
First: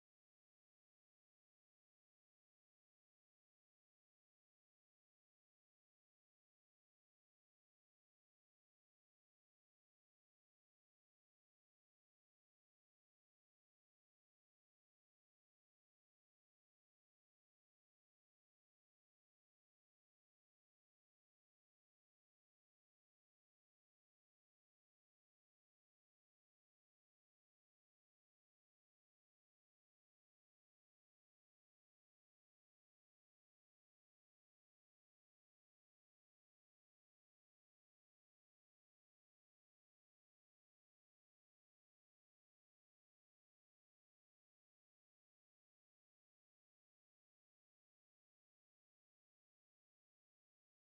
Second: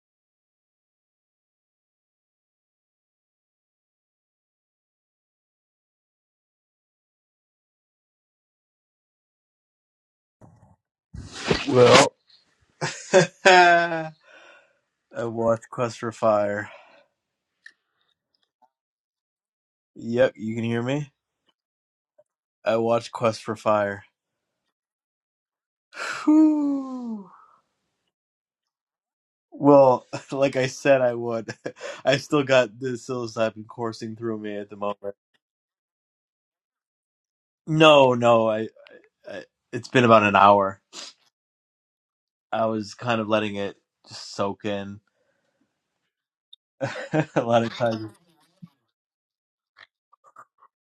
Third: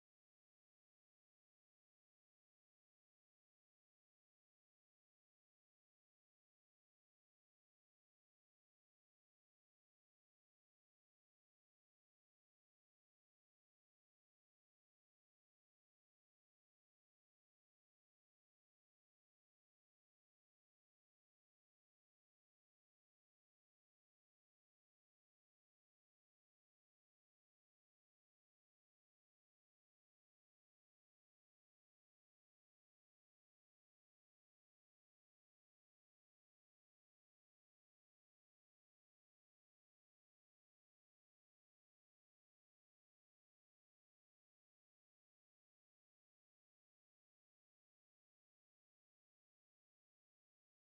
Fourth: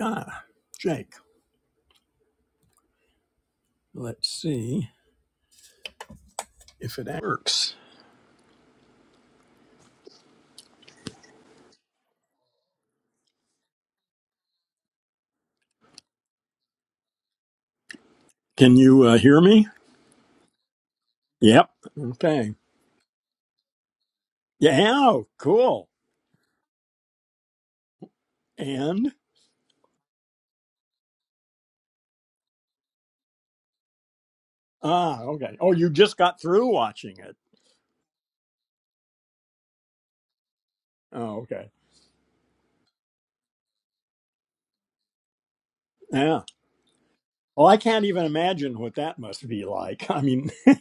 Ah, Jake, let's see if it works. Well, I watched Quest for Fire. Can you uh, hear me? Yep, you can hear me. Yep. Okay. I watched Quest for Fire. Yeah, oh, cool. Whew. And? Well, like I said, I would. I still got the psilocybin coursing through me at the moment. Ah, okay. Oh, you just got through watching it. No, no, I, I. It's been about an hour. Oh, okay. I was kind of letting it just soak in. Yeah. a lot Well, of I can't times. even imagine what that must be like. I mean,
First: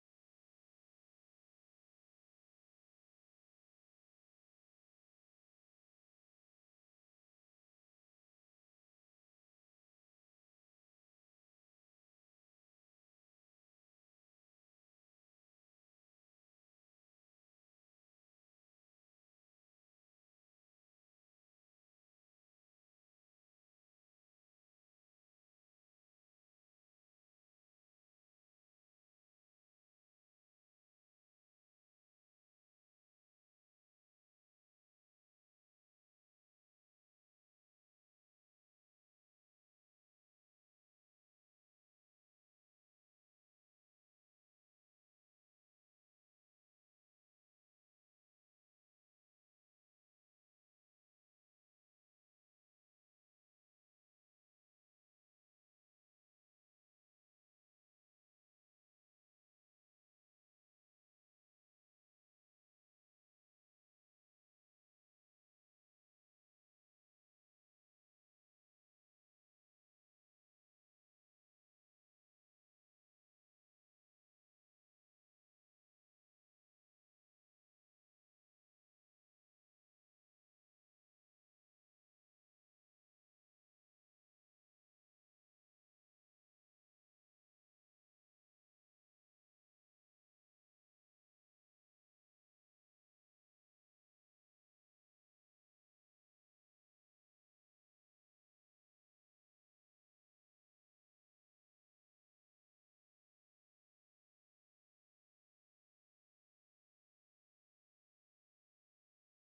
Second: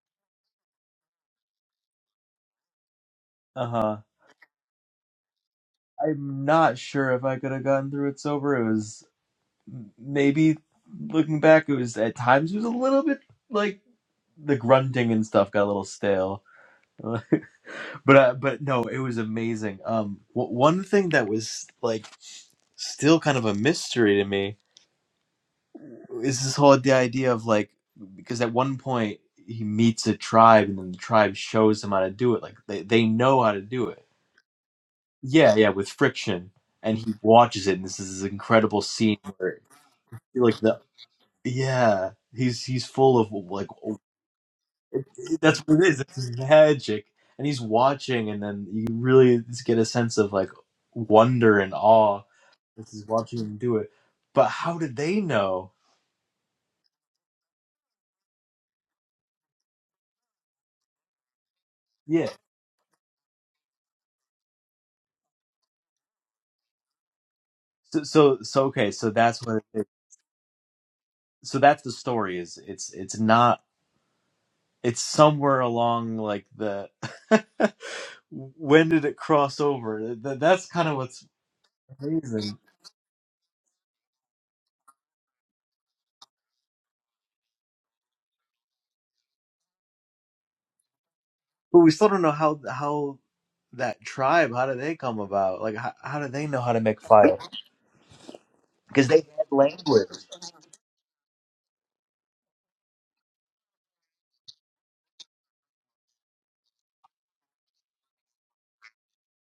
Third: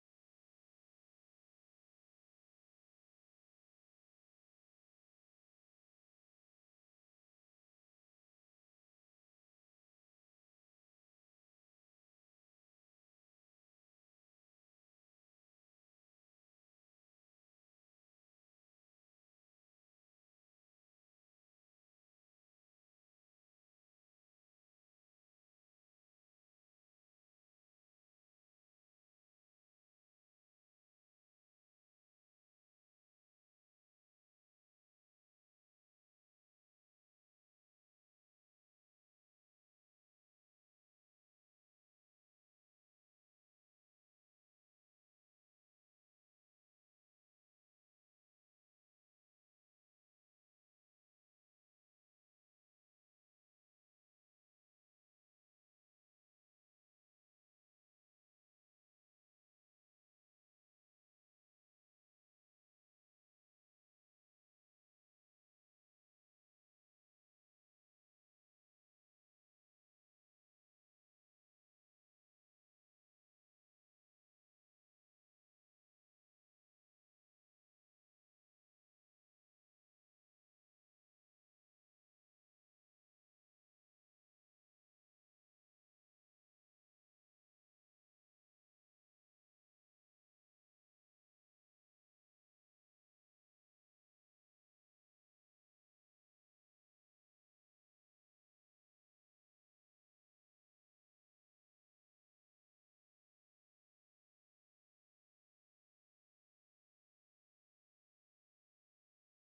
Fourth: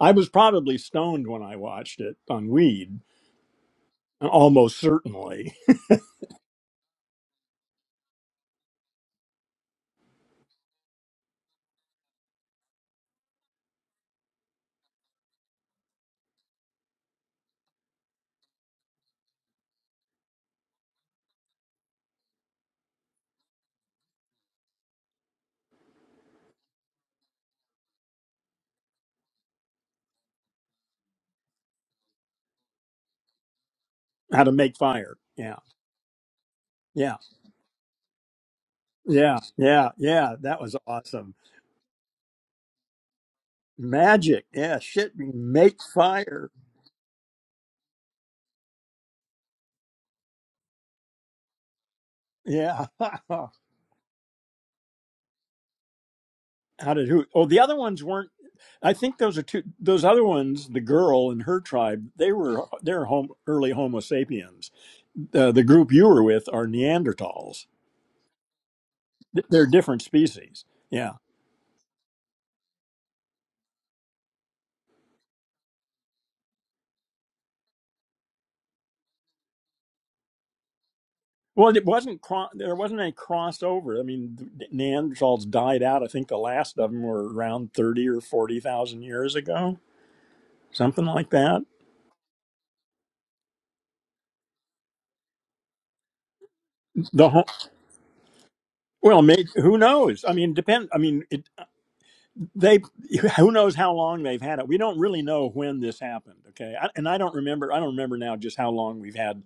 I was probably stoned when I watched it on weed, Uh huh. almost certainly. I'm not sure if I could have gotten through it sober. It was. maybe looking back, it was at times it was a little bit like the grunting and stuff got a little stale. but uh, but no, it was amazing. Um, w- one thing that was like still kind of a mystery to me is this whole the idea of like because at one point he meets a tribe and then the tribe shows him how to do it. Like they they know how to do it. How to make fire. Yeah, Yeah. yeah, with friction. And he Yeah. watches it, and this is this incredible scene Yeah. where Yeah. Yeah. like That was the awesome. yeah he's he's full of like Magic. Yeah. It- Shit. it- That's what Make it is. It's his fire. magic. And he's watching, and then you really just get a sense of like wonder and awe Yeah. as he's watching How him do it. But how did they know? did who? Oh, the other ones weren't. I think those are two. Those other ones, the girl and her tribe, Yeah. they were they're home early Homo sapiens. Uh, the group you were with are Neanderthals. So so so okay. So that's Th- what. They're It, different species. Yeah. so that's the story. Is it's it's not. It's somewhere along like the. when did it cross over? That, that's kind of what's Well, it wasn't cro- amazing. there wasn't any crossover. I mean, th- Neanderthals died out. I think the last of them were around thirty or forty thousand years ago, something like that. But we still don't know how how that tribe. How did they come about? Like how how do they know how to make The fire? whole, because they well, had maybe, who language. knows? I mean, depend. I mean, it, they who knows how long they've had it. We don't really know when this happened. Okay, I, and I don't remember. I don't remember now just how long we've had.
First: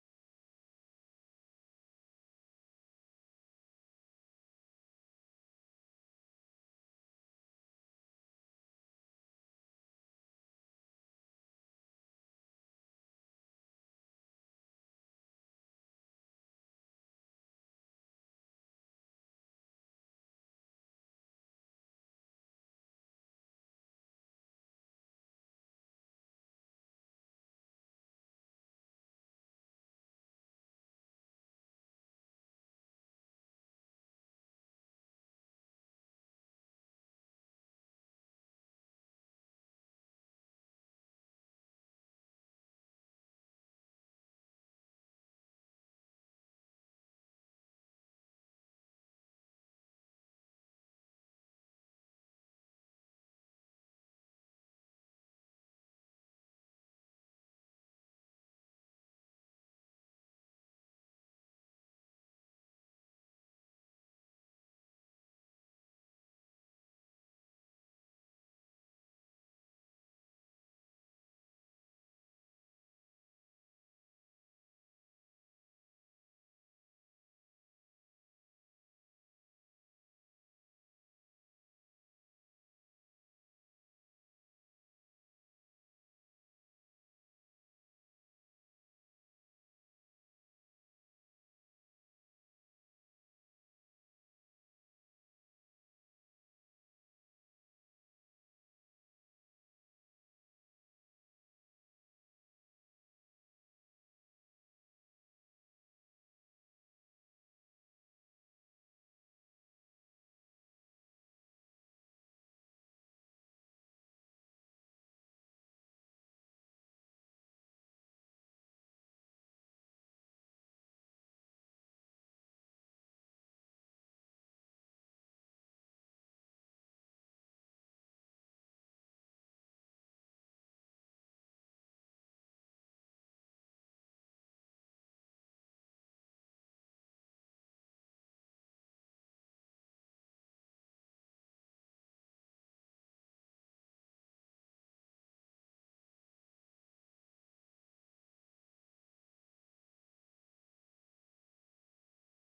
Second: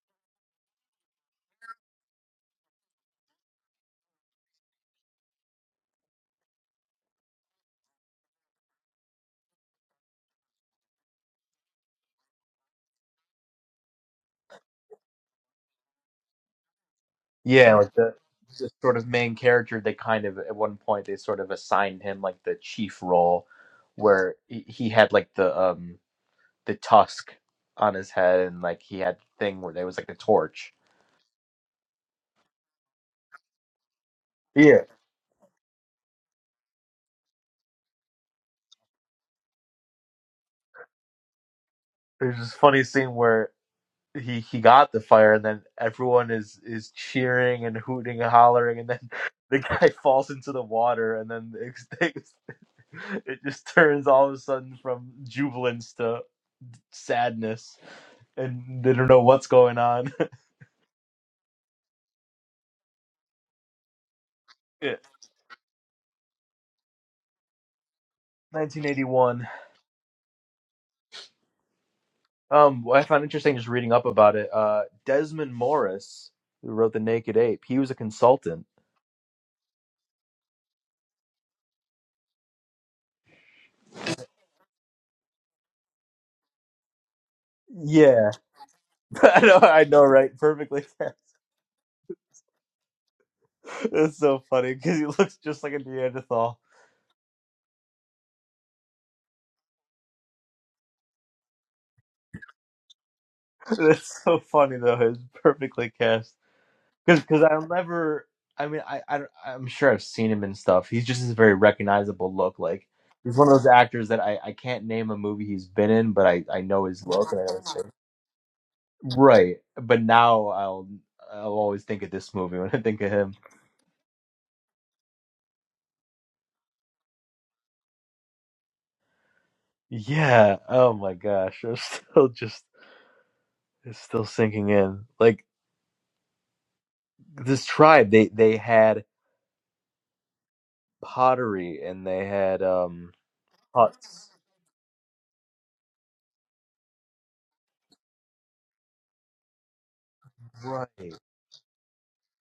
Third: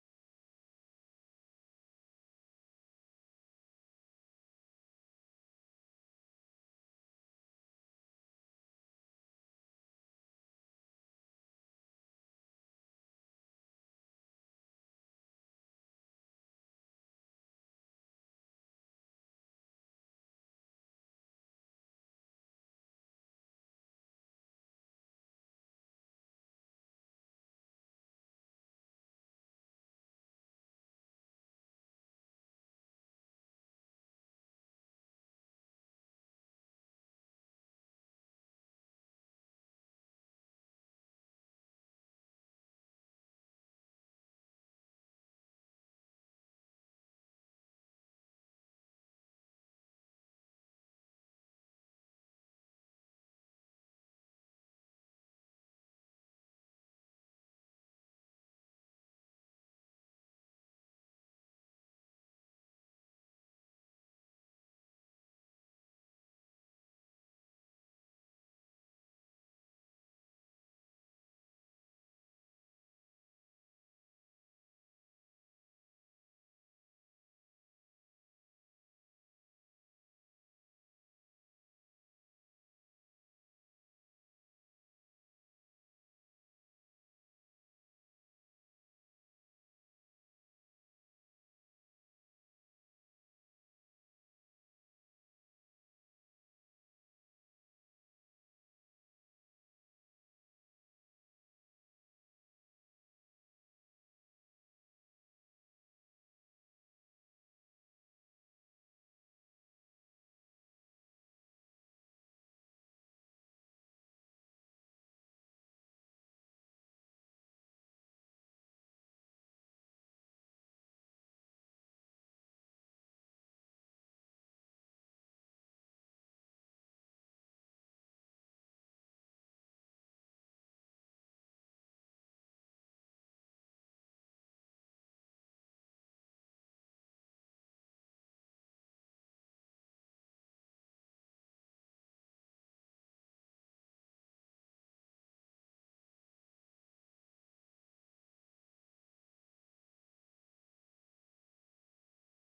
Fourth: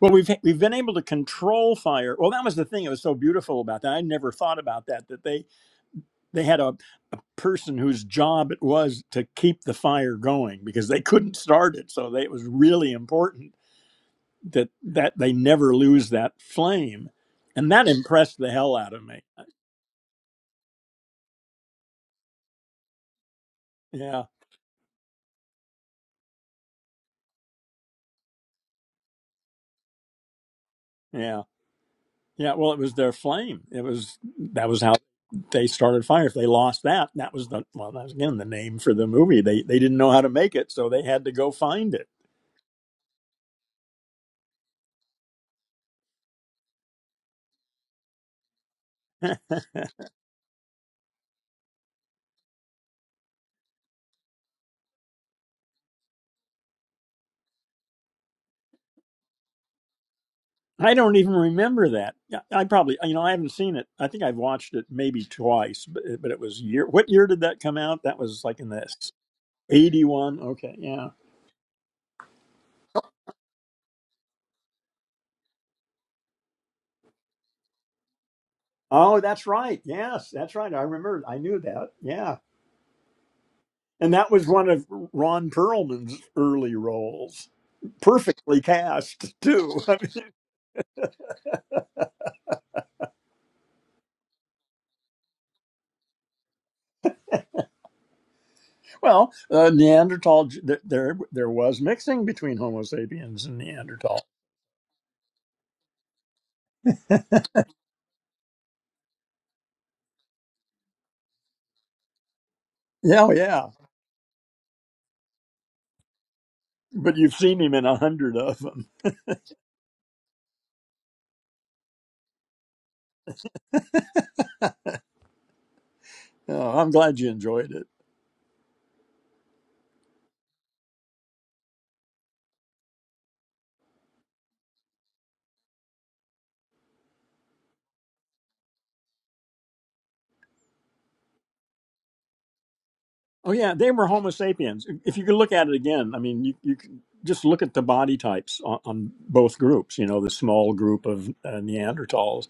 Well, we've we've been able to control fire. Well, that was the thing. It was so beautiful about that. I never thought about that. That they They had a, a person whose job it was to keep the fire going because they couldn't start it. So they, it was really important that that they never lose that flame, and Yeah, that like the, impressed the the hell out sort of of me. main character. They kind of at one point they sort of assigned him like the chief role, Yeah, where he, he had like the um the tusk on his head and like he had the thing where there was like a torch. yeah, yeah. Well, it was their flame. It was that was Yeah, how they started fire. If they lost that, that was the well, that was again the name for the movie. They they didn't know how to make it, so they had to go find there's this funny scene where he he got the fire and then everyone is is cheering and hooting and hollering and then it. the guy falls into the water and then it, it just turns all of a sudden from jubilance to sadness and they don't know what's going on. I don't even remember that. Yeah, I probably, you know, I haven't seen it. I think I've watched it Yeah. maybe twice, but but it was year. What year did that come out? That was like in the 1981. eighty-one. Okay, yeah. Um, what I found interesting just reading up about it. Uh, Desmond Morris, who wrote The Naked Ape, he was a consultant. Oh, that's right. Yes, that's right. I remember. I knew that. Yeah, and that was one of Ron Perlman's early roles, Yeah, perfectly cast I know, too. I I know, mean, right? Perfectly. It's so funny because he looks just like a Neanderthal. well, uh, Neanderthal. th- There, there was mixing between Homo sapiens and It's Neanderthal. so funny though. It's perfectly cast. because I'll never. I mean, I, I I'm sure I've seen him in stuff. He's just a very recognizable look. Like Yeah, oh, he's one of yeah. those actors that I, I can't name a movie he's been in, but I, I know his But look you've and I know seen his him face. in a hundred of them. Right, but now I'll I'll always think of this movie when I think of him. Oh, I'm glad you enjoyed it. Yeah. Oh my gosh, I'm still just it's still sinking in. Like this tribe, they they had pottery and they had um Oh yeah, they were huts. Homo sapiens. If you could look at it again, I mean, you you could just look at the body types on, on both groups. You know, the small group Right. of uh, Neanderthals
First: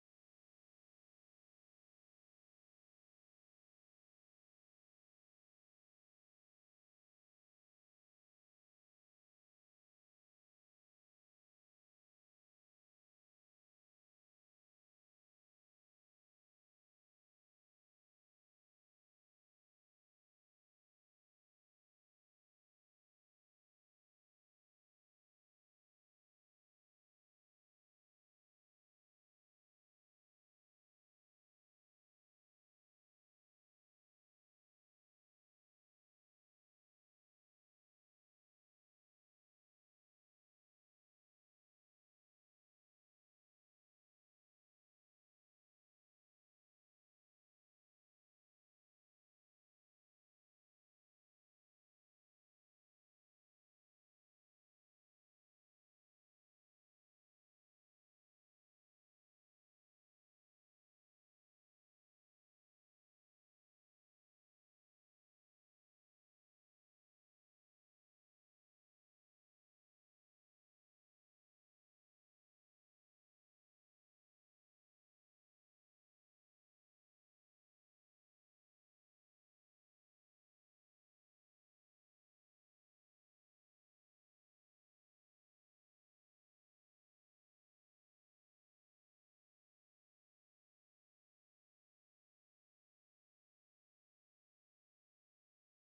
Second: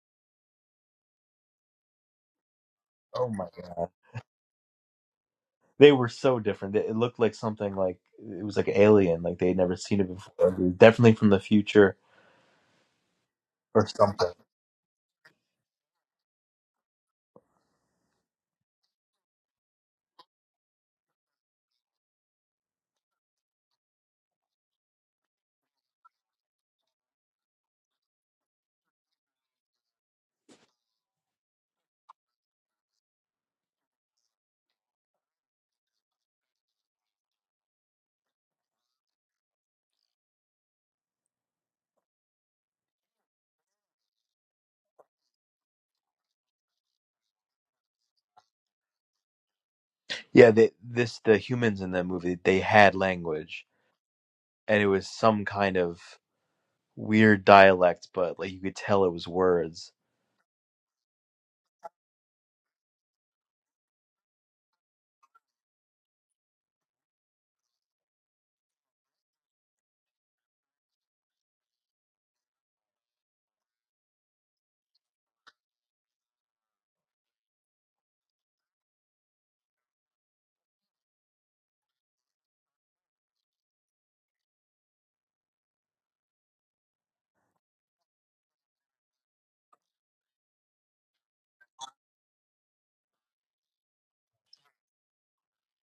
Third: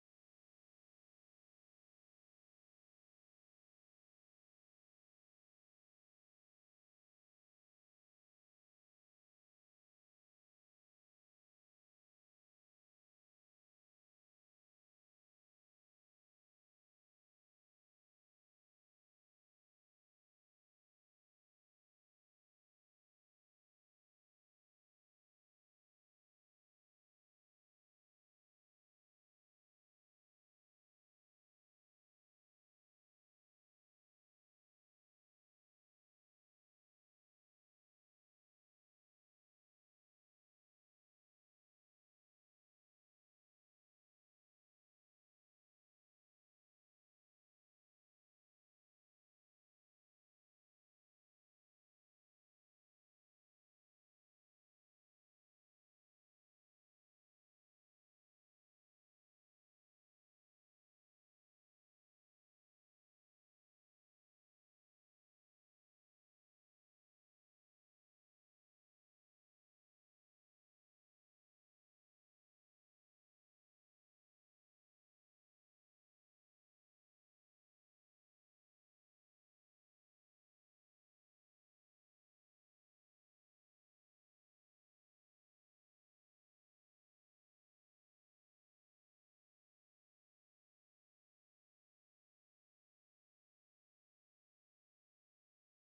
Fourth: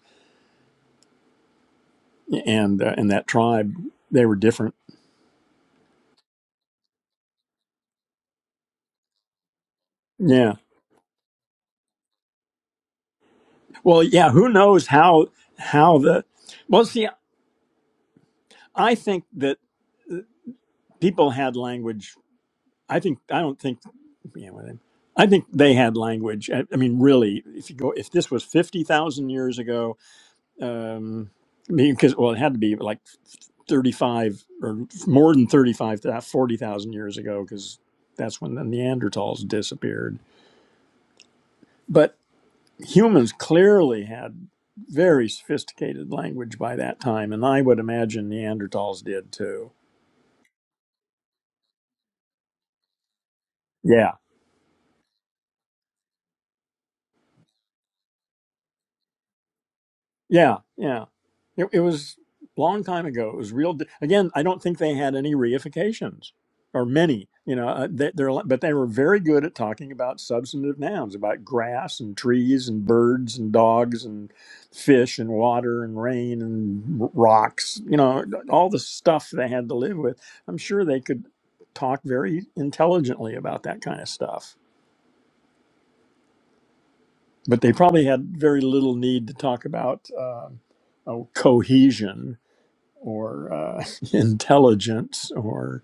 and uh, and that Oh my tribe, god. they were different. They were so different. It it looked like something like it was like alien, like they had never seen it before. Yeah. It was definitely from the future or Well, something. yeah. Who knows how how the well? See, I think that people had language. I think I don't think. Yeah, well, I think they had language. I, I mean, really, if you go, if this was fifty thousand years ago, um, because well, it had to be like thirty-five or more than thirty-five, forty thousand years ago, because that's when the Neanderthals disappeared. But humans clearly had very sophisticated language by that time, and I would imagine Neanderthals did too. Yeah, they, this the humans in that movie they had language, Yeah. and it was some kind of weird dialect, but like you could tell it was words. Yeah, yeah. It, it was a long time ago. It was real. di- Again, I don't think they had any reifications or many. You know, uh, they, they're li- but they were very good at talking about substantive nouns, about grass and trees and birds and dogs and fish and water and rain and r- rocks. You know, all the stuff they had to live with. I'm sure they could talk very intelligently about that kind of stuff, but they probably had very little need to talk about uh, oh, cohesion or uh, intelligence or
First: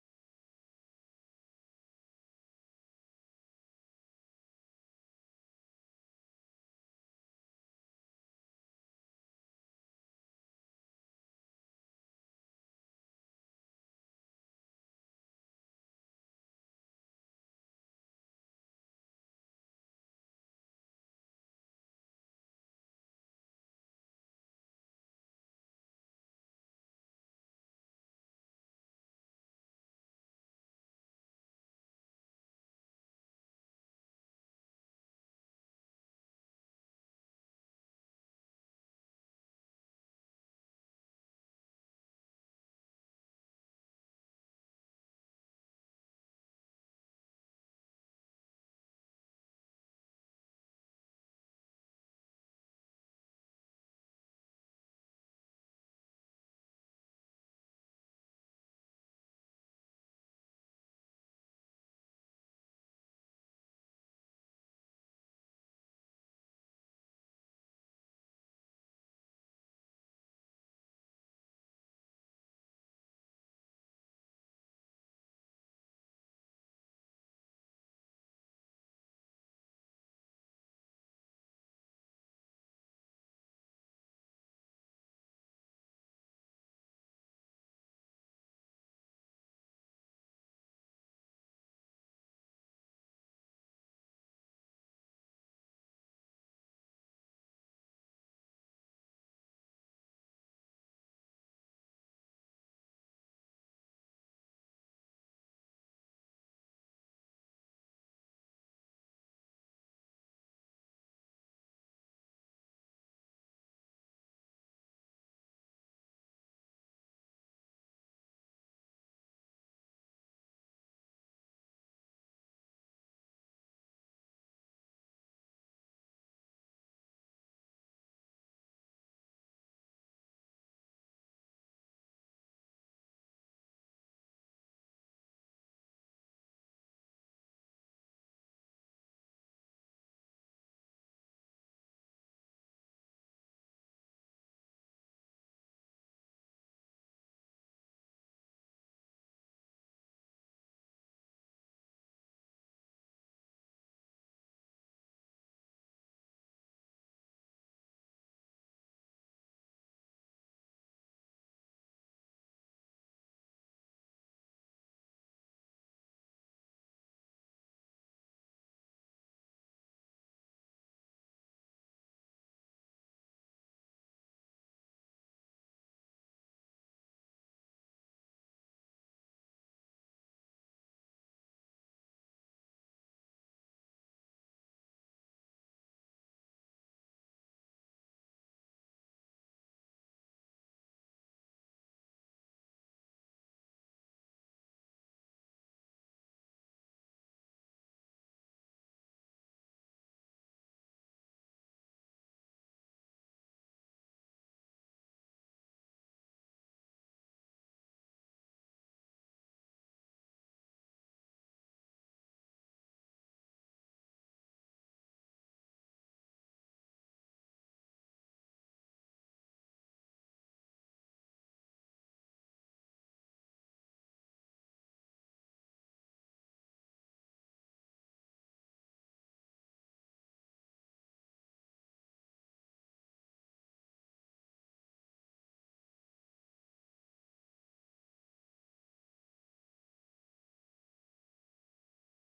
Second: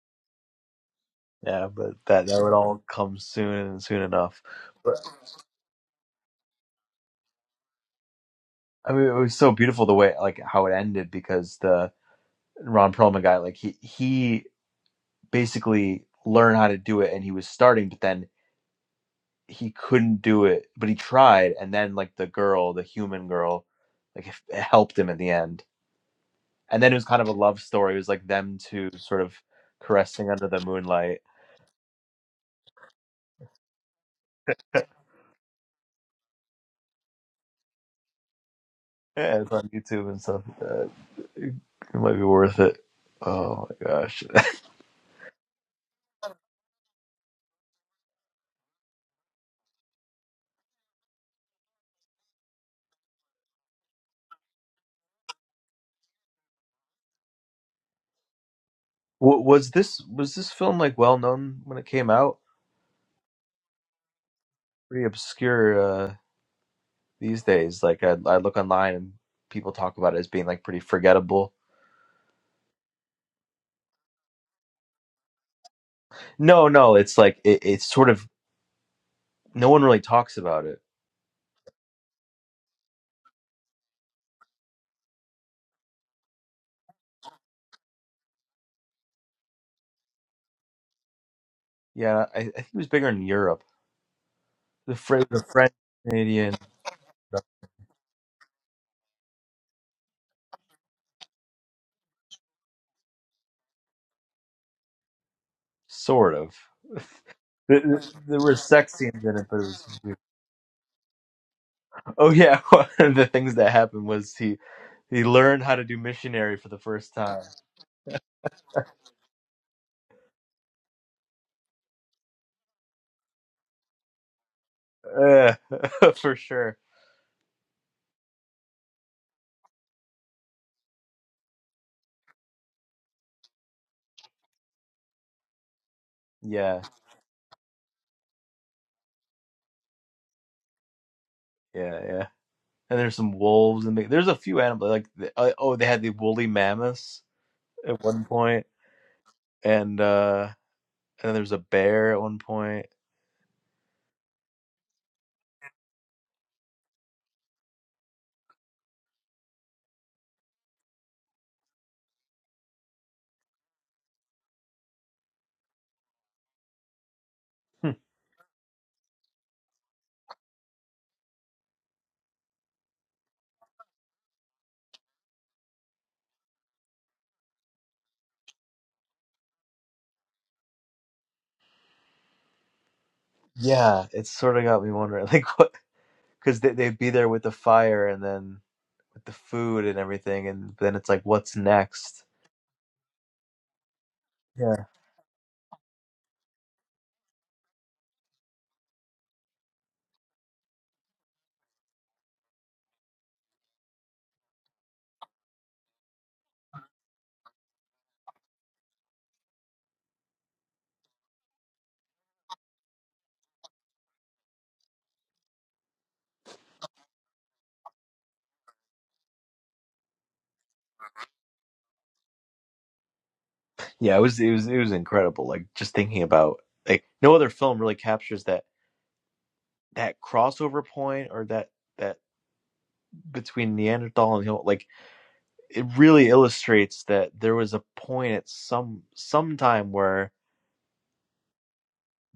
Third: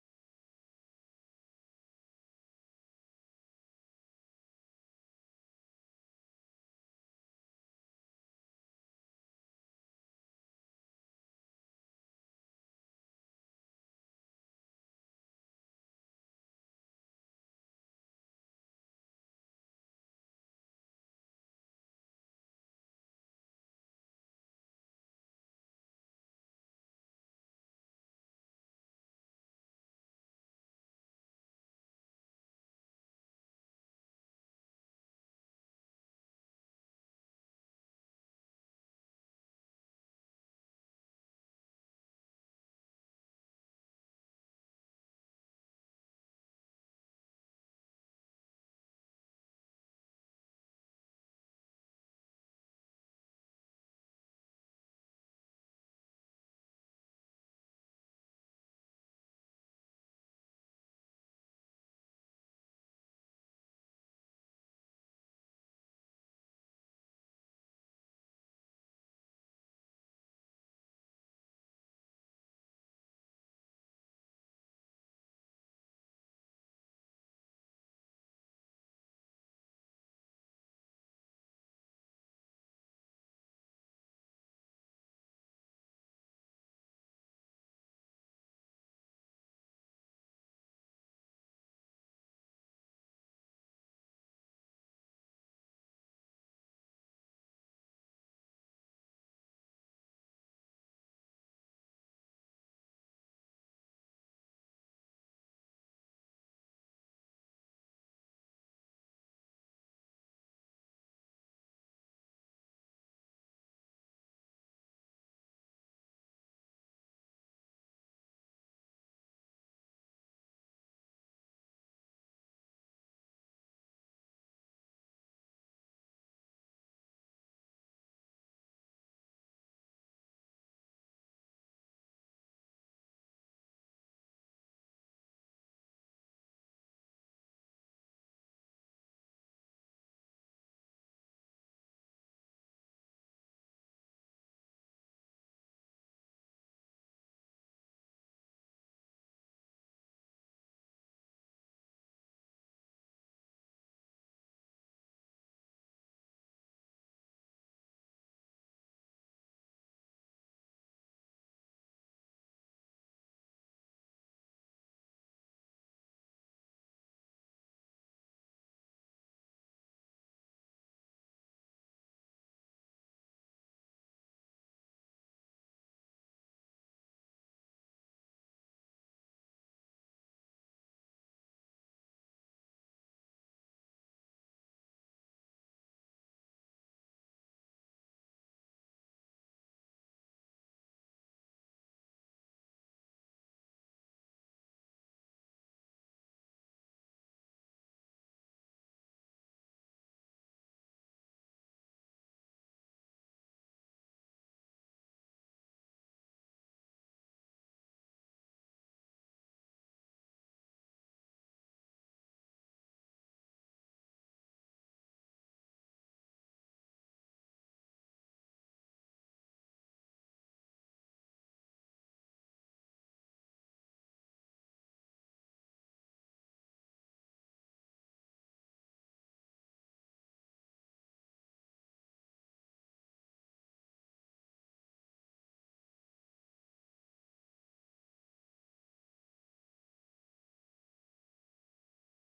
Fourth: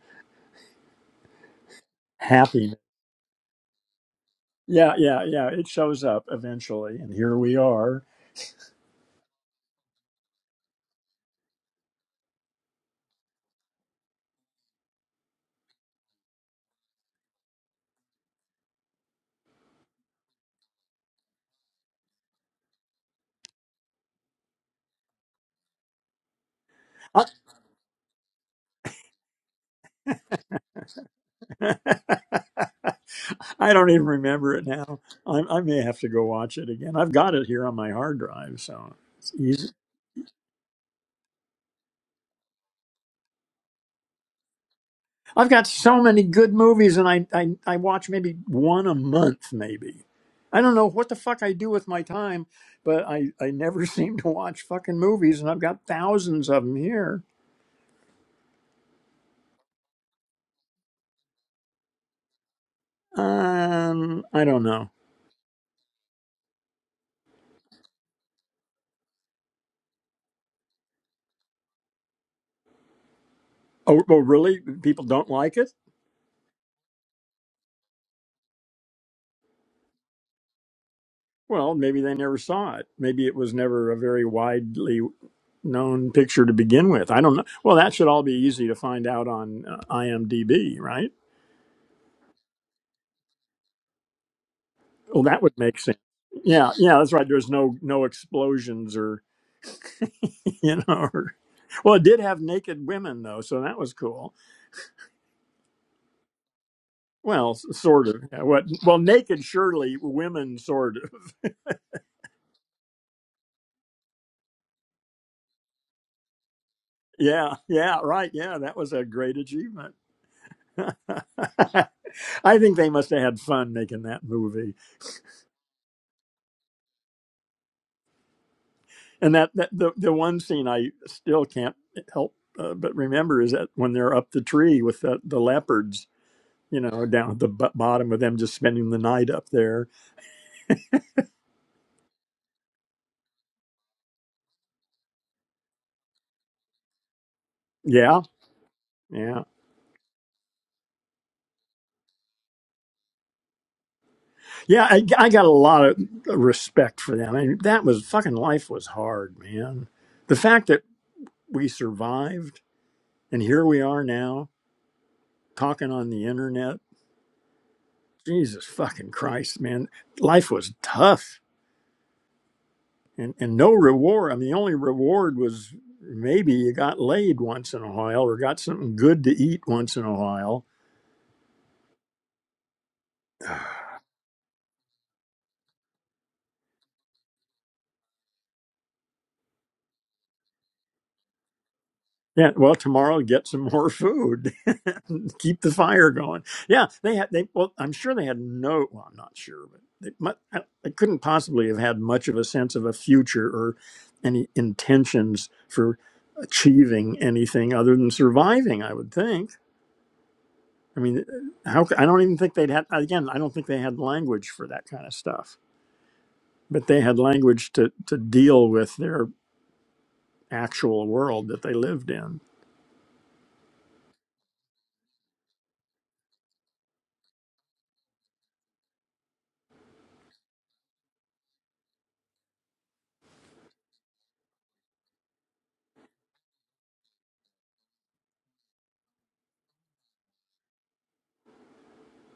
Yeah, but that that would happiness. all come soon and soon enough. Yeah, But yeah, yeah. It shows up eventually, and here we are. I mean, it was so beautiful the way like how it ended because the Ron Perlman guy, like he he basically learned how to do it, and he was starting, but then he couldn't do it, but he tried, and then like the girl, the human girl, like it it helped him in the end. And then it was kind I of a love story. It was like them two sort of caressing under the moonlight. I don't even remember it now. I, I may have to go watch it again. I've got it here on my hard drive, so it's Yeah, it's on easy. YouTube and stuff. Like that. It, it might be worth it. Oh my gosh, I've got so many good movies, and I, I, I watch maybe one a month, maybe. I don't know what the fuck I do with my time, but I, I never seem to watch fucking movies, and I've got thousands of them here. w- was this was this film like well known when it came out? Um, I don't know. Pretty obscure uh, these days. Like I, I look online and people talk about it as being like pretty forgettable. Oh, oh, really? People don't like it? No, no, it's like it, it's sort of no one really talks about it Well, maybe they never saw it. Maybe it was never a very widely known picture to begin with. I don't know. Well, that should all be easy to find out on uh, IMDb, right? Yeah, I, I think it was bigger in Europe. The Well, French, that the would French make sense. Canadian, Yeah, yeah, that's right. There's no no explosions or you know. Or, well, it did have naked women though, so that was cool. sort of. Well, s- Th- sort of. There Yeah, were What? sex Well, scenes in naked it, but it surely was. women, sort of. Oh yeah, one of the things that happened was he he learned how to do missionary for the first time. Yeah, yeah, right. Yeah, that was a great achievement. I think they must have had fun making that movie. Uh, for sure. And that, that the the one scene I still can't help uh, but remember is that when they're up the tree with the, the leopards, you Yeah, know, down at the b- bottom of them just spending the night up there. yeah, yeah. And there's some wolves and there's a few animals like the, uh, oh they had the woolly mammoths at Yeah, one point yeah, and uh and then there's a bear at one point. yeah. I, I got a lot of respect for them. I mean, that was fucking life was hard, man. The fact that we survived and here we are now talking on the internet. Hmm. Jesus fucking Christ, man. Life was tough and and no reward. I mean, the only reward was maybe you got laid once in a while or got something good to eat once in a while. Yeah, it sort of got me wondering like because they, they'd be there with the fire and then with the food and everything and then it's like what's next Yeah, well, tomorrow get some more food, yeah keep the fire going. Yeah, they had they. Well, I'm sure they had no. Well, I'm not sure, but they, mu- I I couldn't possibly have had much of a sense of a future or any intentions for achieving anything other than surviving. I would think. I mean, uh, how? c- I don't even think they'd had. Again, I don't think they had language for that kind of stuff. but they had language to, to deal with their actual world that they lived in. yeah it was it was it was incredible like just thinking about like no other film really captures that that crossover point or that that between neanderthal and Homo- like it really illustrates that there was a point at some sometime where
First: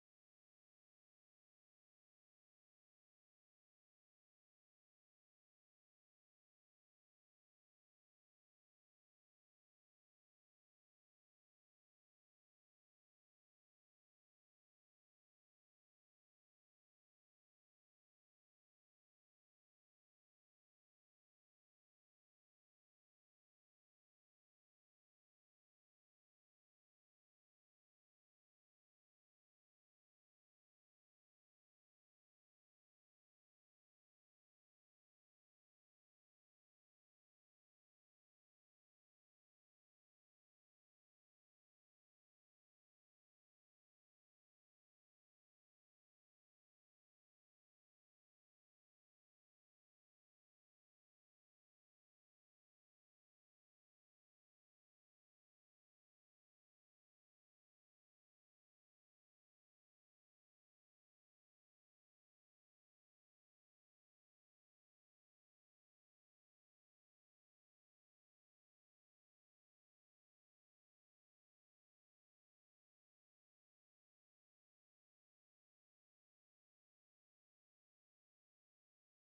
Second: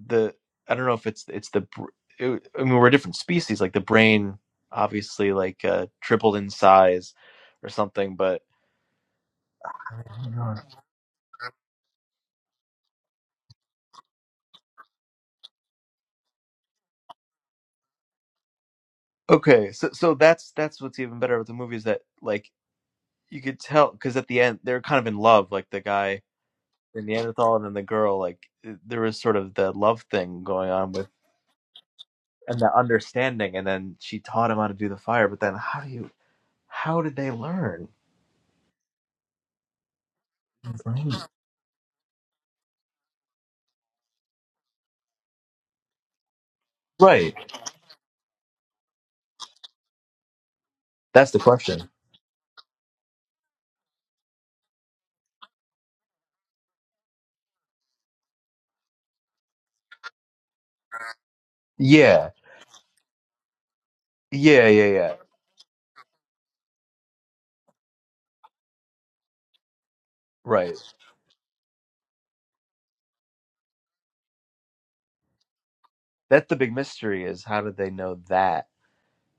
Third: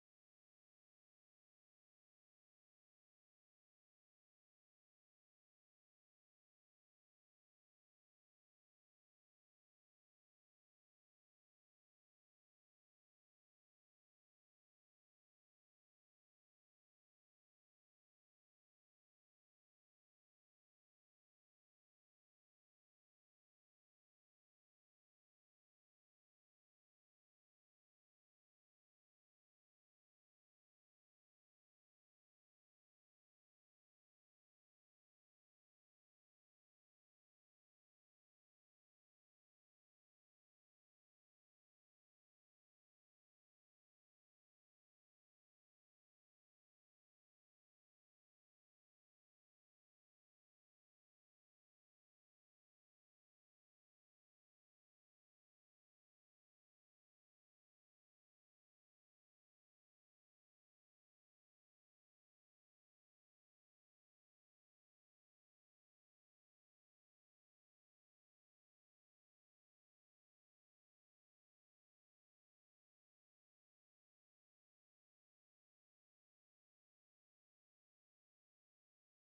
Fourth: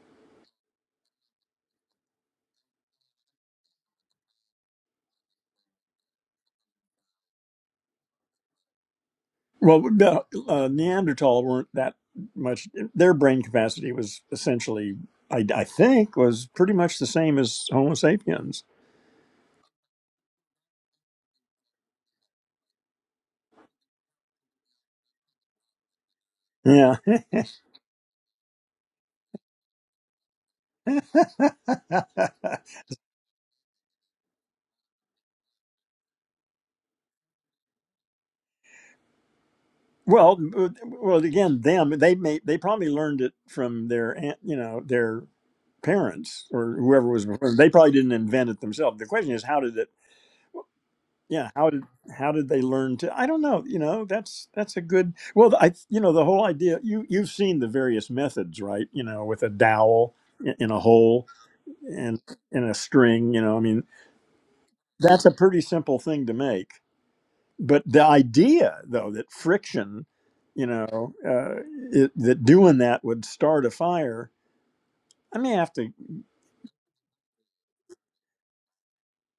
the i don't know if it's it's the it, i mean we're a different species like the brain obviously like uh tripled in size or something but Well, I the, don't know. uh, Neanderthal weren't that much. Their brain capacity was essentially, I, I think, was pretty much the same as Homo sapiens. Okay, so so that's that's what's even better with the movie is that like you could tell because at the end they're kind of in love, like the guy Yeah. in Neanderthal and then the girl. Like i- there was sort of the love thing going on with and the understanding, and then she taught him how to do the fire. But then how do you how did they learn? well, uh, well, again, them they may they probably learned it from their aunt, you know their parents or whoever was Right, before. They probably didn't invent it themselves. The question is, how did it? that's the yeah how did question. how did they learn to i don't know you know that's that's a good well i you know the whole idea you you've seen the various methods right you know with a dowel in in a hole and Yeah, in a string you know i mean yeah, yeah, yeah. that's a pretty simple thing to make but the idea though that friction you Right, know uh, it, that doing that would start a fire i may have to that's the big mystery is how did they know that?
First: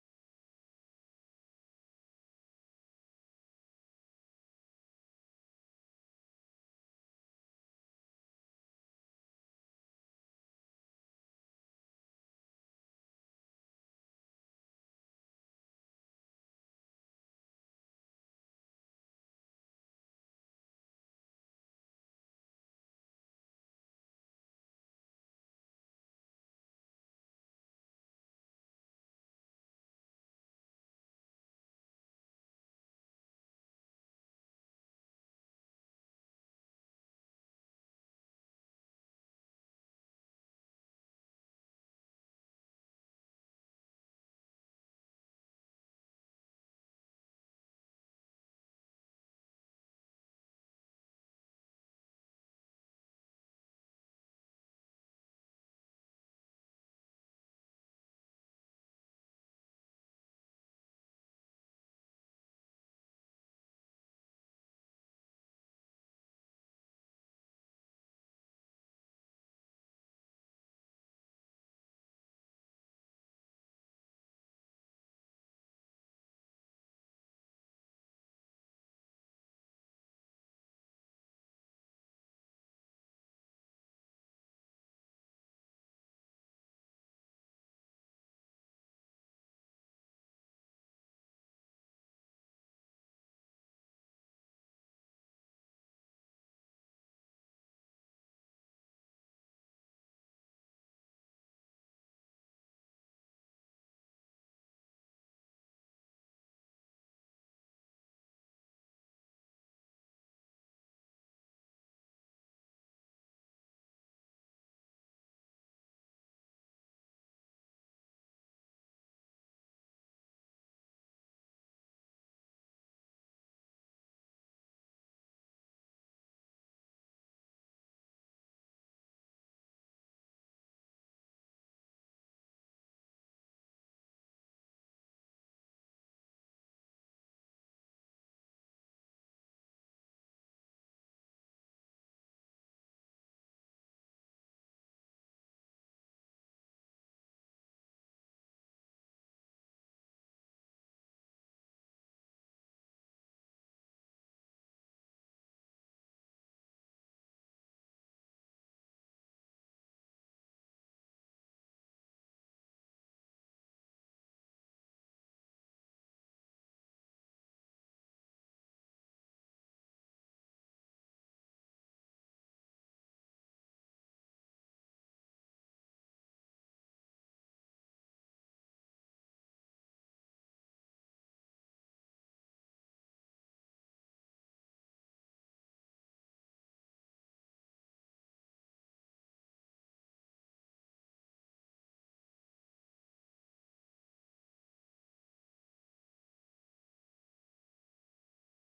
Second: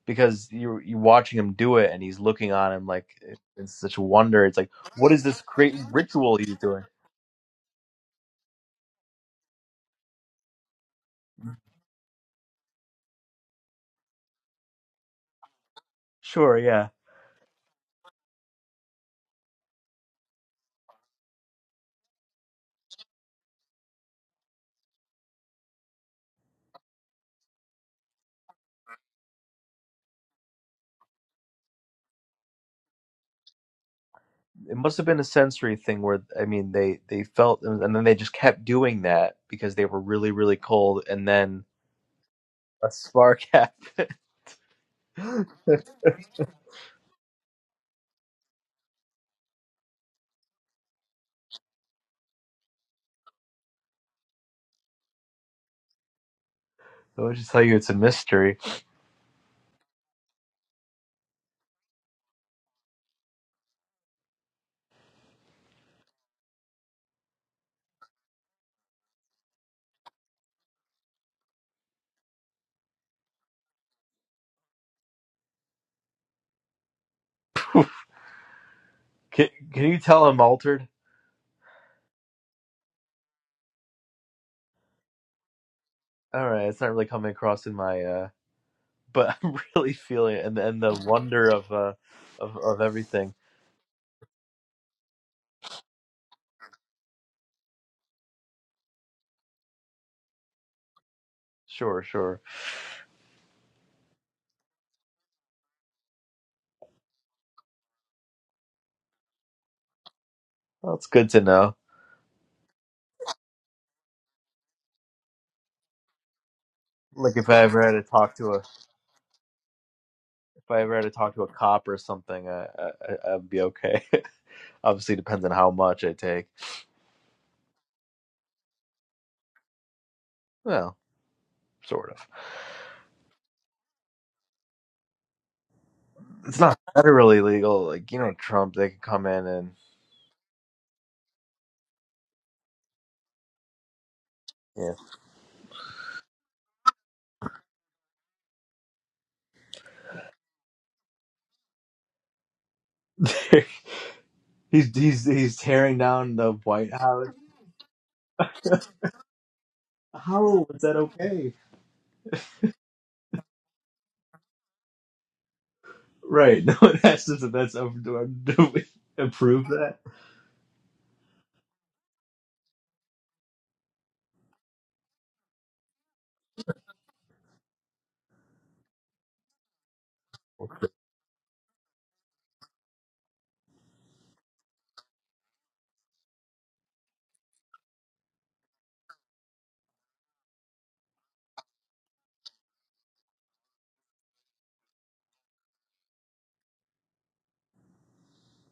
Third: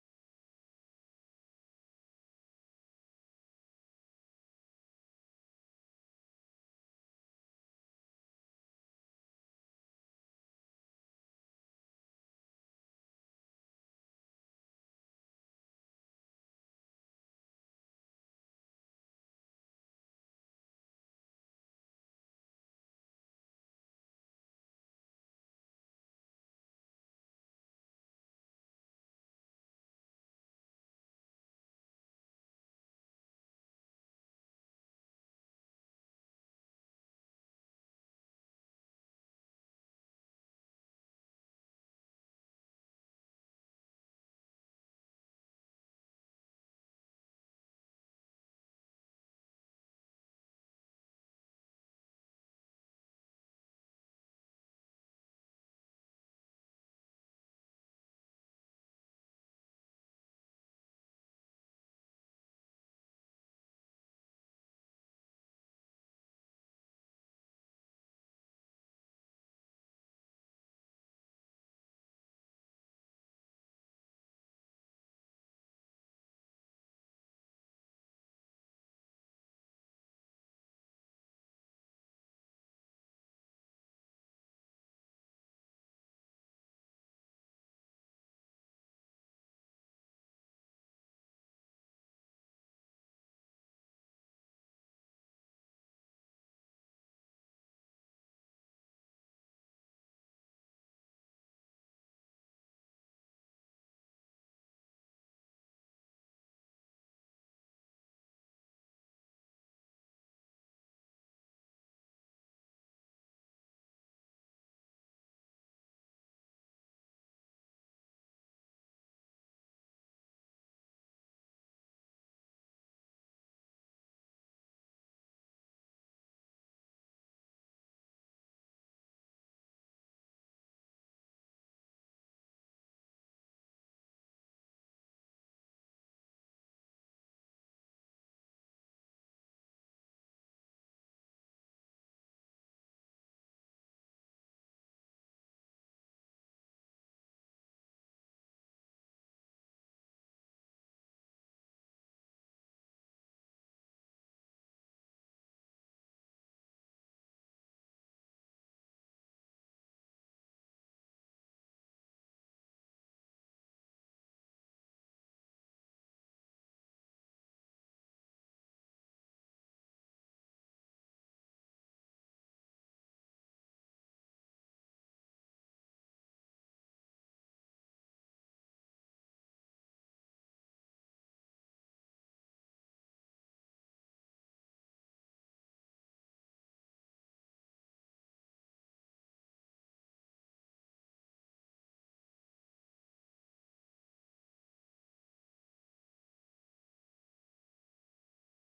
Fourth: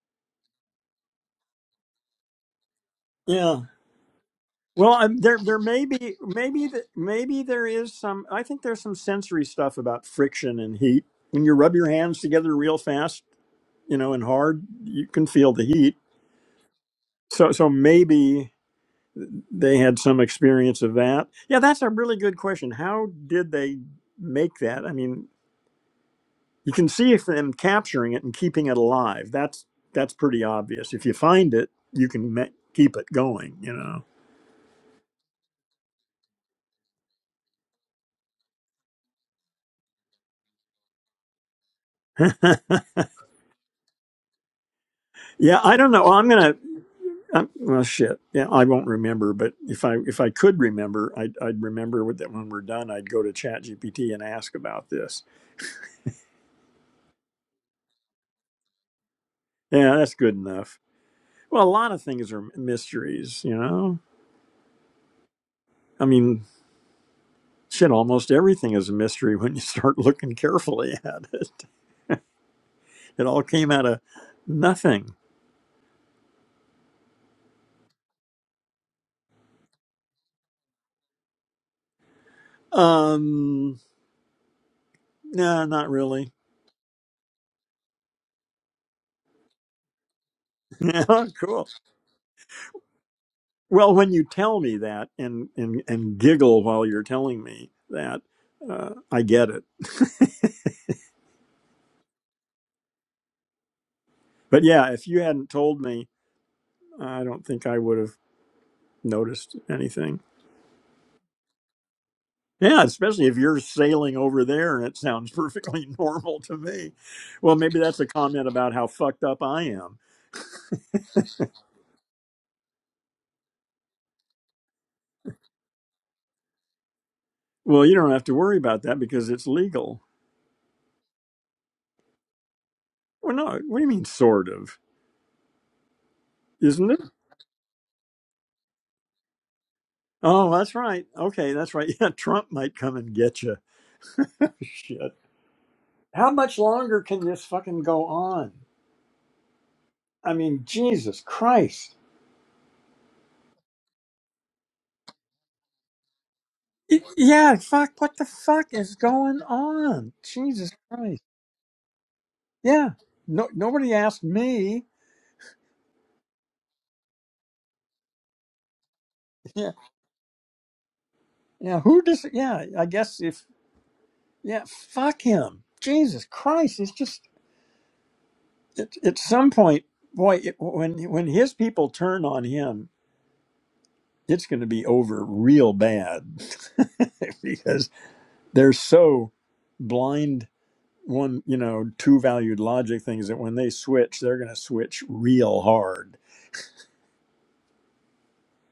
because you're you're watching him do it and he's looking on him like it- yeah it's such wonder. It's like Well, what um, is there this there great may be ritual he's maybe doing? th- maybe there is some. I think there's some sensory stuff about friction and heat. When you rub your hands together real fast, you know, and hard, you can feel the heat. Sure, yeah. So so maybe they had some experience of that. Yeah, that's a really good question. How did they make that? I mean, you can see if them capturing it and keeping it alive. That's that's pretty obvious. If you find it, you can ma- keep it going. You know. It must have been a sensory thing where I mean they they felt and then they just kept doing that because they were really really cold and then a spark happened. So yeah, I don't know. Well, I'm gonna. Um, well, shit. Yeah, I won't remember, but if I if I could remember, I'd, I'd remember with that when we're done, I'd go to ChatGPT and ask about this. I would just tell you it's a mystery. Yeah, that's good enough. Well, a lot of things are mysteries, you know. I mean, shit, almost everything is a mystery when you start looking carefully at it. It all came out of nothing. Can, can you tell I'm altered? Um, no, not really. All right, it's not really coming across in my uh but I'm really feeling it and and the Yeah, wonder cool. of uh of of everything. Well, when you tell me that and and and giggle while you're telling me that, uh, I get it Sure, sure. But yeah, if you hadn't told me, I don't think I would have noticed anything. Well, it's good to know. Yeah, especially if you're sailing over there and it sounds perfectly normal to me. Like if I Well, maybe ever had that's to a talk comment to a about if how fucked up I am. I ever had to talk to a cop or something, I, I I- I'd be okay. Obviously, depends on how much I take. Well, you don't have to worry about that because it's legal. Well, sort of. Well, no, what do you mean, sort of? It's not Isn't it? federally legal. Like you know, Trump, they can come in and Oh, that's right. Okay, that's right. Yeah, Trump might come and get you. Shit. How much longer can this fucking go on? I mean, Jesus Christ. yeah, he's he's he's tearing down the White Y- House. Yeah, fuck, what the fuck is going on? How Jesus is that Christ. okay? Yeah. No nobody asked me. Right. No, that's just that's over. Do do we approve Yeah. that? Yeah, who does yeah, I guess if yeah, fuck him. Jesus Christ, it's just it, at some point, boy, it, when when his people turn on him, it's going to be over real bad because they're so blind one, you know, two-valued logic things that when they switch, they're going to switch real hard.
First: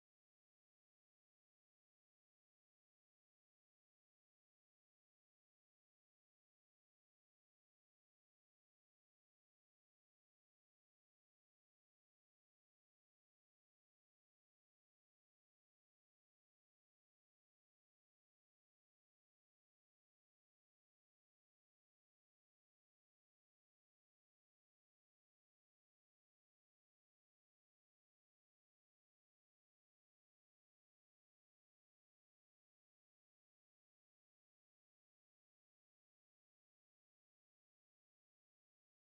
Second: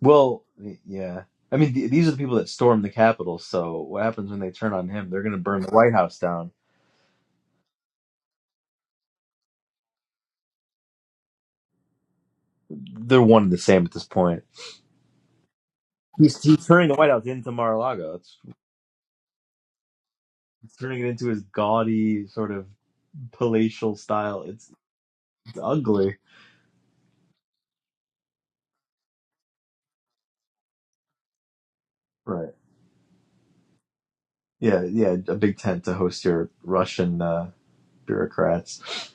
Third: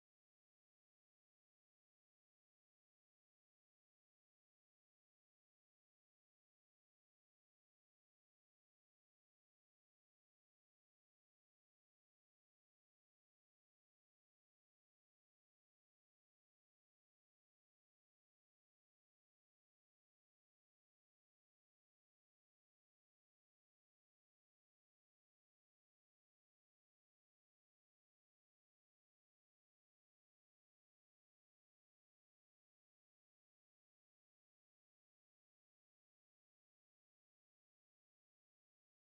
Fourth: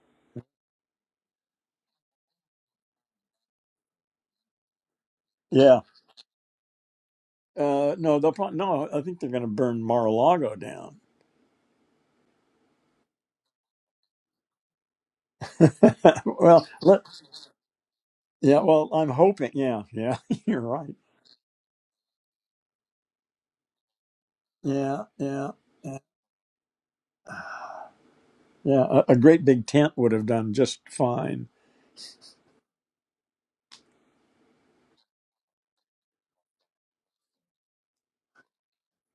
Well, y- yeah. I mean, th- these are the people that stormed the Capitol. So what happens when they turn on him? They're going to burn the Yeah. White House down. Uh, no, they'll probably, no. I think they're going to burn Mar-a-Lago down. they're one and the same at this point. He's, he's well, turning the let, White House into Mar-a-Lago. It's, yeah. Well, I'm hoping. Yeah, yeah. You're it's right. turning it into his gaudy sort of palatial style. It's, Yeah, yeah, it's yeah. ugly. yeah. A, a great big tent would have done just fine. Right. Yeah. Yeah. A big tent to host your Russian uh, bureaucrats.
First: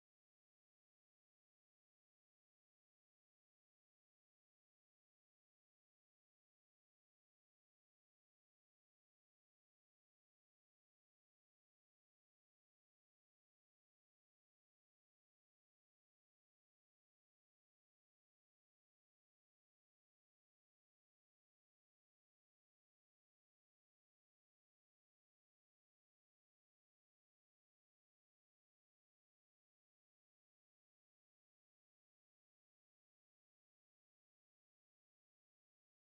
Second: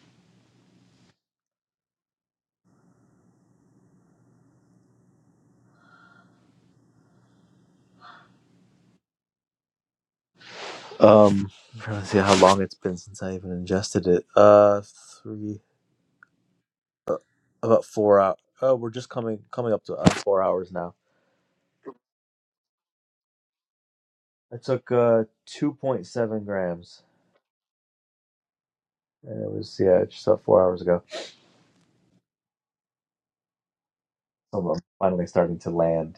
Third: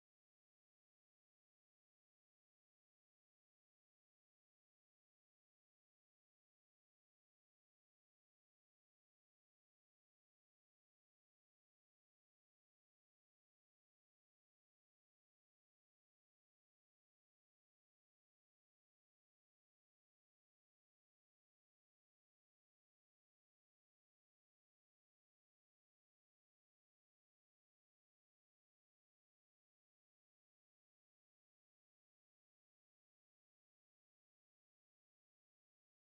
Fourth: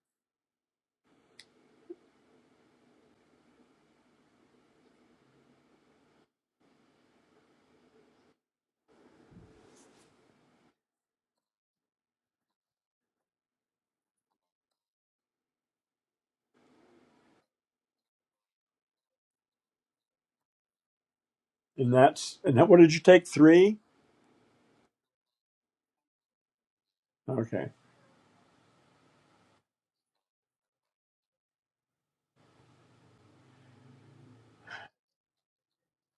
Um, I'm trying to see how long it's been since I even ingested it. Uh, three about four hours. Oh, we're just coming coming up to uh, four hours now. And that's and that. What did you take? Three. I took uh two point seven grams, Okay. and it was yeah just about four hours ago. So I'm finally starting to land.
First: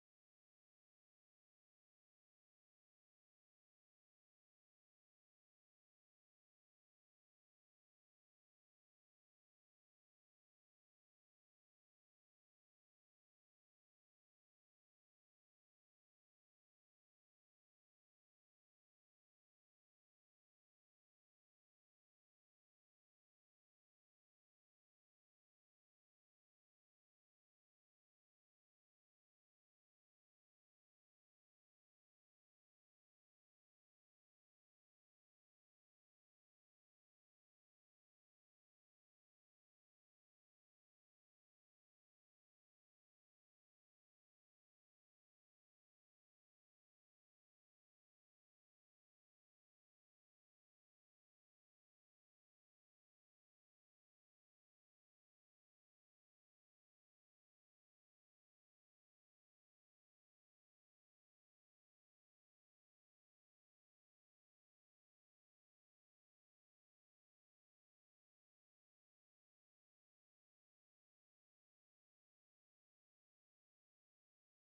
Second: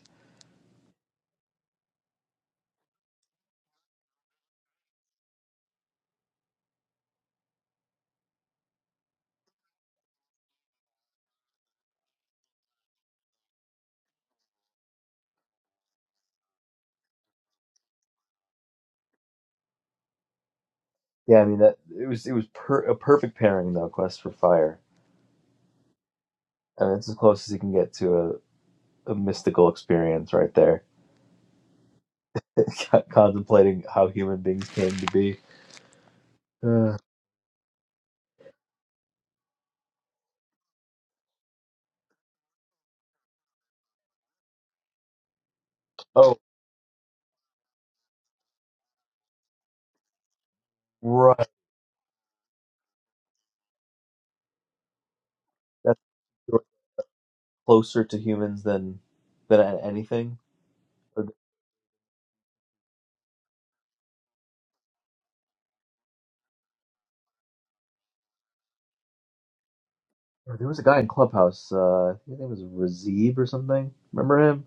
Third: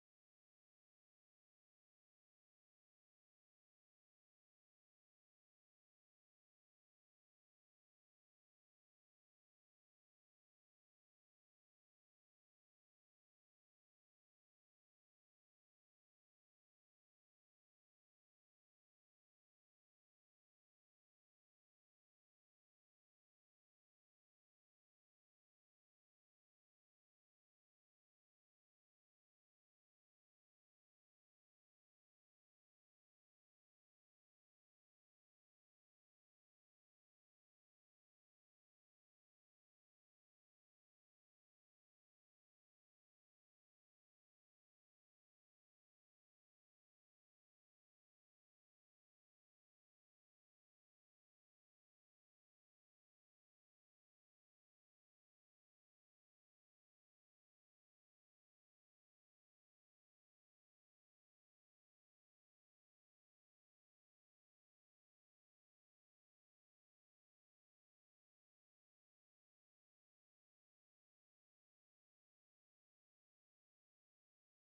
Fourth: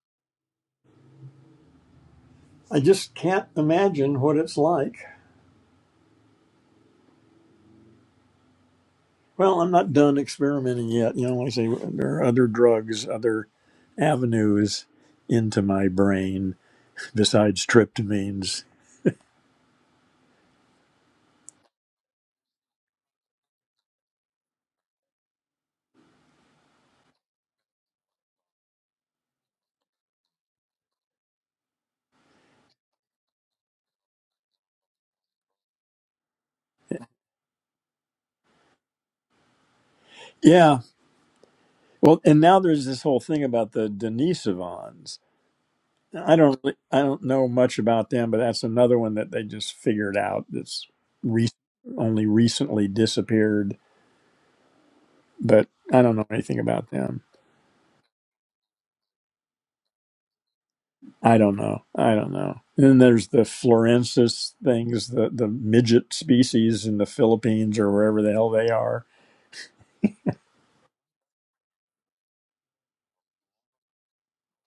I just can't imagine what it's like. Well, I'm not done experimenting yet. You know, like I say, there are other drugs, other avenues into my brain besides tryptamines. Yeah, I mean that it was it was per, a perfect pairing though. Quest for Fire. I mean, it's as close as you can get to a, a mystical experience right there. Contemplating how human beings came to be. Uh, Yeah, Well, and now there's this whole thing about the Denisovans. I oh, don't really, I don't know much about them, but that's another one that they just figured out that's right. re- only recently disappeared. But That's I don't know anything about them. closer to humans than than a- anything. Or- th- I don't know. I don't know. And then there's the Florensis things, the the midget species in the Philippines or wherever the hell they are. or There was a guy in Clubhouse. Uh, I think his name was Razib or something. Remember him?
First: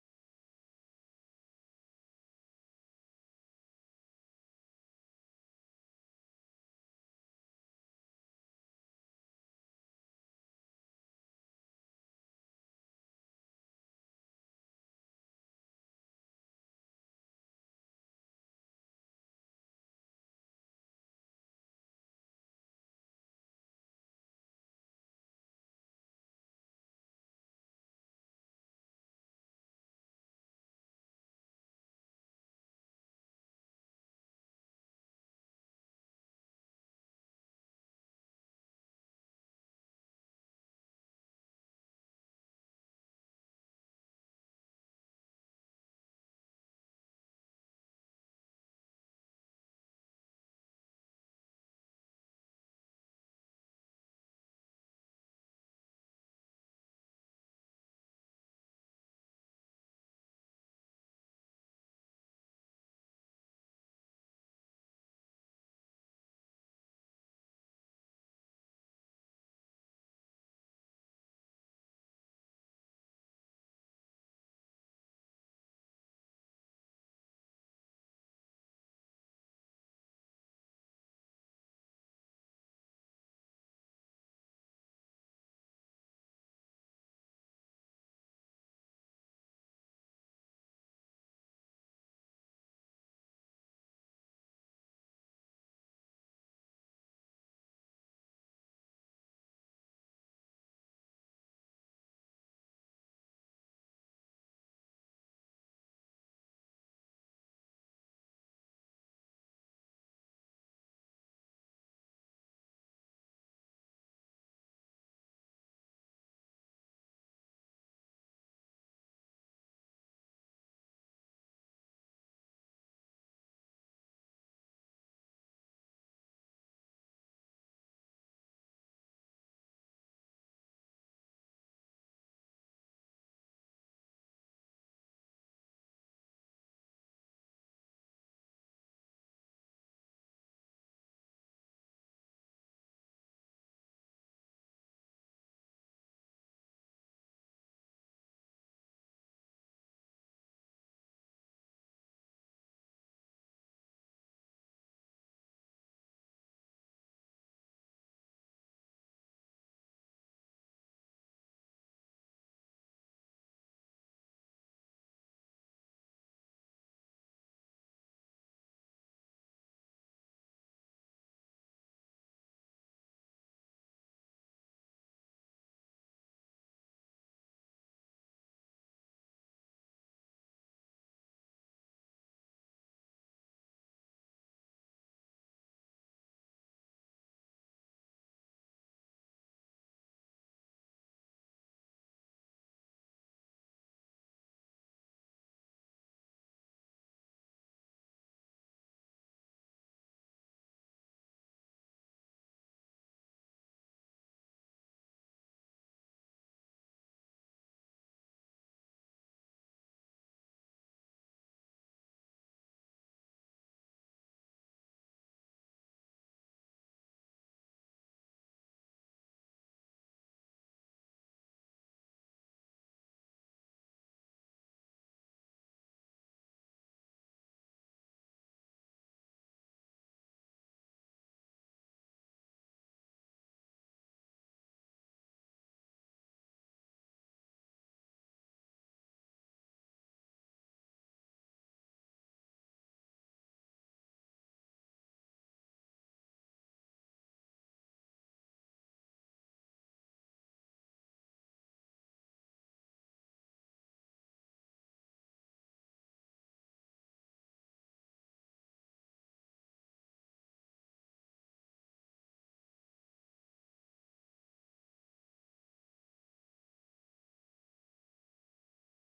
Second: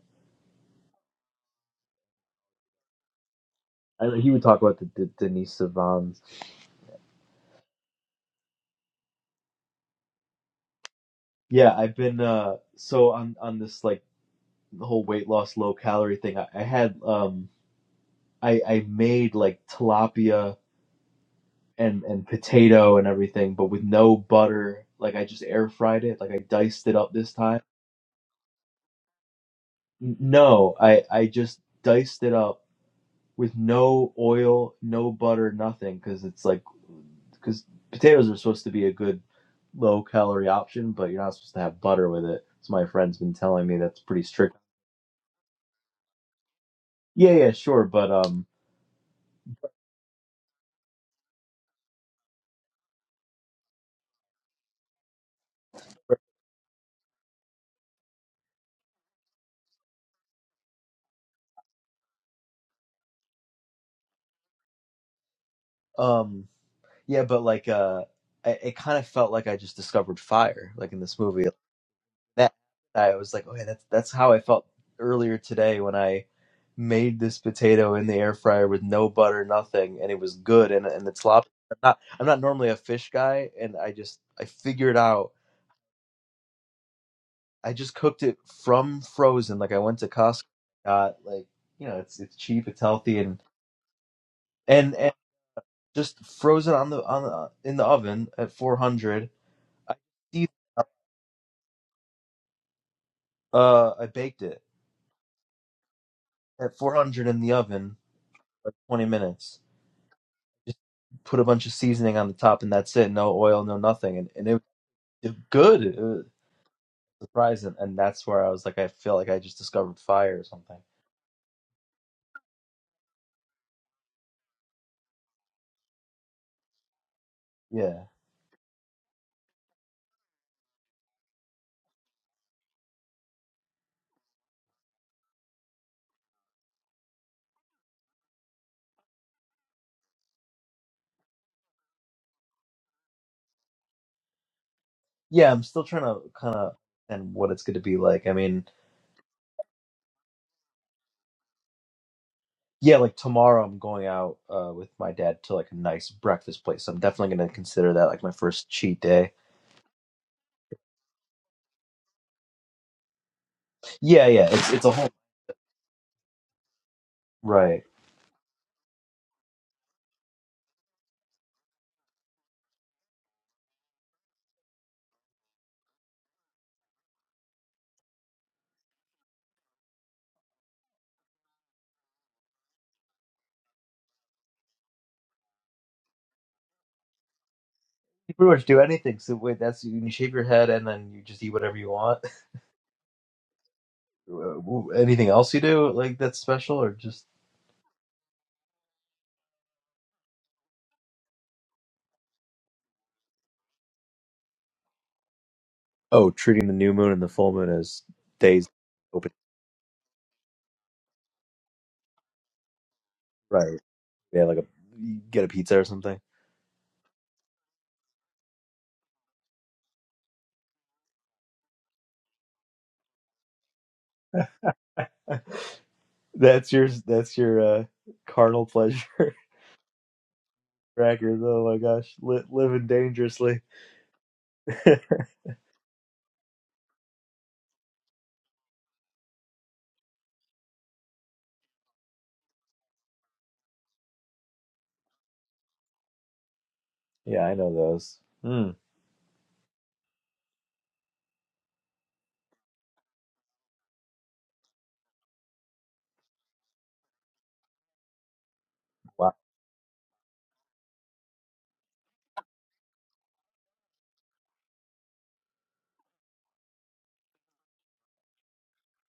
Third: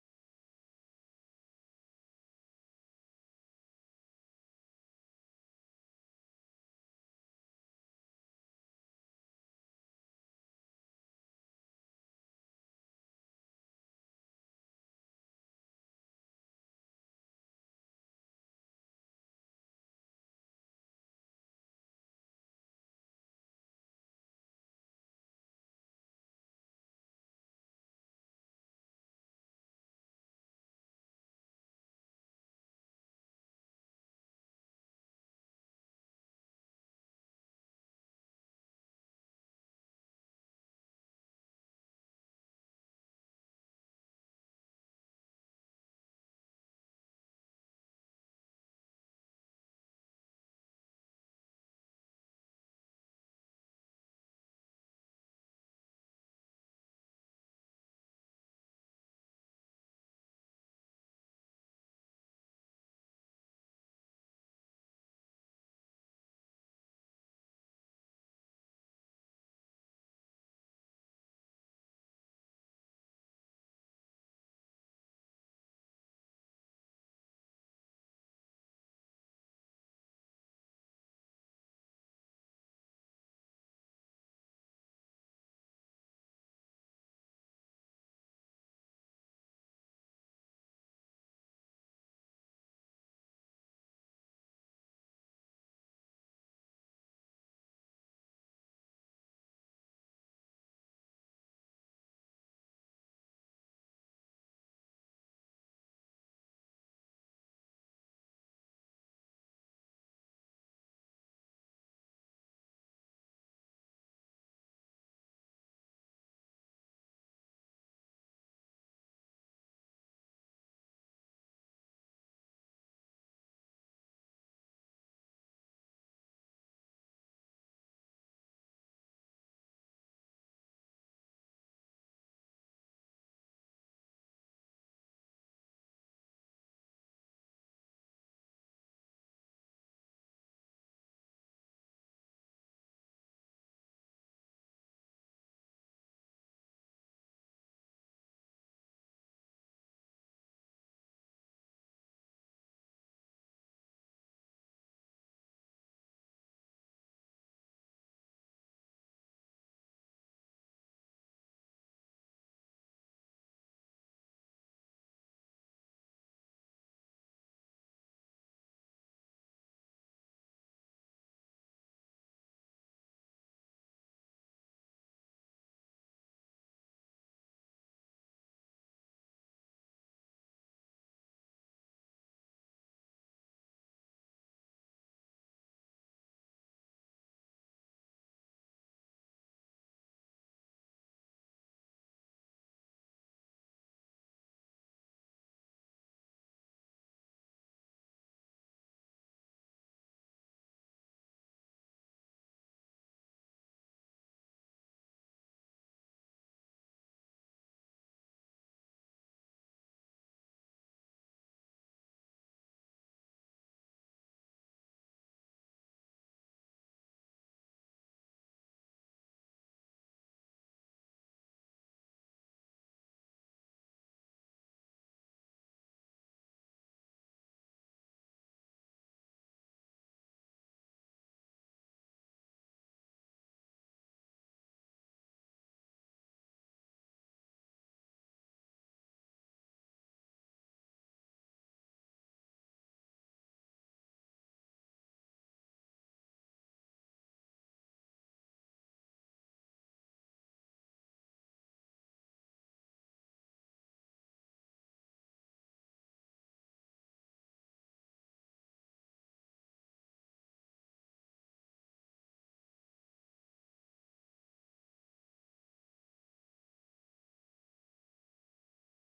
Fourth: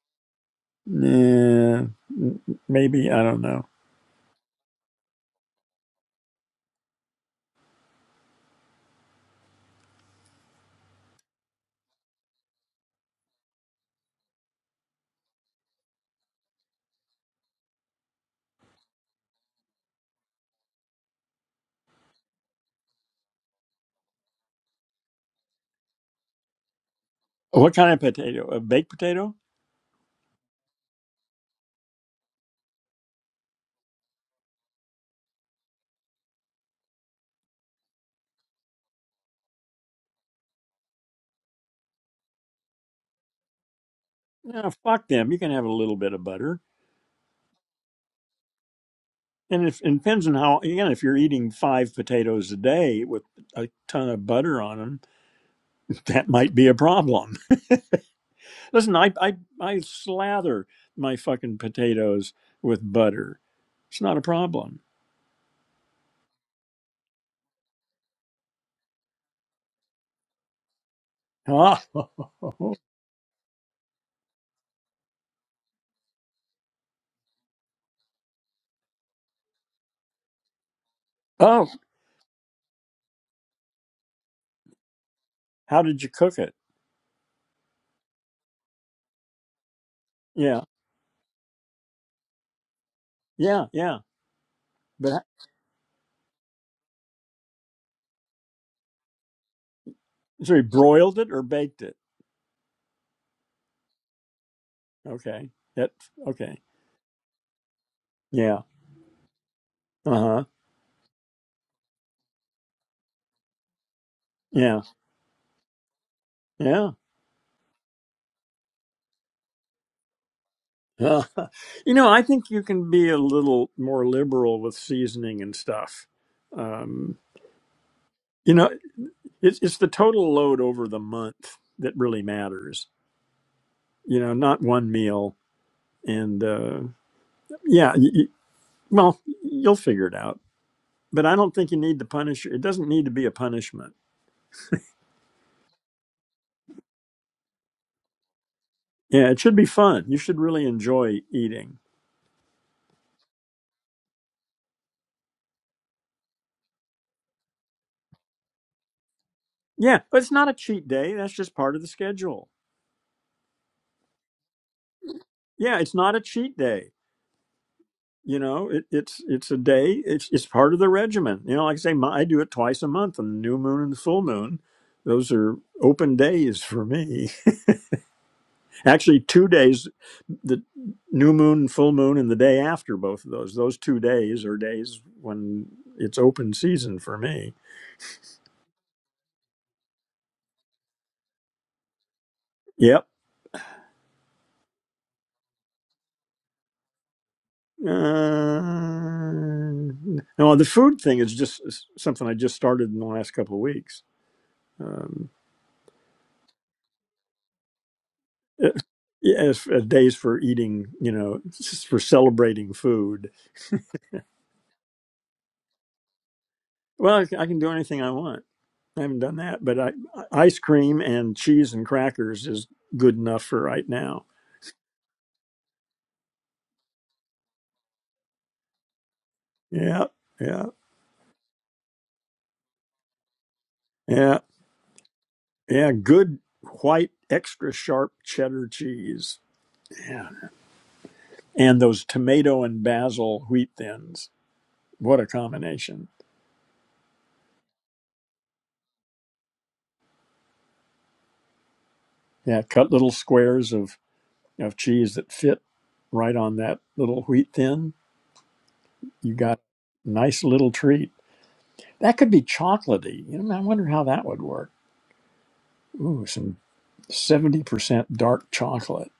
Nah, m- maybe I don't know. I, know he would talk about the, the Denise Savans. Yeah, I've been uh, so on on this like whole weight loss, low calorie thing. I, I had um. I, I made like tilapia and, and potato and everything, but with no butter. Like I just air fried it. Like I diced it up this time. What kind of potato? A baked potato? N- No, I, I just diced it up with no oil, no butter, nothing. Cause it's like, cause potatoes are supposed to be a good low calorie option, but you're not supposed to have butter with it. So my friend's been telling me that's pretty strict. No, fuck them. You can have a little bit of butter. Yeah, yeah, sure. But, um, And if it depends on how again, if you're eating five potatoes a day with a ton of butter on them, that might be a problem. Listen, I I, I slather my fucking potatoes with butter. It's not a problem. um, yeah, but like, uh, I- it kind of felt like I just discovered fire, like in this movie. Oh, that I was like, okay, that's that's how I felt earlier today when I made this potato in the air fryer with no butter, nothing, and it was good. And and it's sloppy. oh, I'm not I'm not normally a fish guy, and I just I figured out how did you cook it? I just cooked it from frozen. Like I went to Costco, Yeah, got like you know it's it's cheap, it's healthy, and yeah, yeah. and and But just frozen on the on the, in the oven at 400. I so you broiled it or baked it? uh I baked it Okay, that okay. at 400 in the oven Yeah. for 20 minutes Uh huh. Just put a bunch of seasoning on the top, and that's it. No oil, no nothing, and and it, Yeah. it good. It was Yeah. surprising, and that's where I was like, I feel like I just discovered fire or something. Uh, you know, I think you can be a little more liberal with seasoning and stuff. Um, Yeah, you know, it's, it's the total load over the month that really matters. You know, not one meal. And uh, yeah, y y well, you'll figure it out. But I don't think you need to punish. It doesn't need to be a punishment. yeah. I'm still trying to kind of and what it's going to be like. I mean, Yeah, it should be fun. You should really enjoy eating. yeah, like tomorrow I'm going out uh, with my dad to like a nice breakfast place. So I'm definitely going to consider that like my first cheat day. Yeah, but it's not a cheat day. That's just part of the schedule. Yeah, yeah. It's it's a whole Yeah, it's not a cheat day right. you know it, it's it's a day it's it's part of the regimen you know like i say my, i do it twice a month on the new moon and the full moon those are open days for me actually two days the new moon and full moon and the day after both of those those two days are days when it's open season for me You pretty much do anything. So wait, that's you shave your head and then you just eat whatever you want. yep Uh, anything else you do like that's special or just uh, no the food thing is just something i just started in the last couple of weeks Um, Oh, treating the new moon and the full moon as days uh, open. yeah, as uh, days for eating, you know, s- for celebrating food. Right. Yeah, like a you get a pizza or something. Well, I c- I can do anything I want. I haven't done that, but I, I- ice cream and cheese and crackers is good enough for right now. That's your that's your uh, carnal pleasure Yeah, yeah, crackers. Oh my gosh, Li- living dangerously. yeah, yeah. Good white, extra sharp cheddar cheese. Yeah, and those tomato and basil wheat thins. What a combination! yeah, I know those. Mm. Yeah, cut little squares of of cheese that fit right on that little wheat thin Wow. you got a nice little treat. That could be chocolatey. You know, I wonder how that would work. Ooh, some 70% dark chocolate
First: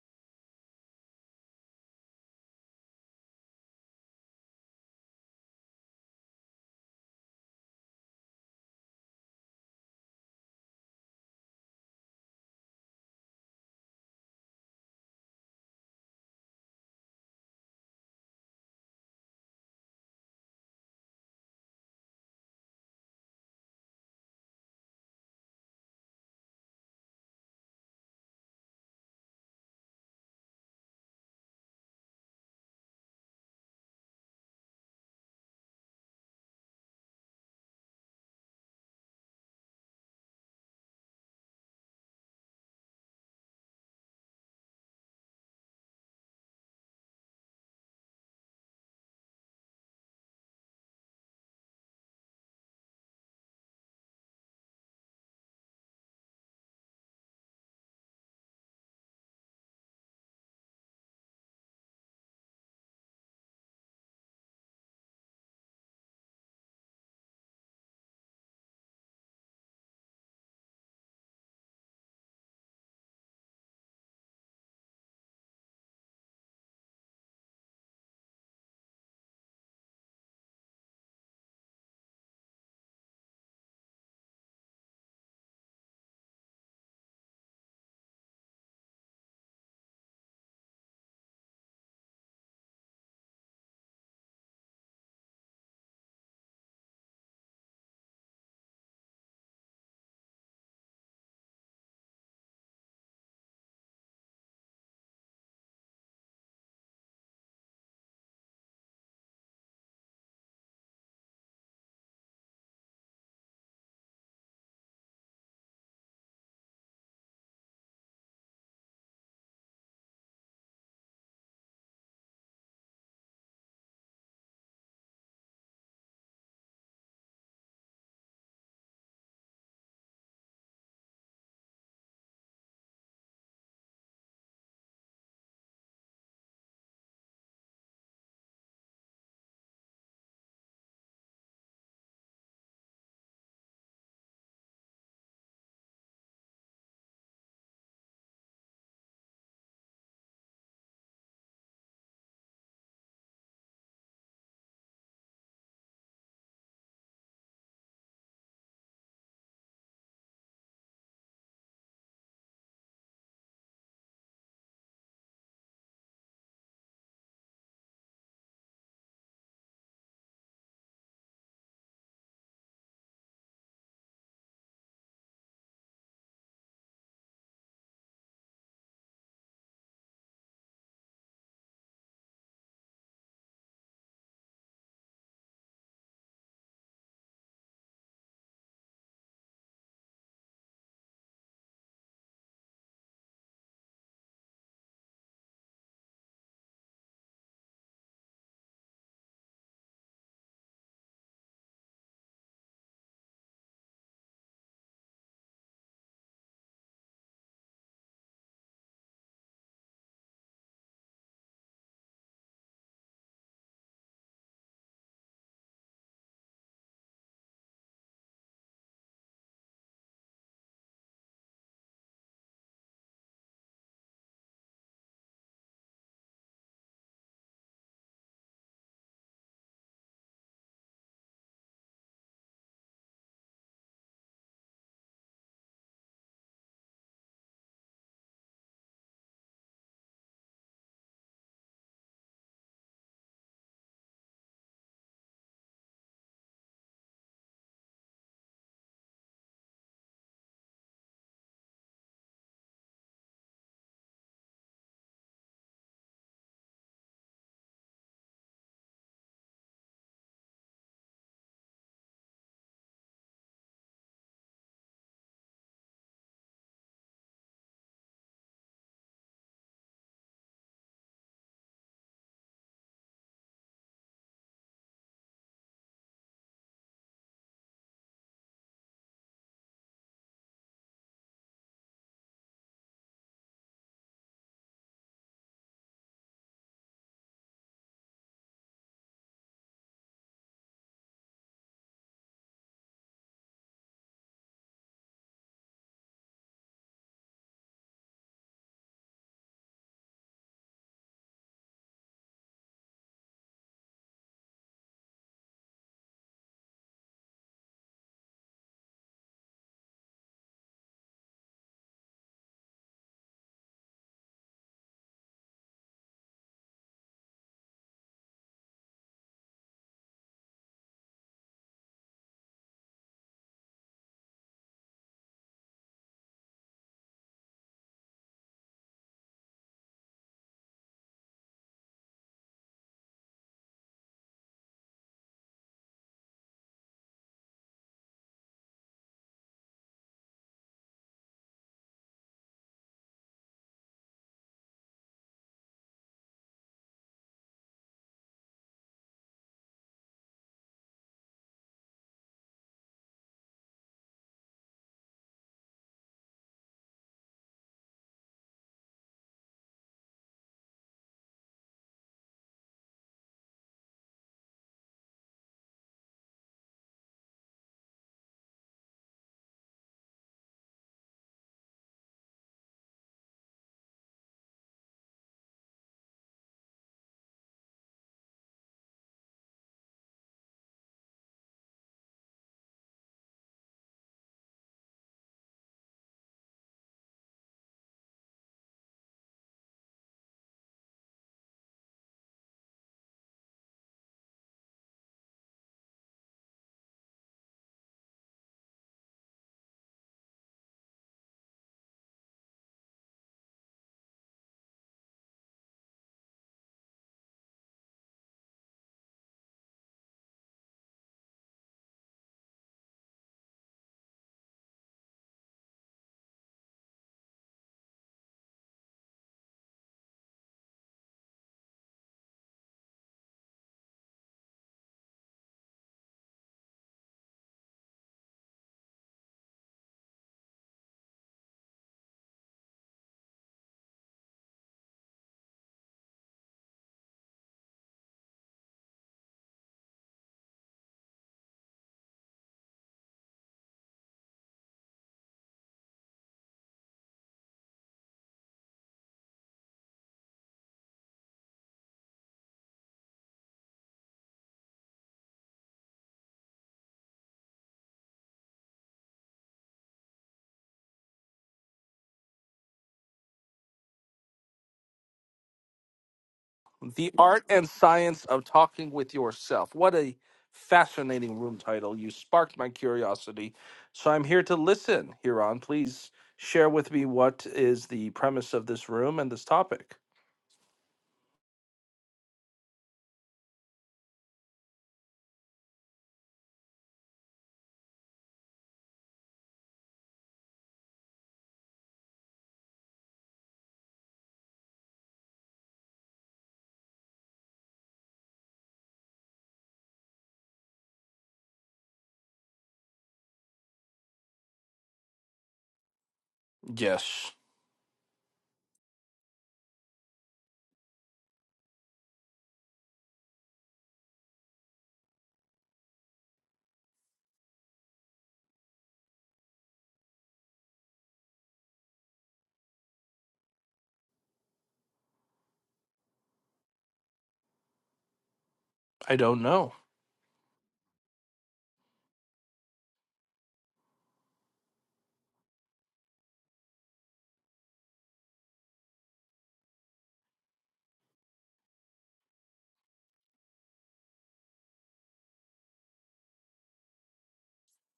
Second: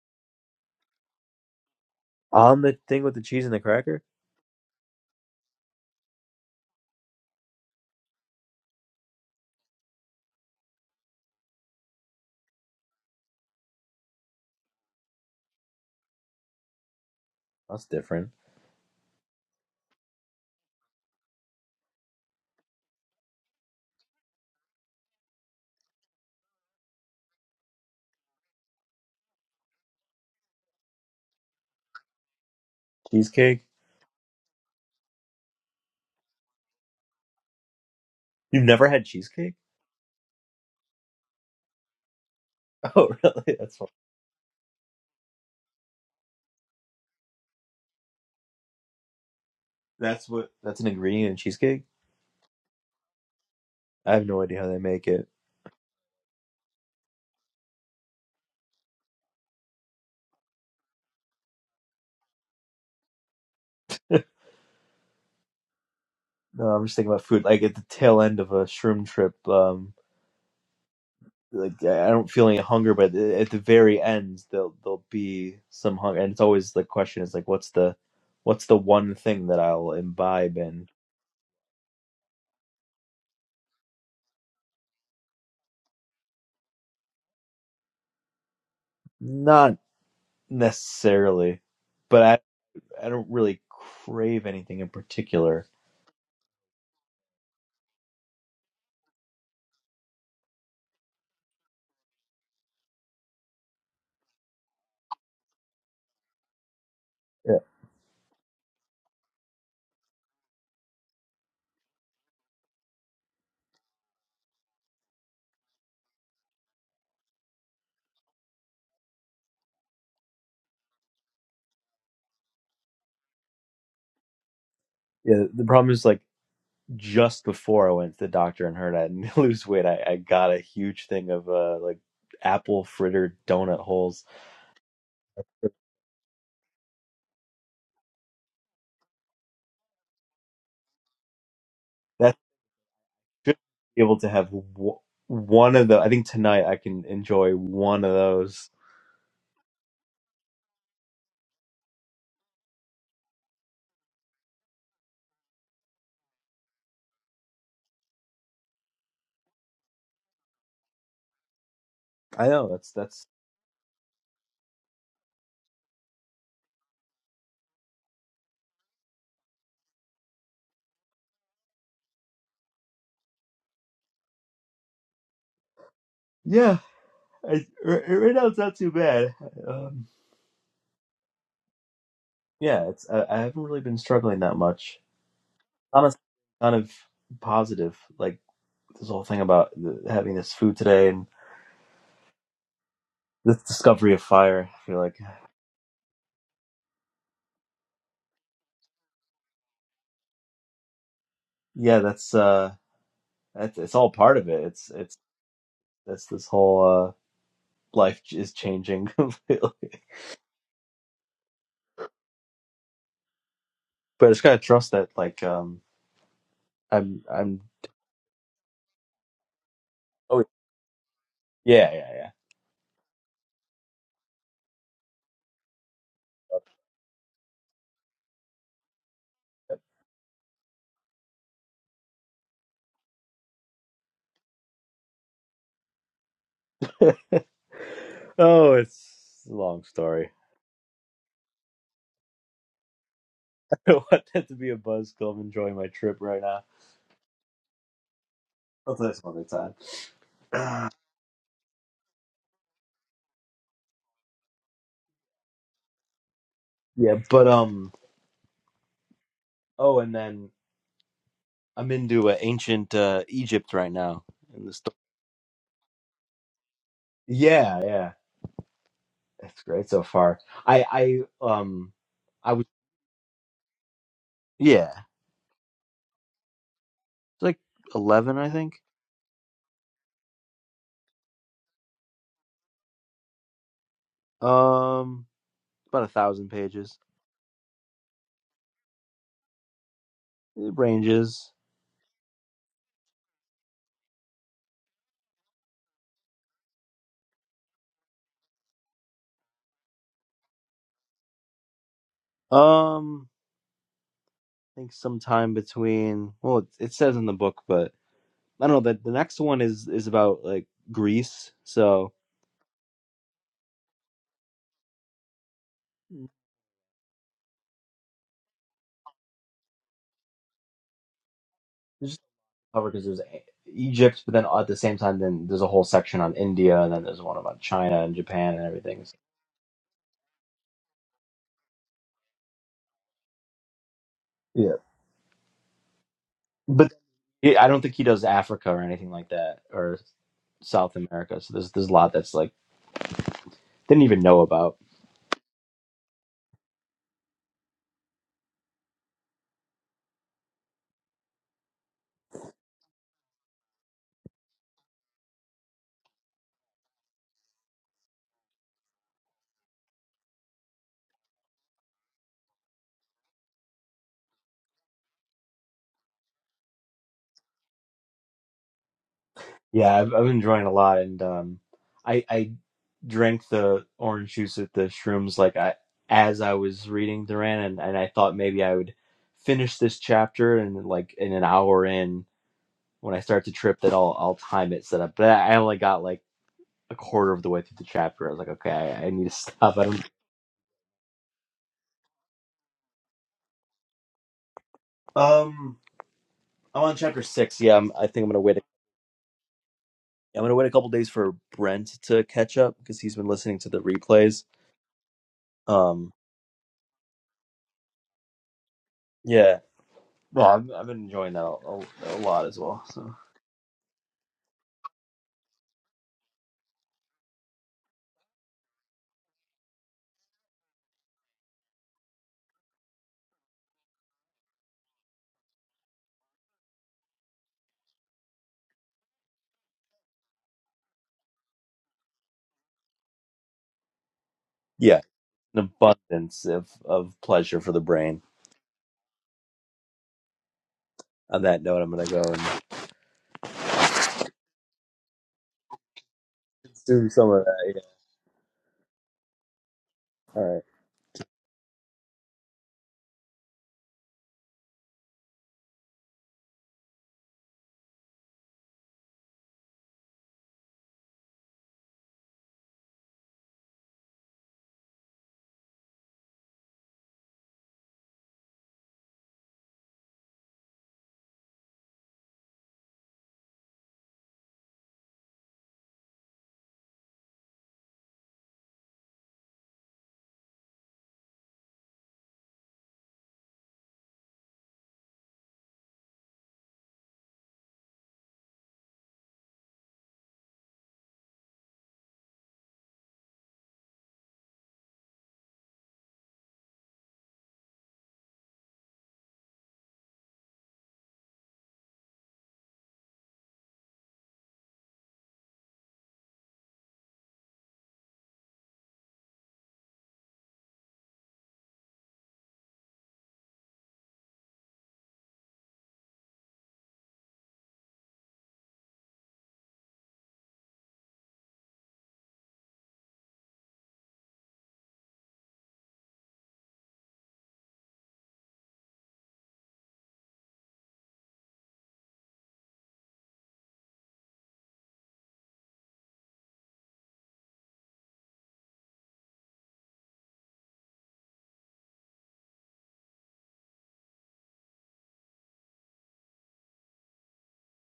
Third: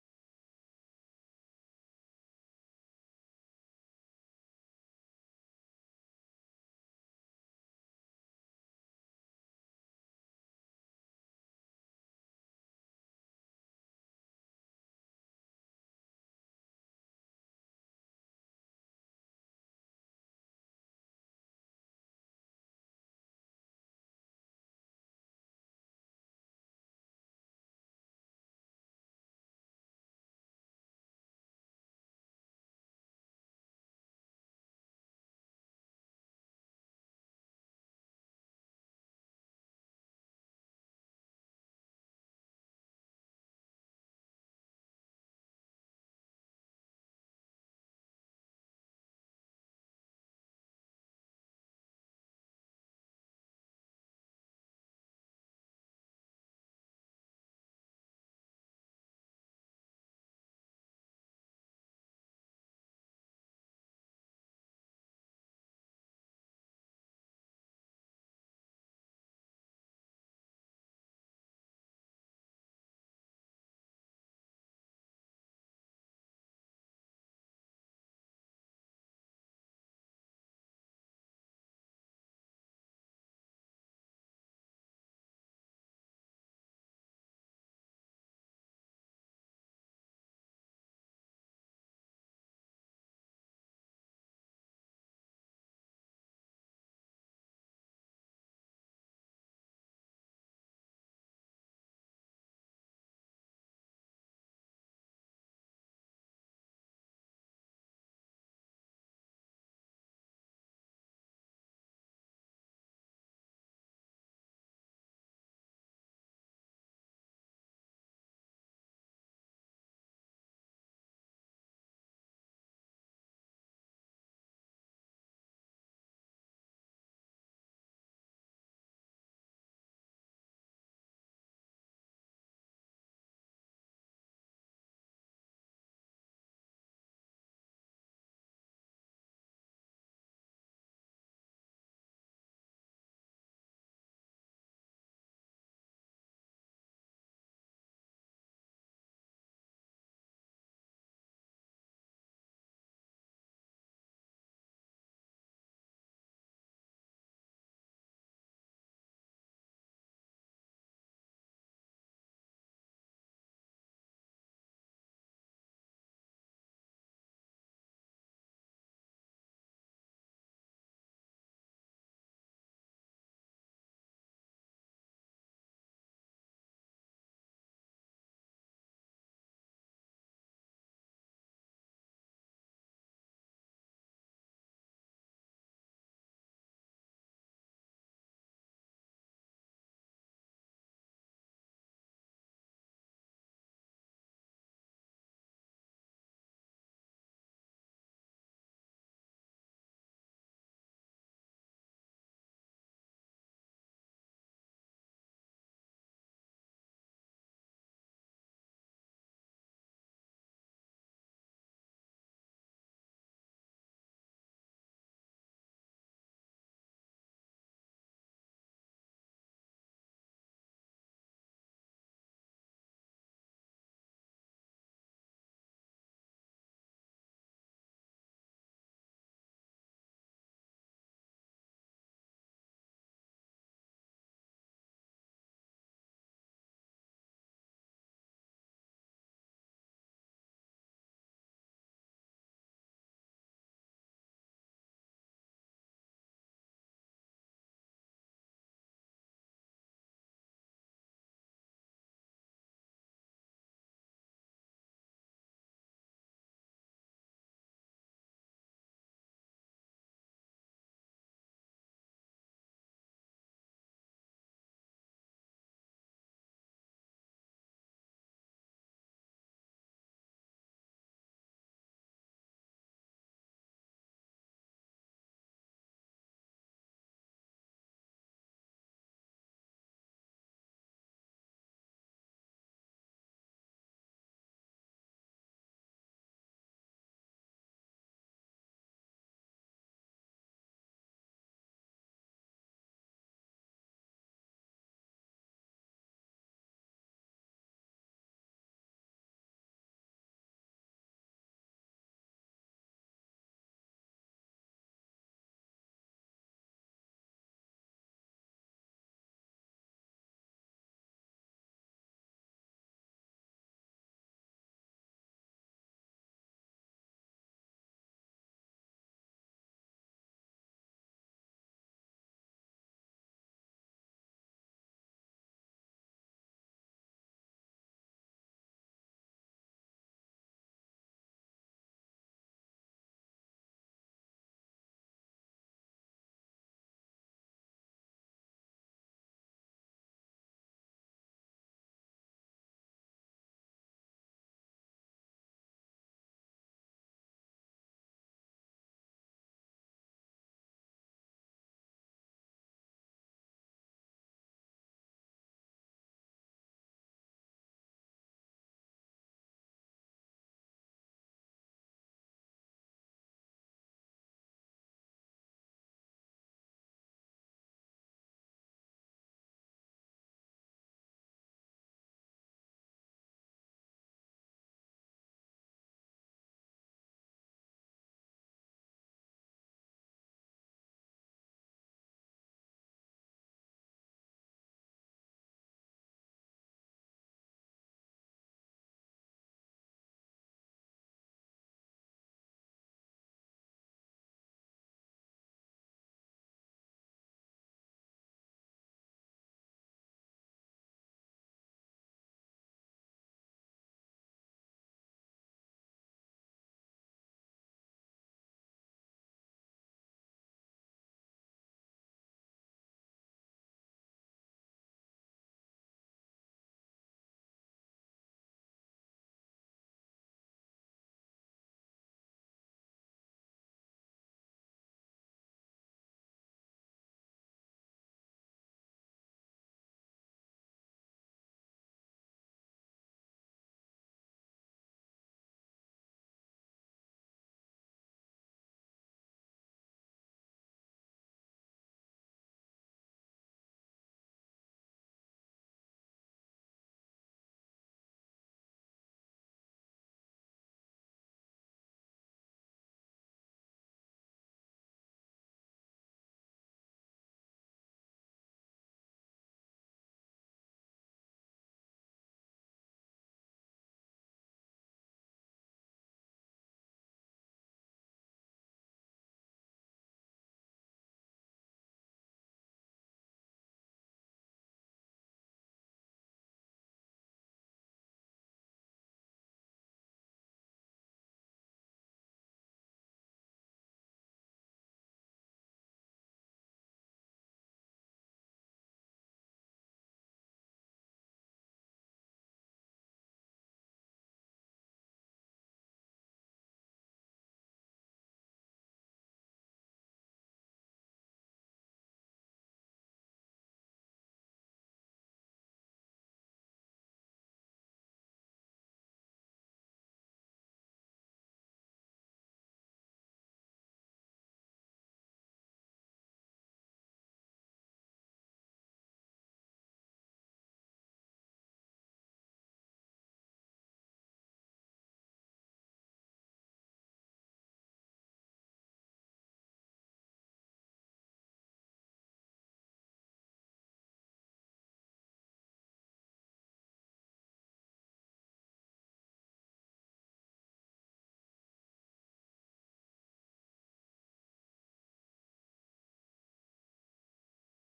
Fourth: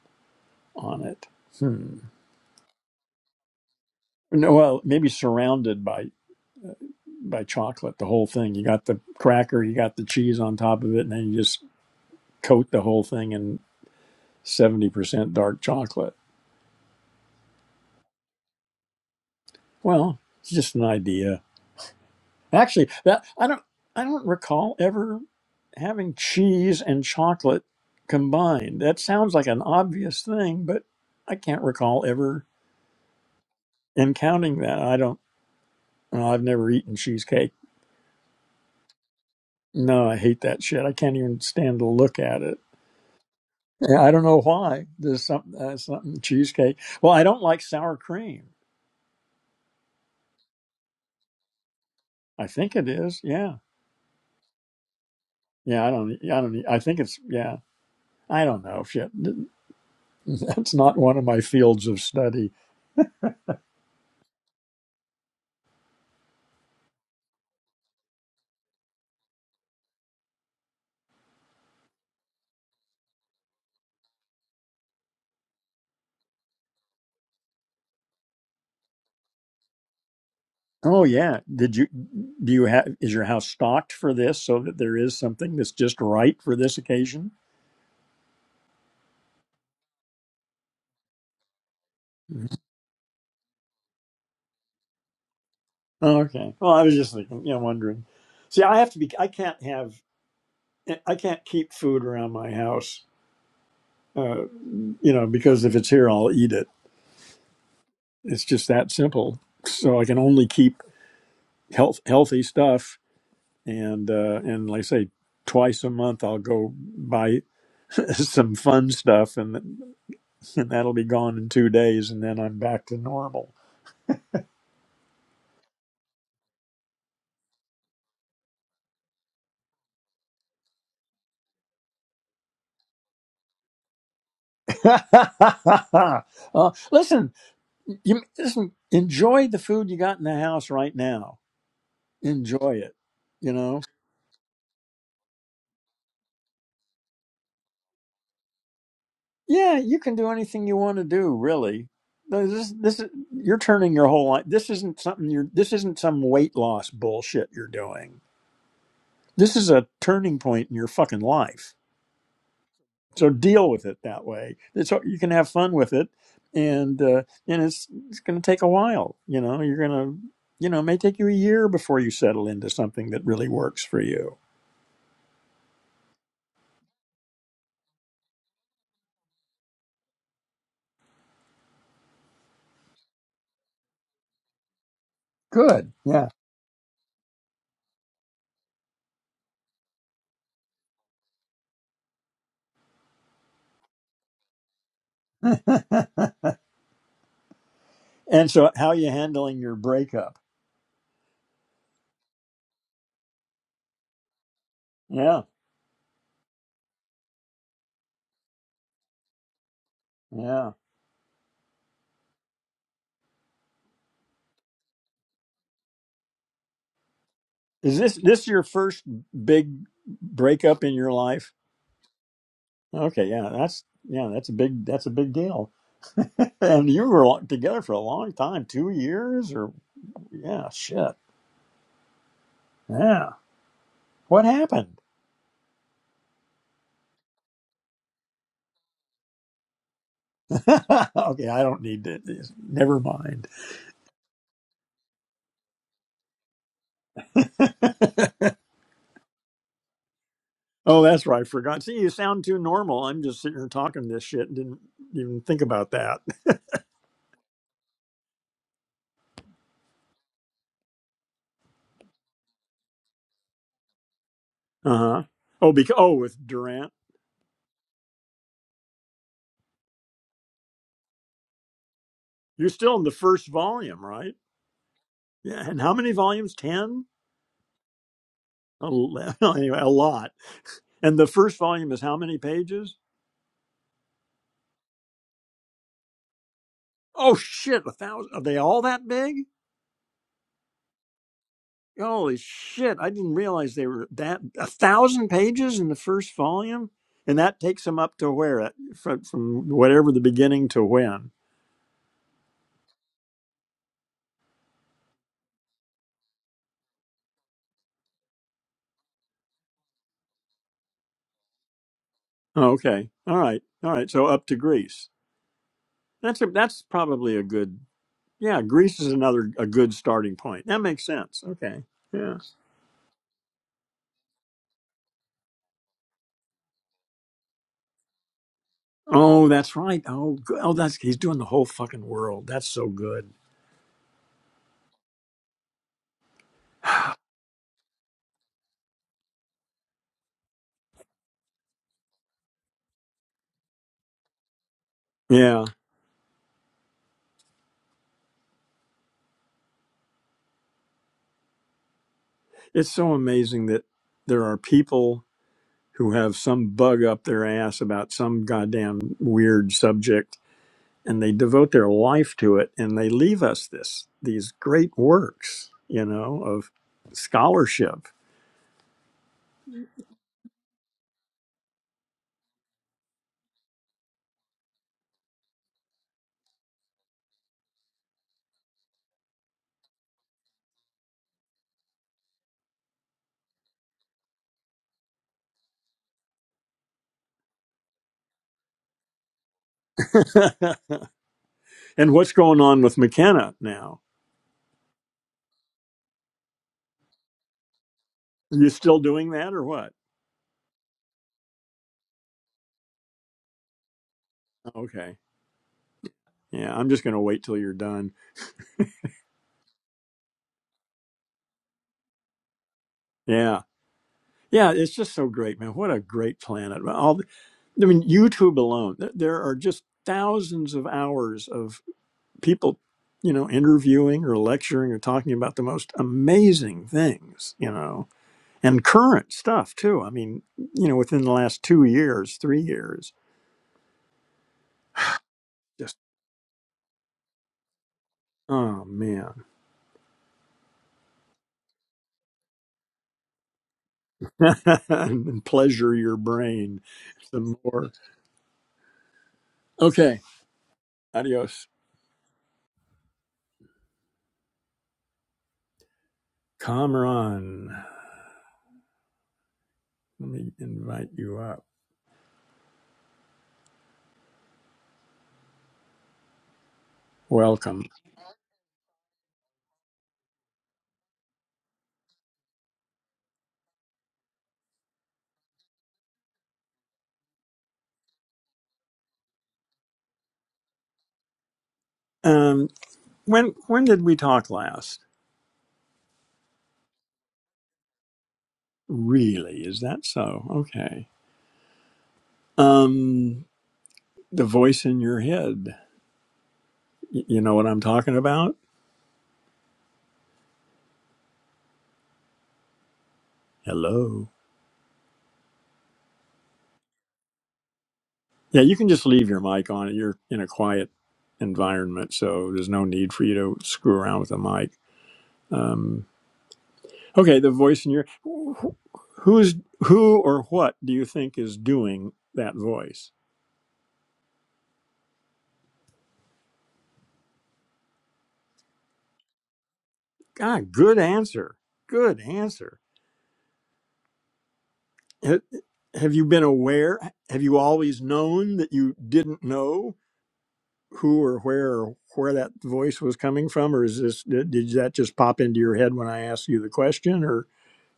on it. Hmm. On the thing with the cheese and the cracker. No, well, maybe surrounded by by chocolate, the whole thing. You got the cracker, you got the cheese on top of it, and then you just coat the whole thing in 70% dark chocolate. That's different. Well, it's just an idea. Actually, that I don't I don't recall ever having cheese and chocolate combined. That sounds like an obvious thing, but I can't recall ever Cheesecake. encountering that. I don't well, I've never eaten cheesecake. You've never had cheesecake? No, I hate that shit. I can't even stand to look at it. Oh, really? That's fu- Yeah, I don't know why. There's something uh, something cheesecake. Well, I don't like sour cream. that's what that's an ingredient in cheesecake. I think it is. Yeah. I have no idea how they make it. Yeah, I don't I don't e, I think it's yeah. I don't know. Shit. That's not one of my fields of study. No, I'm just thinking about food. Like at the tail end of a shroom trip, um, like I I don't feel any hunger, but at the very end there'll there'll be some hunger, and it's always the question is like, what's the what's the one thing that I'll imbibe in? Oh yeah. Did you do you have is your house stocked for this so that there is something that's just right for this occasion? Not necessarily, but I Mhm. I don't really crave anything in particular. Oh, okay. Well, I was just thinking, you know, wondering. See, I have to be I can't have I can't keep food around my house. Uh, you know, because if it's here I'll eat it. Yeah, It's just that simple. So I can only keep health healthy stuff and uh and like I say twice a month I'll go buy some fun stuff and and that'll be gone in two days, and then I'm back to normal. yeah. The problem is like just before I went to the doctor and heard I didn't lose weight, I, I got a huge thing of uh like apple fritter donut holes. Uh, listen, you listen. Enjoy the food you got in the house right now. Enjoy it. You should know. be able to have w- one of the. I think tonight I can enjoy one of those. Yeah, you can do anything you want to do. Really, this this is you're turning your whole life. This isn't something you're. This isn't some weight loss bullshit you're doing. This is a turning point in your fucking life. I know that's that's So deal with it that way. So you can have fun with it, and uh, and it's it's going to take a while. You know, you're going to you know it may take you a year before you settle into something that really works for you. yeah. I, right right now it's not too bad. Um, yeah, it's I, I haven't really been struggling that much. Good. Honestly, Yeah. kind of positive. Like this whole thing about the, having this food today and this discovery of fire. I feel like and so, how are you handling your breakup? yeah, that's uh, that's it's all part of it. It's it's Yeah, that's this whole uh life is changing. completely. yeah. but I just gotta trust that like um I'm I'm. Is this this your first big oh, breakup in your life? Yeah, yeah, Okay, yeah, that's yeah, that's a big that's a big deal. yeah. And you were together for a long time, two years, or yeah, shit, yeah. What happened? Oh, it's a long story. okay, I don't need to. Never mind. I don't want that to be a buzzkill. I'm enjoying my trip right now. I'll tell you some other time. Ah, oh, that's right. I forgot. See, you sound too normal. I'm just sitting here talking this shit and didn't even think about that. yeah, but um. Oh, and then I'm into uh, ancient uh, Egypt right now. In the sto- Uh huh. Oh, because oh, with Durant, yeah, yeah, it's great so far. I I um I was you're still in the first volume, right? yeah it's Yeah. And how many volumes? Ten. like eleven I think. Ele- Anyway, a lot. And the first volume is how many pages? Um, about a thousand pages. Oh shit, a thousand. Are they all that big? It ranges. Holy shit! I didn't realize they were that a thousand pages in the first volume, and that takes them up to where at- from from whatever the beginning to when. Um, I think sometime between well it, it says in the book but i don't know the, the next one is is about like greece so Oh, okay, all right, all right. So up to Greece. That's a, that's probably a good yeah. Greece is another a good starting point. That makes sense. Okay, it's just yeah. cover because there's E- egypt but then at the same time then there's a whole section on india and then there's one about china and japan and everything so, Oh, that's right. Oh, go- oh, that's he's doing the whole fucking world. That's so good. yeah but yeah, i don't think he does africa or anything like that or south america so there's there's a lot that's like didn't even know about Yeah, it's so amazing that there are people who have some bug up their ass about some goddamn weird subject and they devote their life to it and they leave us this these great works you know of scholarship Yeah, I've, I've been enjoying it a lot, and um, I I drank the orange juice at the shrooms like I as I was reading Duran, and, and I thought maybe I would finish this chapter and like in an hour in when I start to trip that I'll I'll time it set up. But I only got like a quarter of the way through the chapter. I was like, okay, I, I need to stop. I don't. and what's going on with mckenna now Um, I'm on chapter six. Yeah, I'm, I think I'm gonna wait. you still doing that or what I'm gonna wait a couple days for Brent to catch up because he's been listening to the replays. okay Um, yeah i'm just going to wait till you're done yeah. Well, I've, I've been enjoying that a, a, a lot as well. So yeah yeah it's just so great man what a great planet Well, all the, i mean youtube alone th- there are just thousands of hours of. people, you know, interviewing or lecturing or talking about the most amazing things, you know, and current stuff too. I mean, you know, within the last two years, three years, Yeah. an just abundance of, of pleasure for the brain. oh man, On that note, I'm gonna go and and pleasure your brain consume some of some that. Yeah, more. Okay, all right. adios, Kamran. Let me invite you up. The Art and Welcome. Science of Talking with Yourself. What a fascinating room title. You sparked my curiosity. So I'm here to listen, Huron. Please share with me what is the premise of this room and this topic. Um, when when did we talk last? Really, is that so? Okay. Um, the voice in your head. Y- You know what I'm talking about? Hello. Yes, Yeah, you can just leave your mic on. You're in a quiet environment, so there's no need for you to screw around with the mic. Um, okay, the voice in your wh- who's who or what do you think is doing that voice? I don't know. Ah, good answer. Good answer. Ha- Have you been aware? Have you always known that you didn't know? who or where or where that voice was coming from, or is this did, that just pop into your head when I asked you the question, or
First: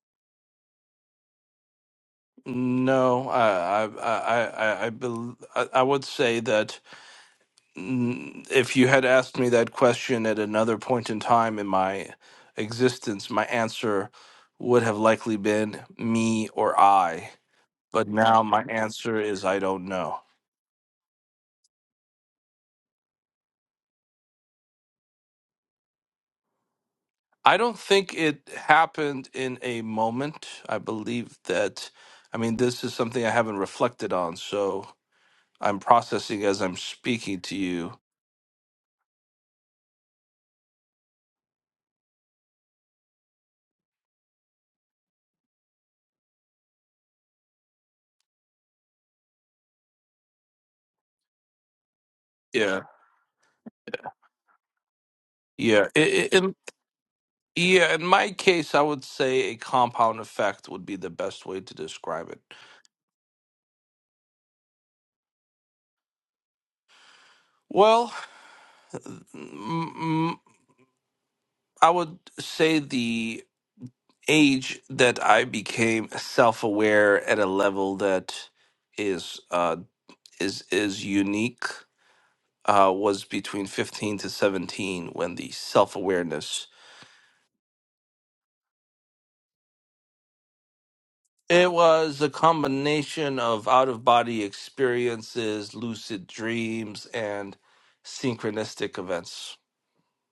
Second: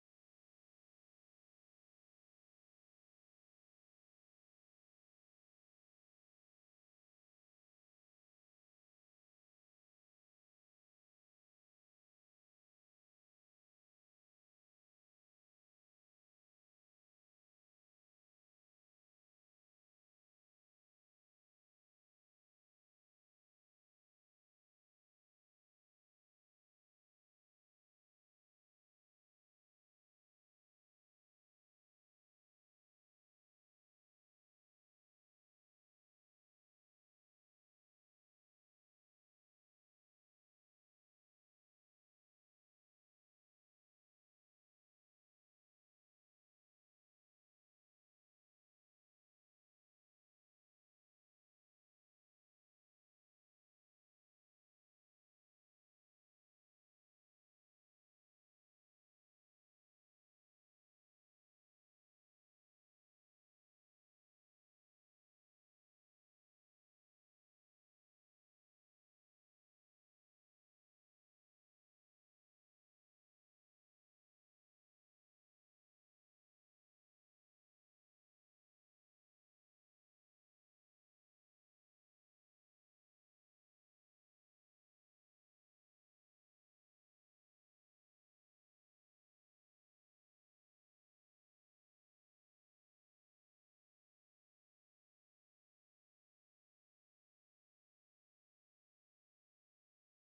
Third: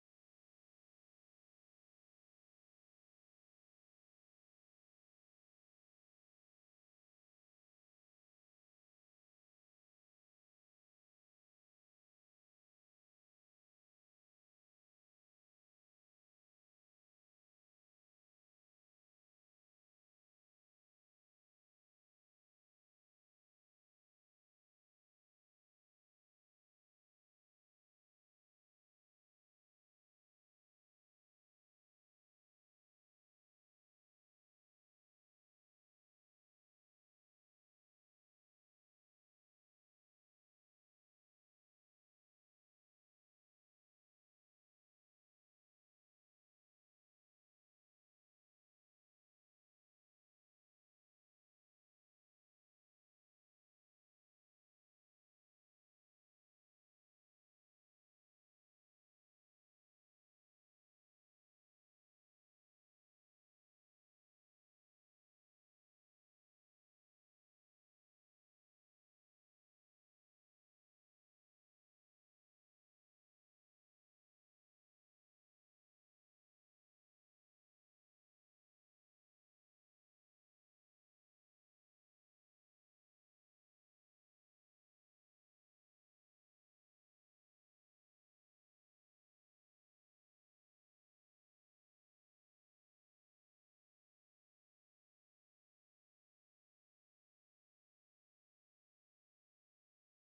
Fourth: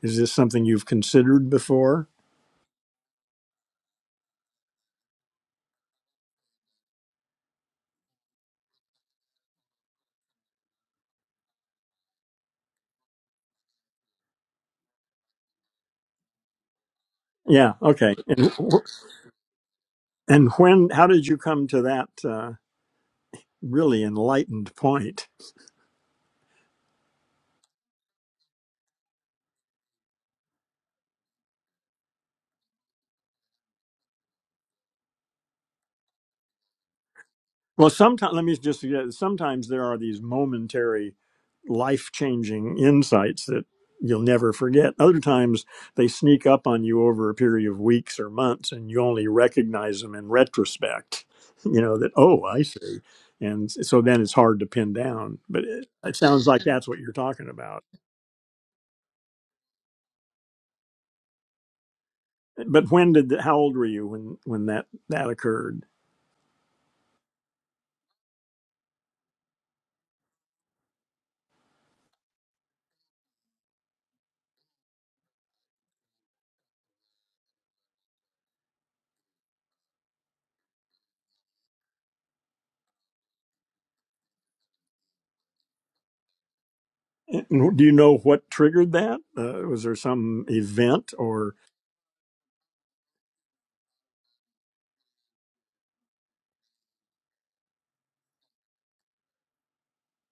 is this something you've considered before? No, I I I I I, bel I I would say that mm, if you had asked me that question at another point in time in my existence, my answer would have likely been me or I Yeah, but okay. now And, my answer is I don't know. and when? How did you come to that uh, really enlightened point? I don't think it happened in a moment. I believe that, I mean, this is something I haven't reflected on, so I'm processing as I'm speaking to Well, you. sometimes let me just suggest sometimes there are these momentary, life changing insights that you'll never forget. Other times they sneak up on you over a period of weeks or months, and you only recognize them in retrospect. You know that oh, I Yeah, see, and s- so then it's hard to pin down. But yeah. it, it It, it, sounds in, like that's what you're talking about. yeah, in my case, I would say a compound effect would be the best way to describe it. But when did th- how old were you when when that that occurred? Well, mm, mm, I would say the age that I became self aware at a level that is uh, is is unique uh, was between 15 to 17 when the self-awareness And do you know what triggered that? Uh, was there some event or? it was a combination of out-of-body experiences lucid dreams and synchronistic events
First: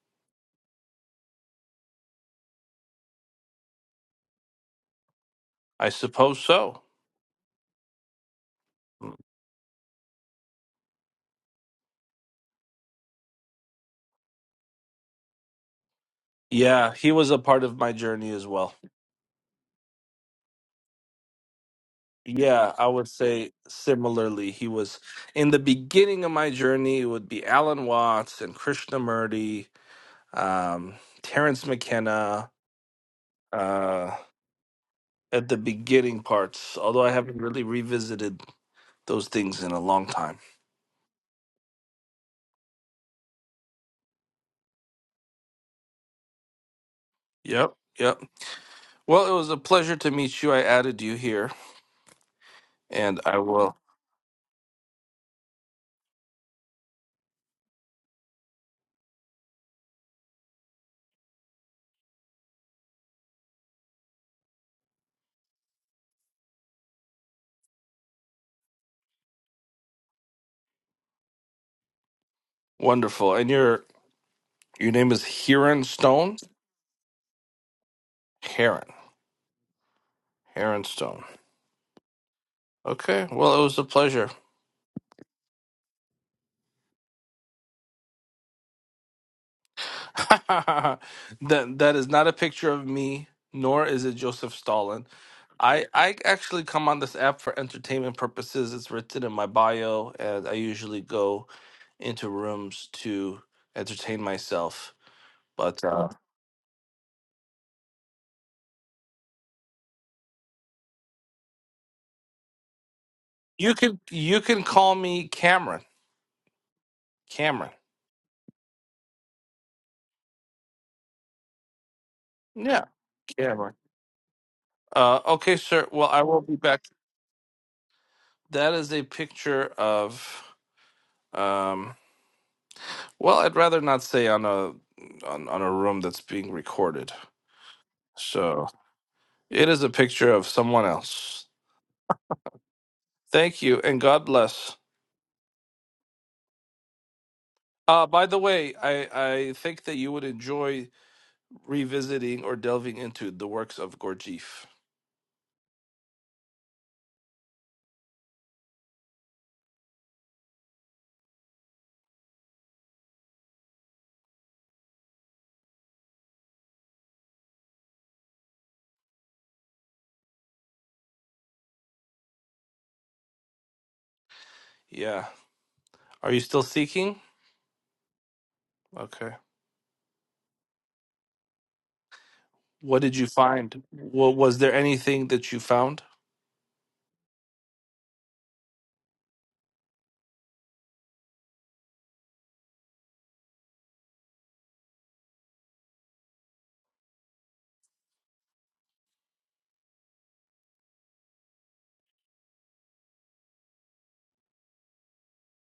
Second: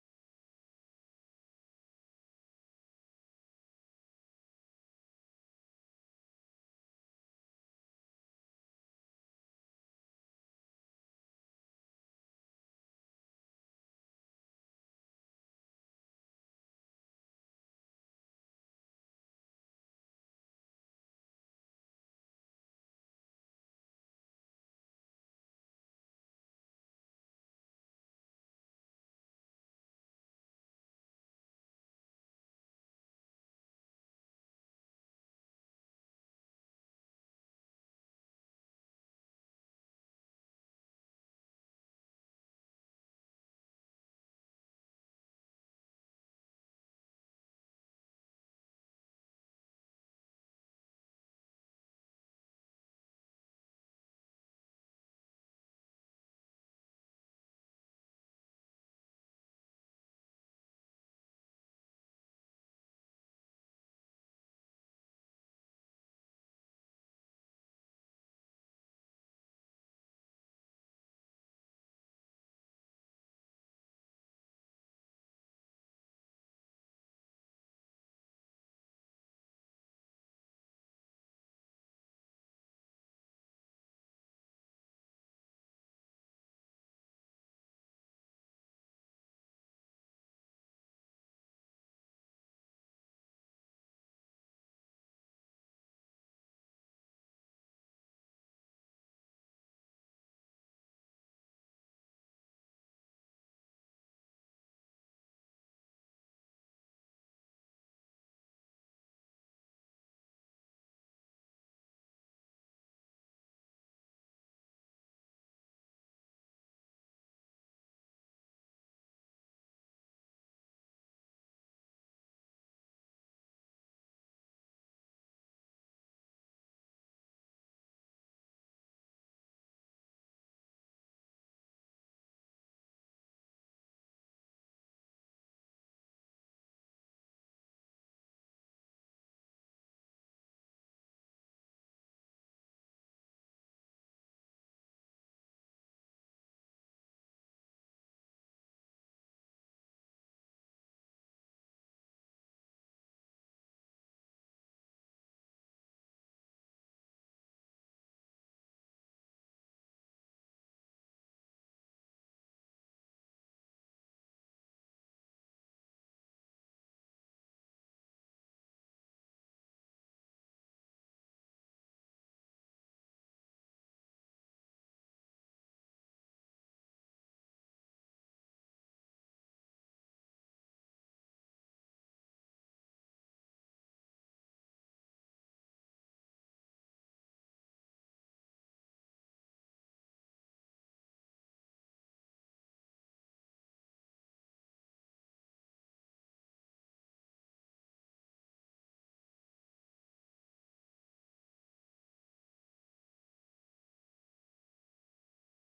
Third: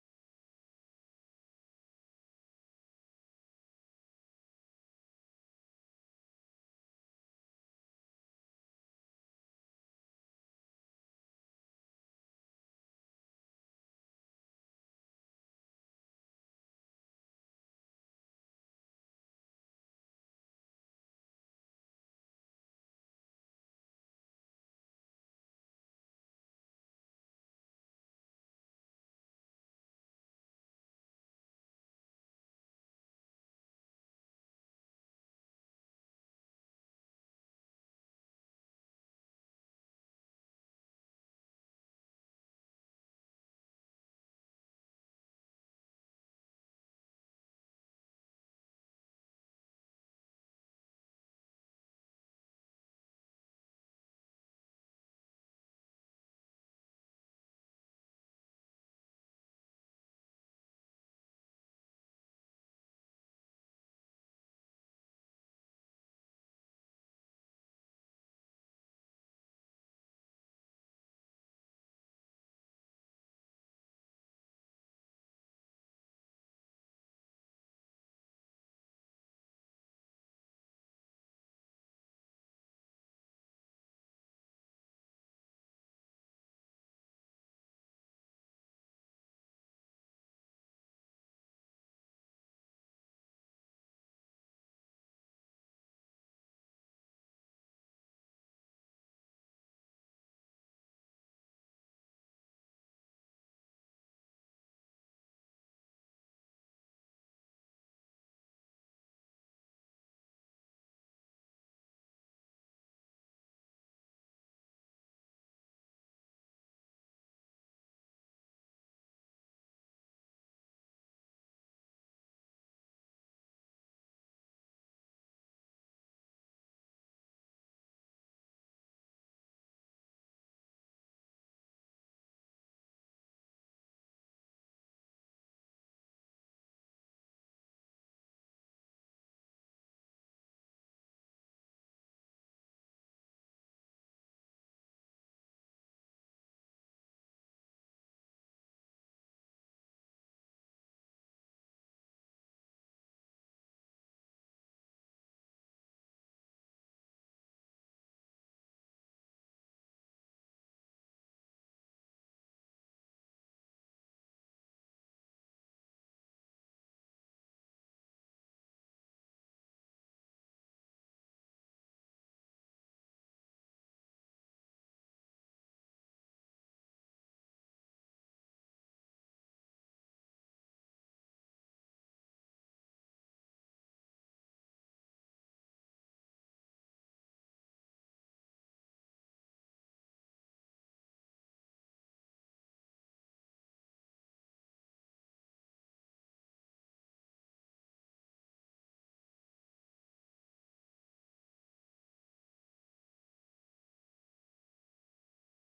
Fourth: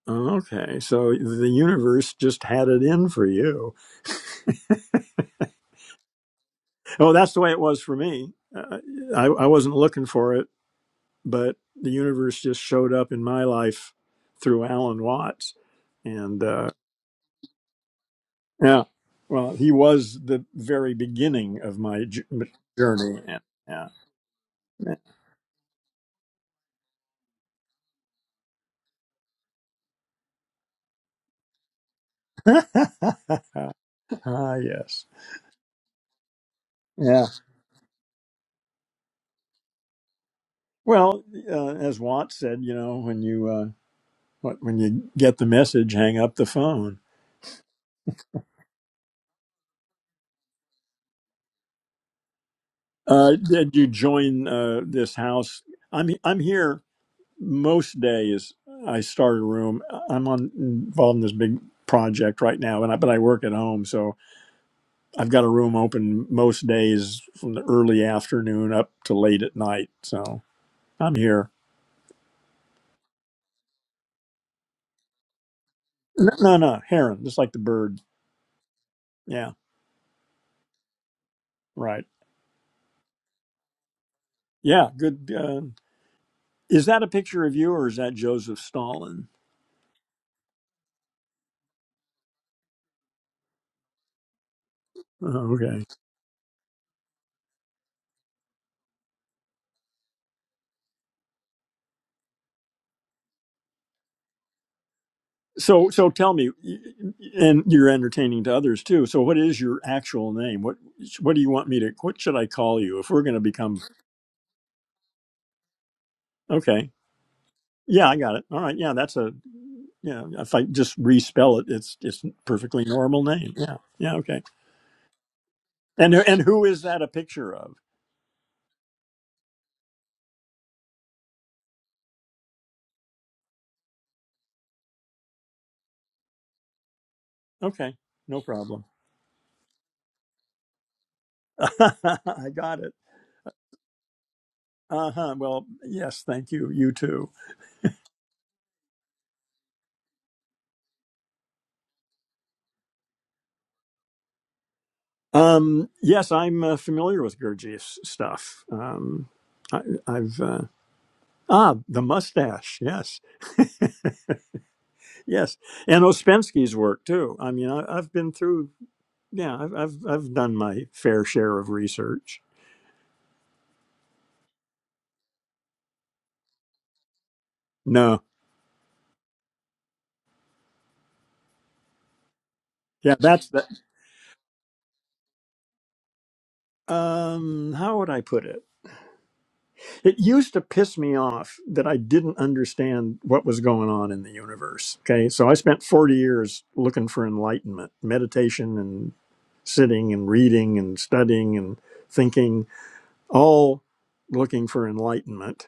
Okay, so the universe just had it in for you. i suppose so Oh, that's the way it was for me. Uh, I, I wasn't looking for it, but the universe just showed up in my life through Alan Watts. And uh, yeah he was a part of my journey as well yeah, well, he was the very beginning of my j- yeah i would journey. And, say similarly he yeah. was in the beginning of my journey it would be alan watts and krishnamurti um, terrence mckenna uh, ah, yes. at the beginning parts, although I Yeah. haven't really revisited those things in a long time. Well, uh, as Watts said, you know, when you uh, what, when you get the message, hang up the phone Yep, yep. Well, it was a pleasure to meet you. I added you here, and Uh, I did will. you join uh, this house? I'm I'm here most days. I start a room. I'm on involved in this big project right now, and I, but I work at home, so I've got a room open most days from the early afternoon up to late at night. So I'm here. Wonderful. And your your name is Heron No, Stone. no, no heron, just like the bird. Heron. Yeah, Heron Stone. right. Okay. Well, it was a pleasure. Yeah, good. Uh, is that a picture of you, or is that Joseph Stalin? that that is not a picture of me, nor is it Joseph Stalin. Oh, okay. I I actually come on this app for entertainment purposes. It's written in my bio, and I usually go into rooms to entertain myself. But So, uh, so tell me, and you're entertaining to others too. So, what is your actual name? What what do you want me to? What should I call you if we're going to you become? can you can call me Cameron. Okay, Cameron. yeah, I got it. All right, yeah, that's a yeah. If I just respell it, it's it's a perfectly Yeah, normal name. Cameron. Yeah, yeah, okay. Uh, okay, sir. Well, And I will and be who is back. that a picture of? That is a picture of. Um, well, I'd rather not say on a on, on a room that's being recorded. Okay, no So problem. it is a picture of someone else. I got it. Thank you, and God bless. Uh huh. Well, yes, thank you. You too. Uh, by the way, I, I think that you would enjoy revisiting or delving into the works of Gurdjieff. Um, yes, I'm uh, familiar with Gurdjieff's stuff. Um, I, I've uh, Ah, the mustache. Yes, yes, and Ospensky's work too. I mean, I, I've been through. Yeah, I've, I've I've done my fair share of research. Yeah. Are you still seeking? No, Okay. What yeah, did you that's that. find? Wa- was there anything that you found? Um, how would I put it? It used to piss me off that I didn't understand what was going on in the universe. Okay, so I spent forty years looking for enlightenment, meditation, and sitting and reading and studying and thinking, all looking for enlightenment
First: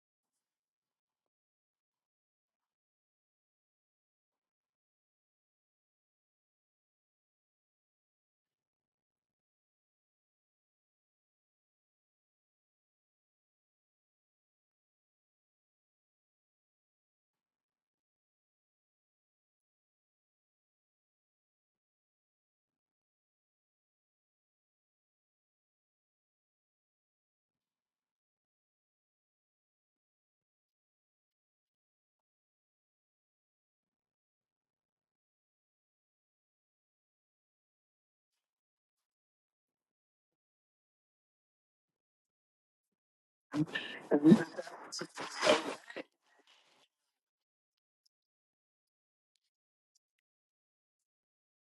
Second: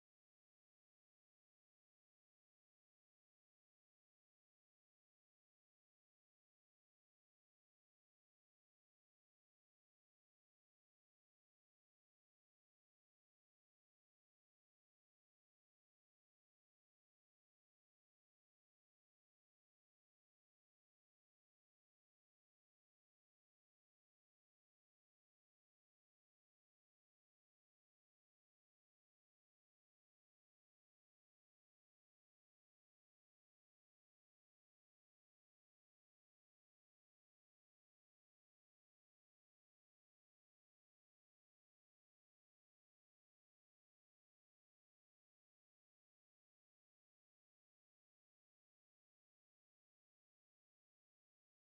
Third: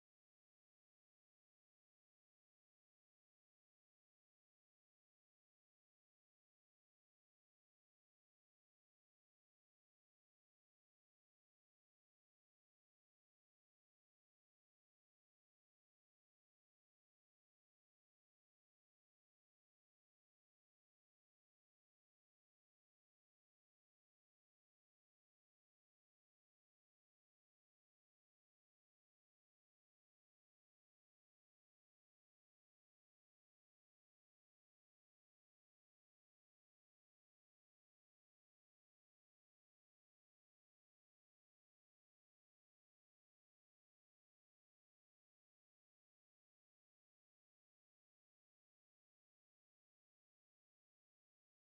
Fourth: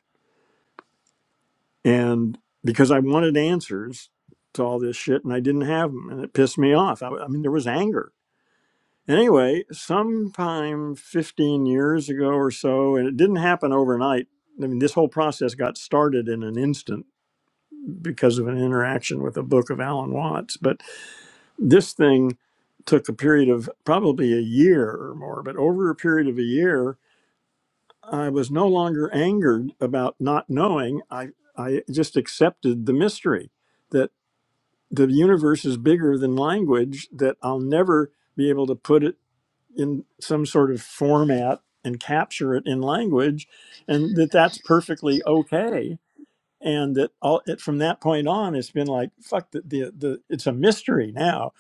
and because I wanted answers to all this shit, and I didn't have them, and it pissed me off. I, I mean, there was anger. Anyway, sometime 15 years ago or so, and it didn't happen overnight. I mean, this whole process got started in an instant because of an interaction with a book of Alan Watts. But this thing took a period of probably a year or more. But over a period of a year, I was no longer angered about not knowing. I, I just accepted the mystery that. the universe is bigger than language that I'll never be able to put it in some sort of format and capture it in language and that that's perfectly okay and that all it from that point on it's been like fuck the, the the it's a mystery now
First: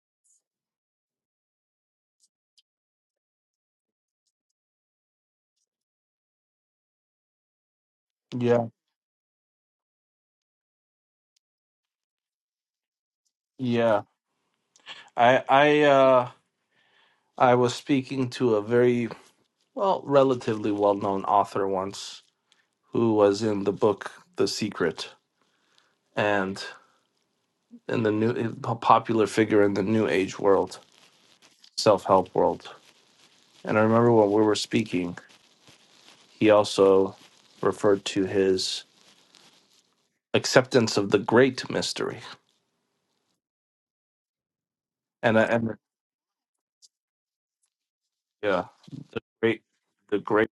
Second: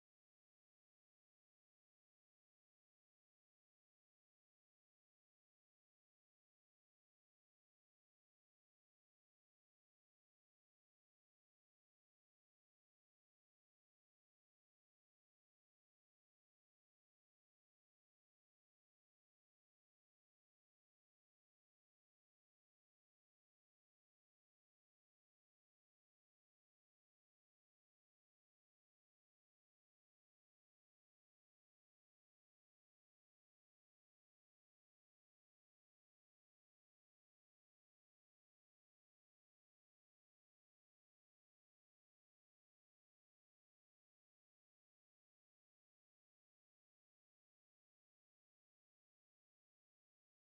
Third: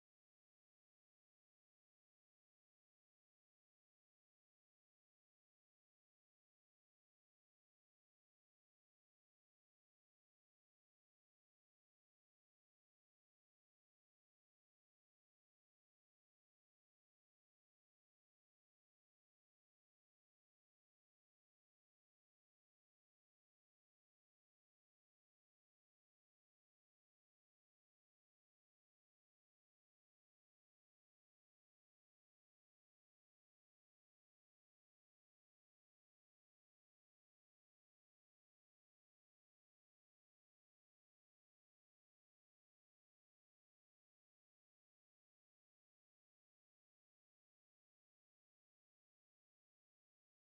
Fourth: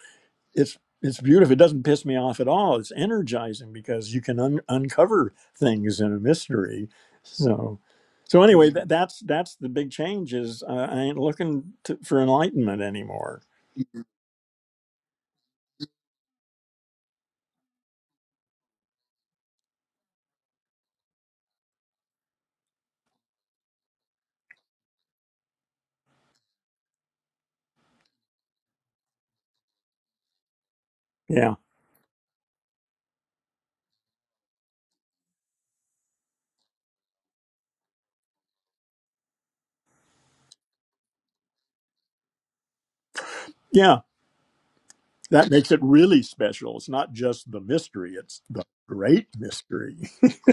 it's it's beautiful it doesn't piss me off at all it's energizing because you can un- uncover things in a mystery so so Yeah. anyway that, that's that's the big change is uh, i ain't looking to, for enlightenment anymore Yeah. I I uh I was speaking to a very well relatively well-known author once who was in the book The Secret and in the new a popular figure in the new age world, yeah self-help world. And I remember when we were speaking, he also referred to his acceptance of the great mystery Yeah, and I, that and makes it really special. It's not just the mystery, it's the yeah the great great mystery. the great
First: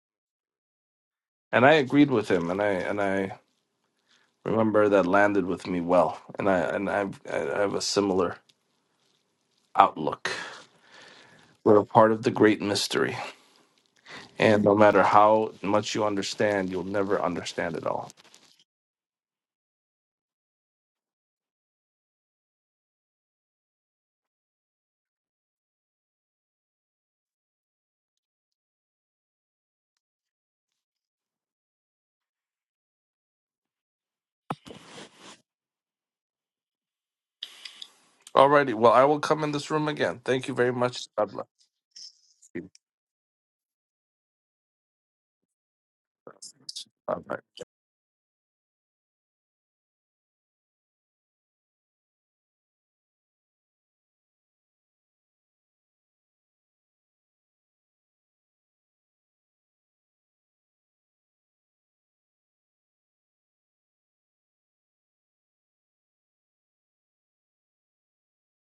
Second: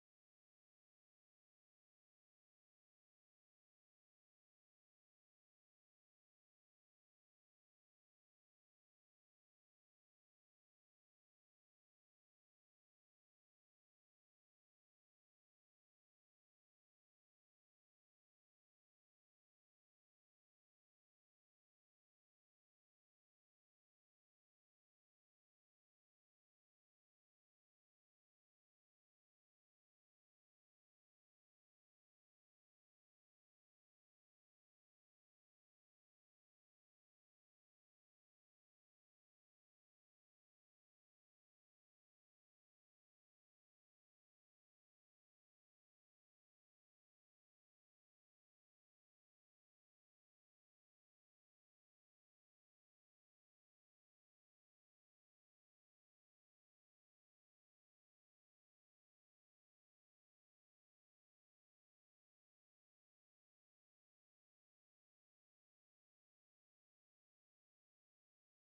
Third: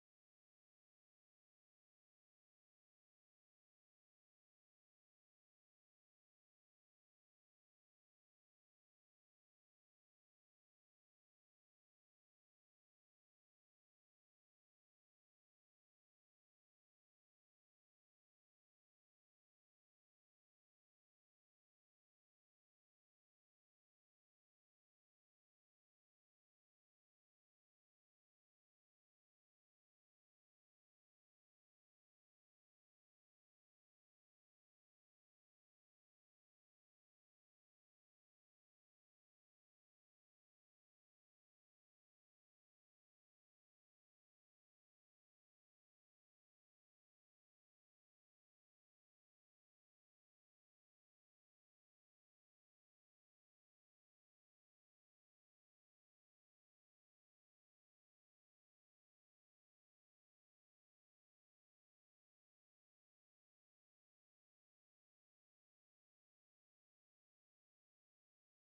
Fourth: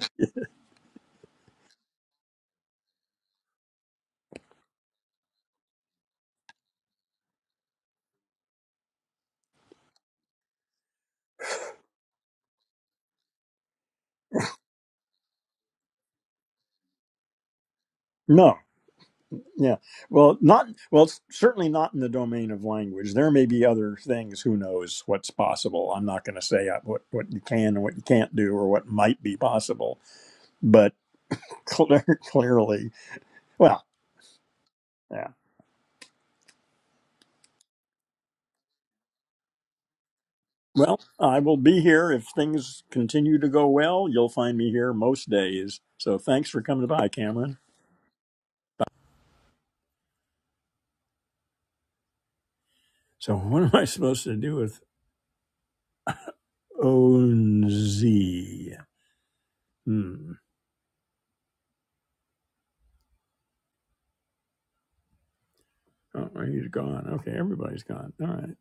and I agreed with him and I and I remember that landed with me well and I and I've, I have a similar outlook we're a part of the great mystery and no matter how much you understand you'll never understand it all No, yeah. Well, not well, it's certainly not in the domain of language. There may be other things, who knows what's possible. I'm not going to say uh, what what you can and what you can't do or what might be possible, but clear, clearly, well, yeah. alrighty well I will come in this room again thank you very Well, much God I bless will be here if you things continue to go well. You'll find me here most days. So thanks for coming by, Bye-bye. Cameron. So what am I supposed to do with Onzi. Hmm. Oh, he's gone. Okay, everybody's gone. All right.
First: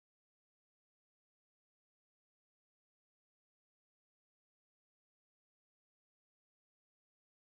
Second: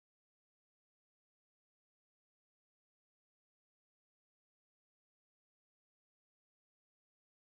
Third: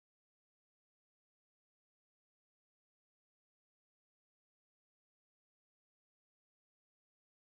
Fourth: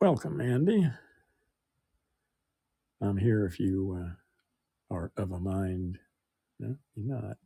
Welcome, Andy. I'm here if you uh, are of a mind. No, you're not.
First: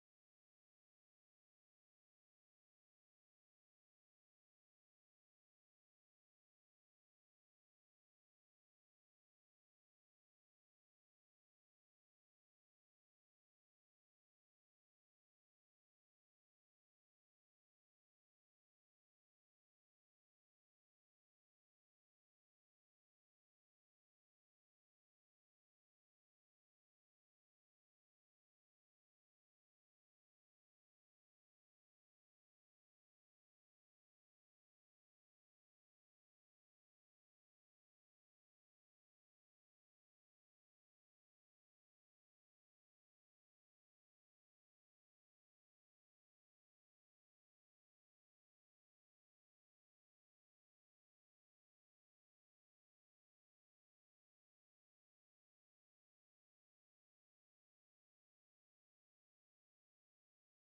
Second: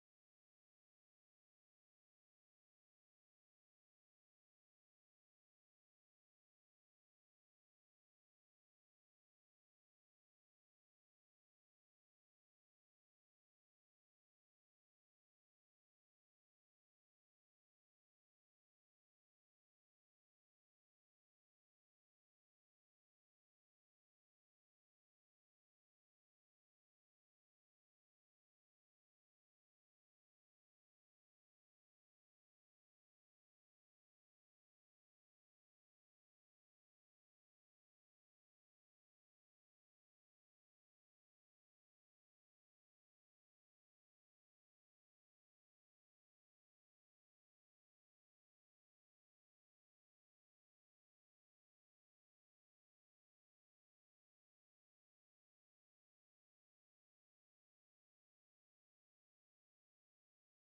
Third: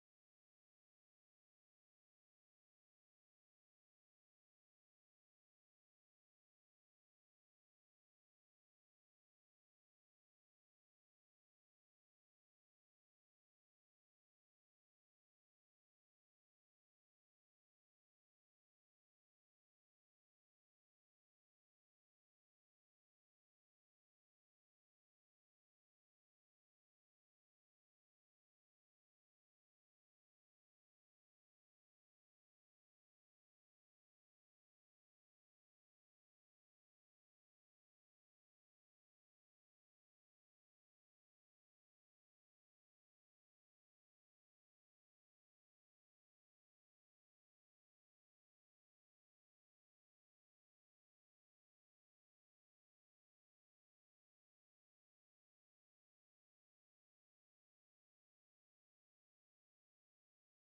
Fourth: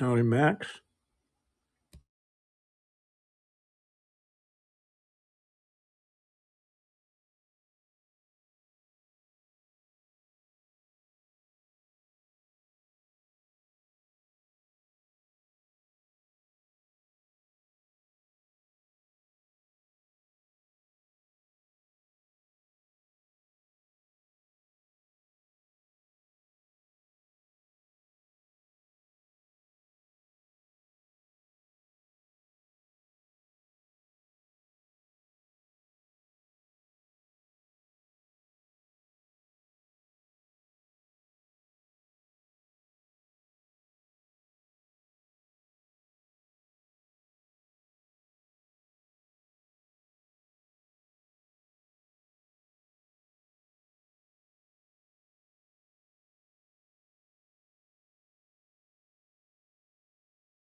Howdy, Max.